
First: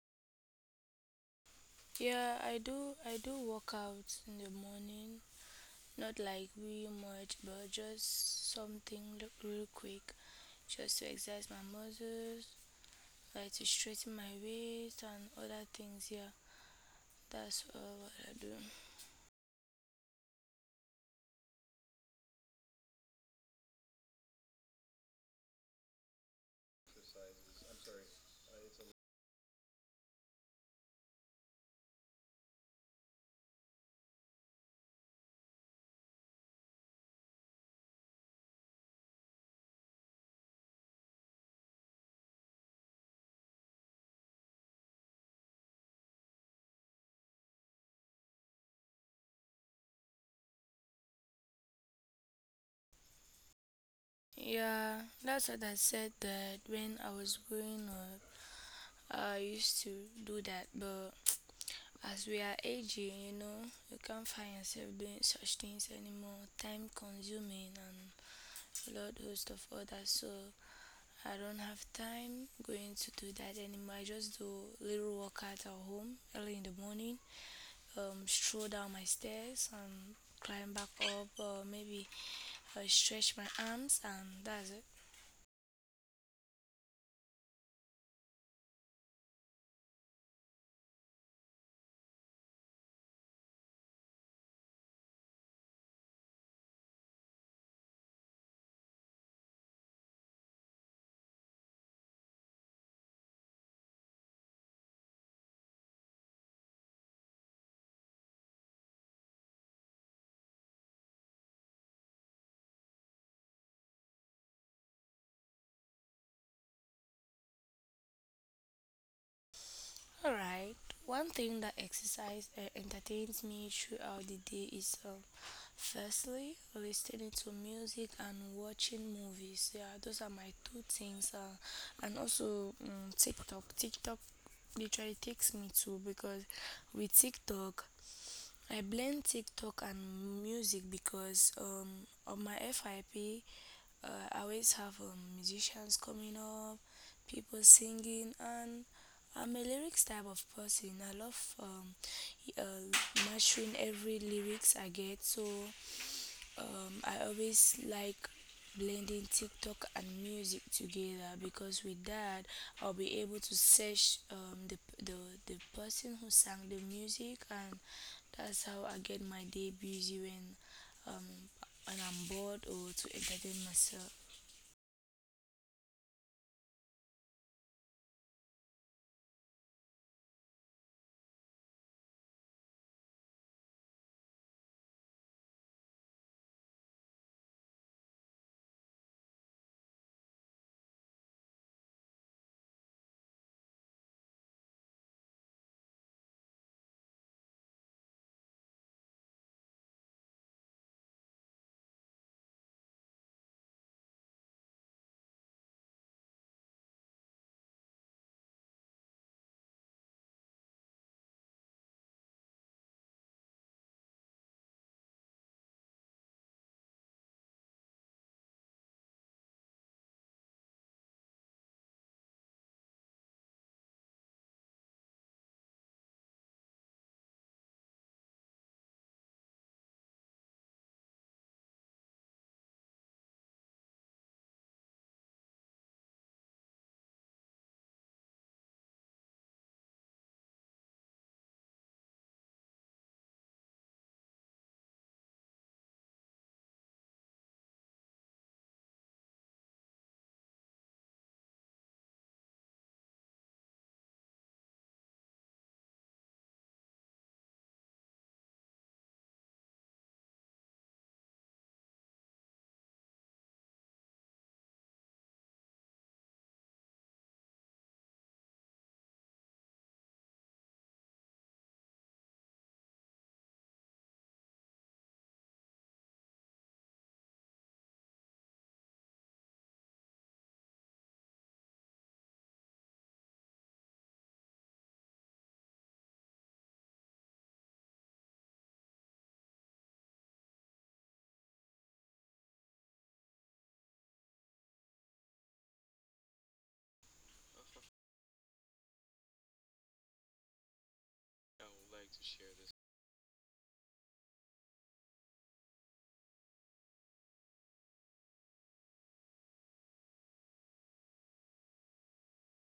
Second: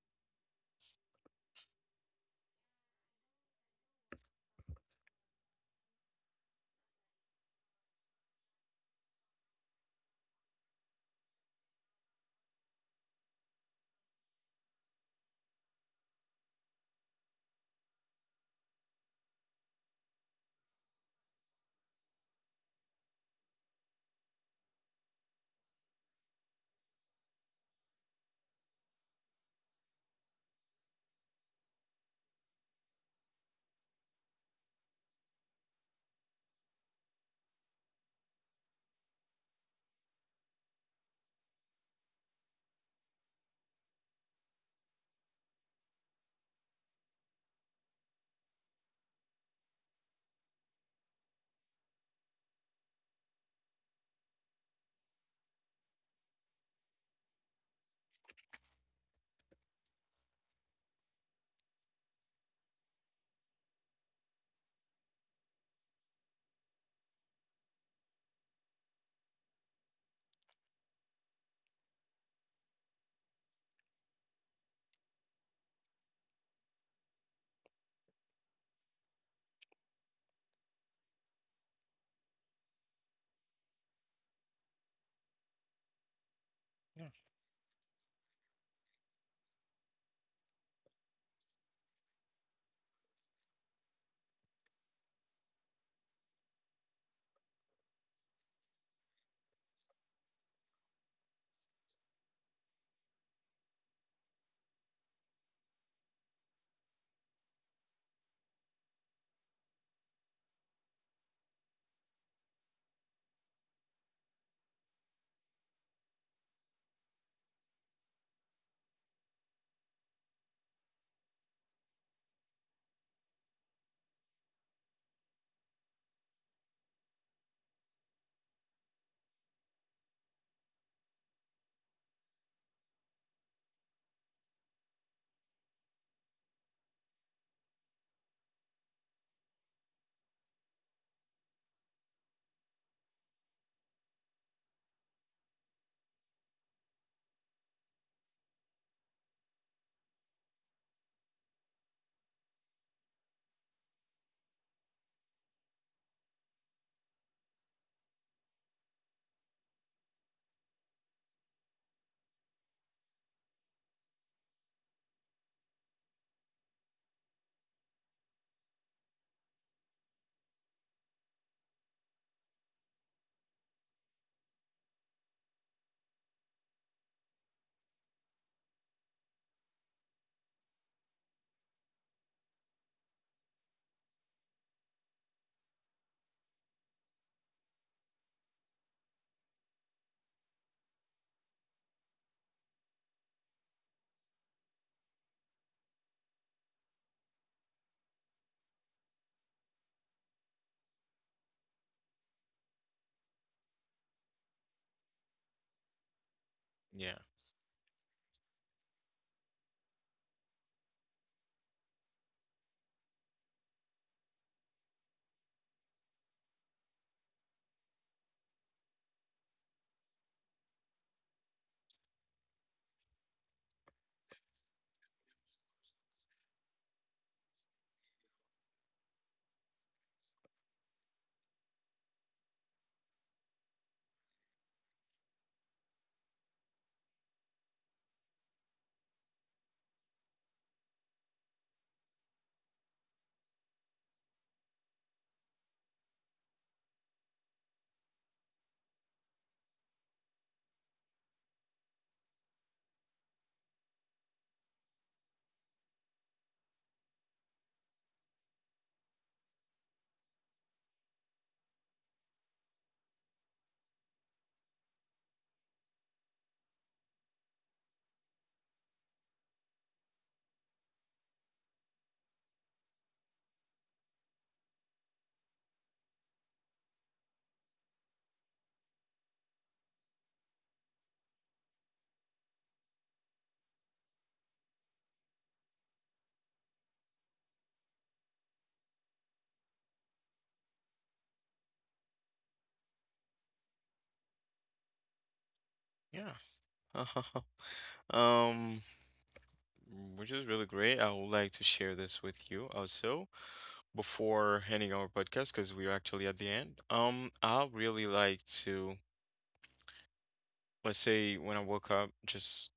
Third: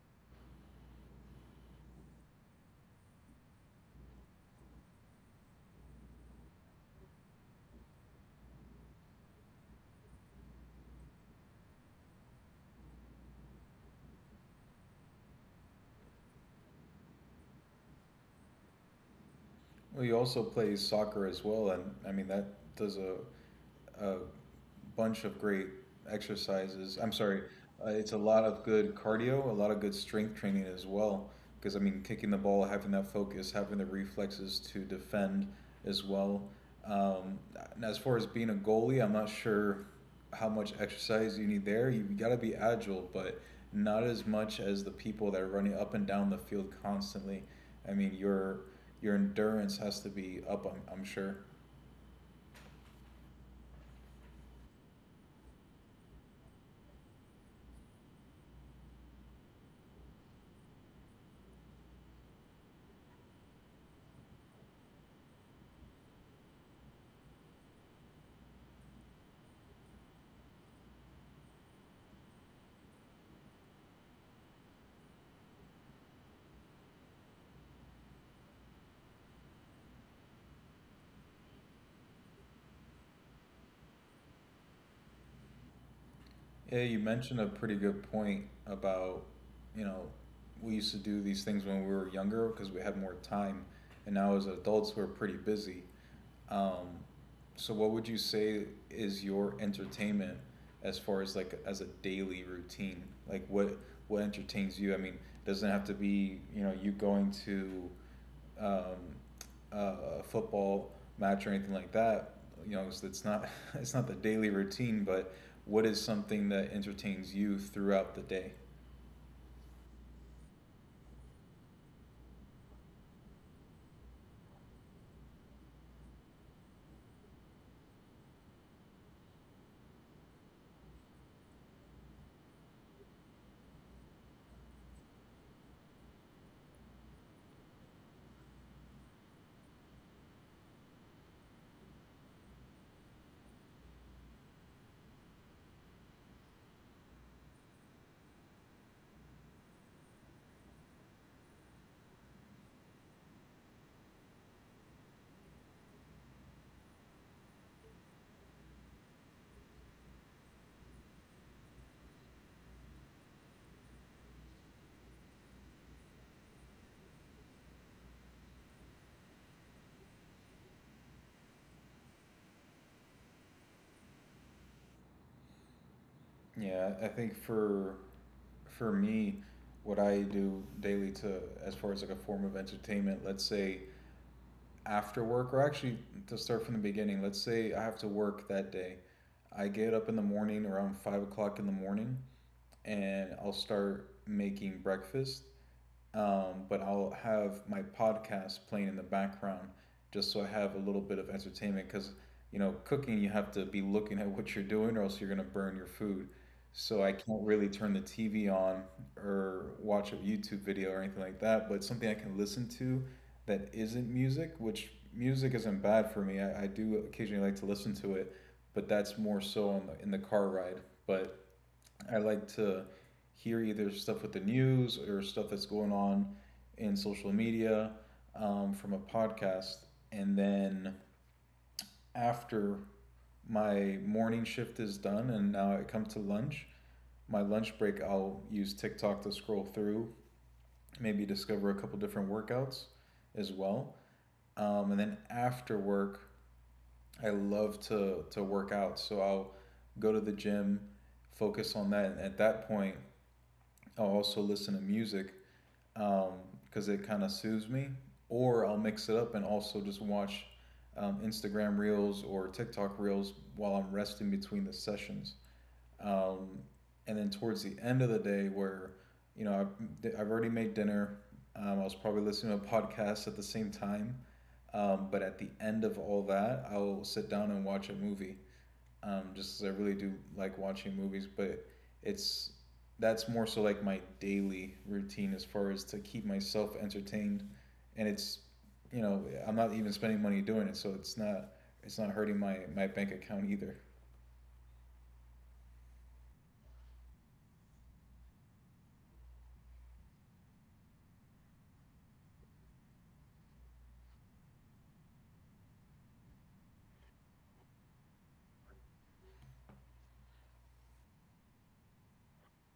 Speaker 3: Yeah, I do. I do work out in the morning. Not like real much, but just something l- real quick, just to exercise my muscles, like to straighten my waist and other things. Yeah, that's all what I do.
Speaker 2: Well, he also plays soccer as well, and I mean that does a a bunch of great exercises. I'm sorry, uh, it's a lot of good cardio, a lot of good strength training as well. Because I mean, kicking the ball, having that focus, having the reflexes to defend as well. Um, and as far as being a goalie, I'm not sure how much exercise you need there. You got to be agile, but not as much as the people that are running up and down the field constantly. I mean, your your endurance has to be up. I'm, I'm sure.
Speaker 3: Yeah, that's what I said. That when I was growing up, I used to do that, but as we are aging, you know, you can't find yourself doing such things anymore. Time consuming and a lot host of others, so I don't have time going to do that anymore. I just do little workout at home early in the morning, um, stroll down my stairs and climb back up, or maybe, uh, stretch my arms, and that's it.
Speaker 2: Yeah, you mentioned a pretty good point about, you know, we used to do these things when we were younger because we had more time, and now as adults we're pretty busy. Um, so what would you say is your entertainment as far as like as a daily routine? Like what what entertains you? I mean, doesn't have to be, you know, you going to um, uh, football match or anything like that. You know, it's, it's not it's not the daily routine, but what is something that entertains you throughout the day?
Speaker 3: Alright, one thing that exercise, uh, entertains me throughout the day is, um, firstly listening to music and watching movies. So, yeah, those are my two things. Uh, and also, um, TikTok. TikTok literally takes me to, because with TikTok I blend TikTok and music because, um, on my F Y P, uh, I always have, um, musicians coming up, people singing. And I'm a lyrics type of person. I love, um, y- uh, mastering every lyrics I get. So, um, I always like blending TikTok and music together, because with that I'll be able to search, um, the, the the person who sang the music. And that's how I get my day busy when um when I'm bored or to entertain myself.
Speaker 2: Yeah, I think for for me, what I do daily to as far as like a form of entertainment, let's say after work, or actually to start from the beginning, let's say I have to work that day. I get up in the morning around five o'clock in the morning and I'll start making breakfast, um, but I'll have my podcast playing in the background just so I have a little bit of entertainment, because you know, cooking, you have to be looking at what you're doing or else you're gonna burn your food. So I
Speaker 1: Yeah.
Speaker 2: can't really turn the T V on or watch a YouTube video or anything like that. But something I can listen to that isn't music, which music isn't bad for me. I, I do occasionally like to listen to it, but that's more so on the, in the car ride. But I like to hear either stuff with the news or stuff that's going on in social media, um, from a podcast. And then after my morning shift is done and now I come to lunch, my lunch break, I'll use TikTok to scroll through, maybe discover a couple different workouts as well. Um, and then after work, I love to, to work out. So I'll go to the gym, focus on that. And at that point, I'll also listen to music because um, it kind of soothes me, or I'll mix it up and also just watch um, Instagram reels or TikTok reels while I'm resting between the sessions. Um, and then towards the end of the day, where you know, I've, I've already made dinner. um, I was probably listening to a podcast at the same time. Um, but at the end of all that, I'll sit down and watch a movie, um, just just 'cause I really do like watching movies. But it's that's more so like my daily routine as far as to keep myself entertained, and it's you know I'm not even spending money doing it, so it's not it's not hurting my my bank account either.
Speaker 1: Yeah. Um, which is really great. I would like to share this with you also before ending our podcast, because we're actually at the end. Um, I really like to, let's say, when I woke up, just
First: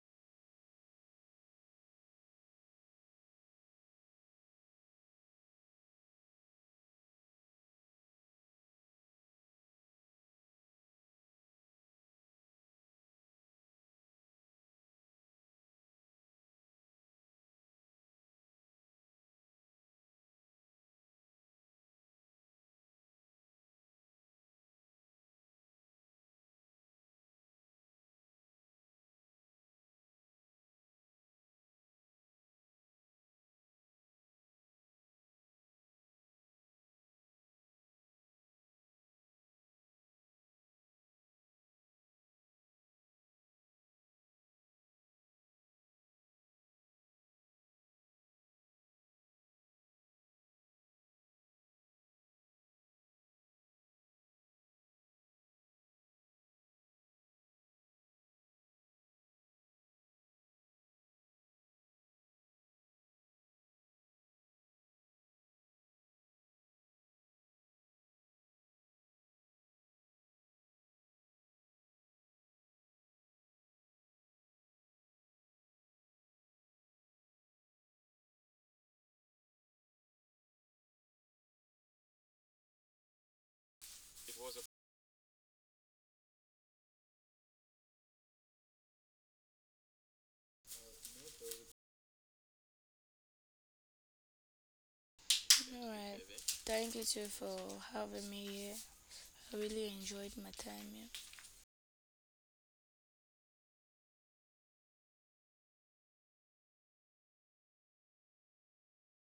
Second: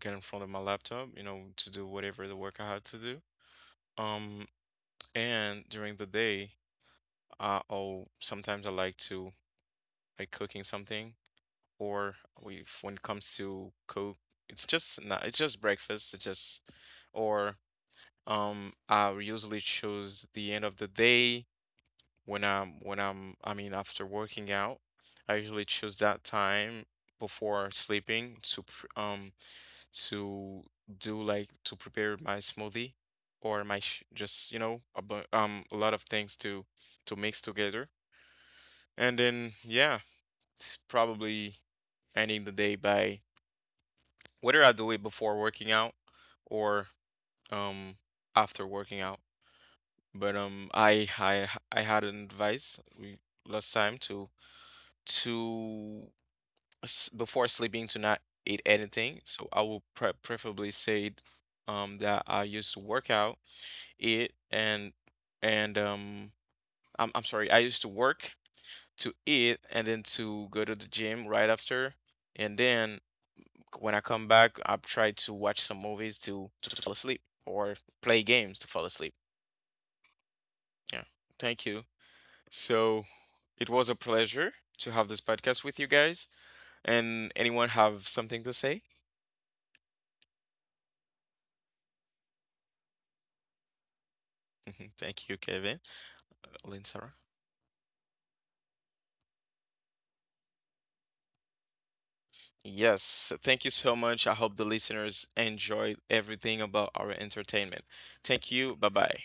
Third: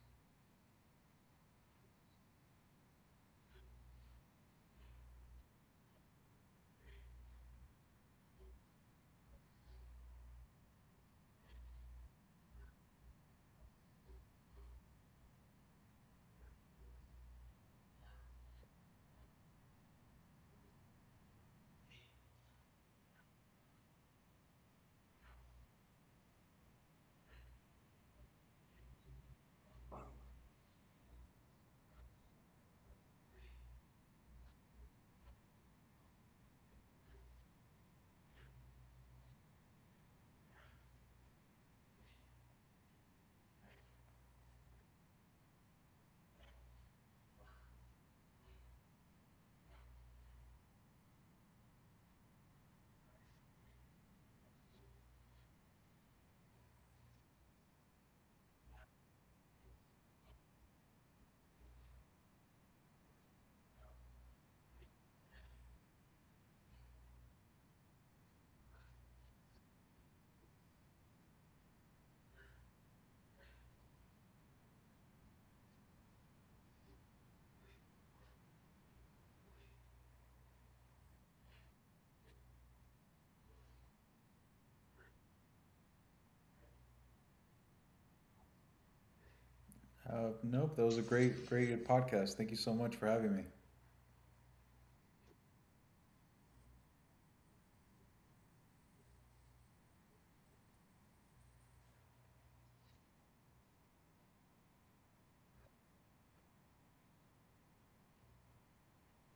Speaker 1: get in front of my laptop, you know, to do whatever the work I had to do. Um, and during the day, Uh, oh, sometimes I like to, like, cooking something, or we when it comes to cook, it's just not, it's just breakfast. It's just, or um, I usually choose the end of the day when I'm when I'm I mean after working out, I usually choose that time before sleeping to pr- um to do like to prepare my smoothie, or my sh just, you know a bu- um a lot of things to to mix together. And then, yeah, it's probably ending the day by whether I do it before working out or um after working out. But um I I I had an advice we, last time, to to s- before sleeping to not eat anything. So I will pre preferably say um that I used to work out, eat, and and um I'm I'm sorry, I used to work to eat and then to go to the gym right after, and then when I come back, I've tried to watch some movies to, to fall asleep or play games to fall asleep. Yeah. Thank you. So it was a pleasure to have this podcast with you guys. And anyone have something to say?
Speaker 2: Uh, nope, that was a great great podcast. Thank you so much for having me.
Speaker 1: Thank you,
Speaker 3: All
Speaker 1: Kevin.
Speaker 3: right. Thank
Speaker 1: Lynn,
Speaker 3: you
Speaker 1: Sarah.
Speaker 3: too for having me here. I really enjoyed my time here.
Speaker 1: Yes, thank you so much. I hope the listeners enjoyed everything about our entertainment. Thank you. Bye bye.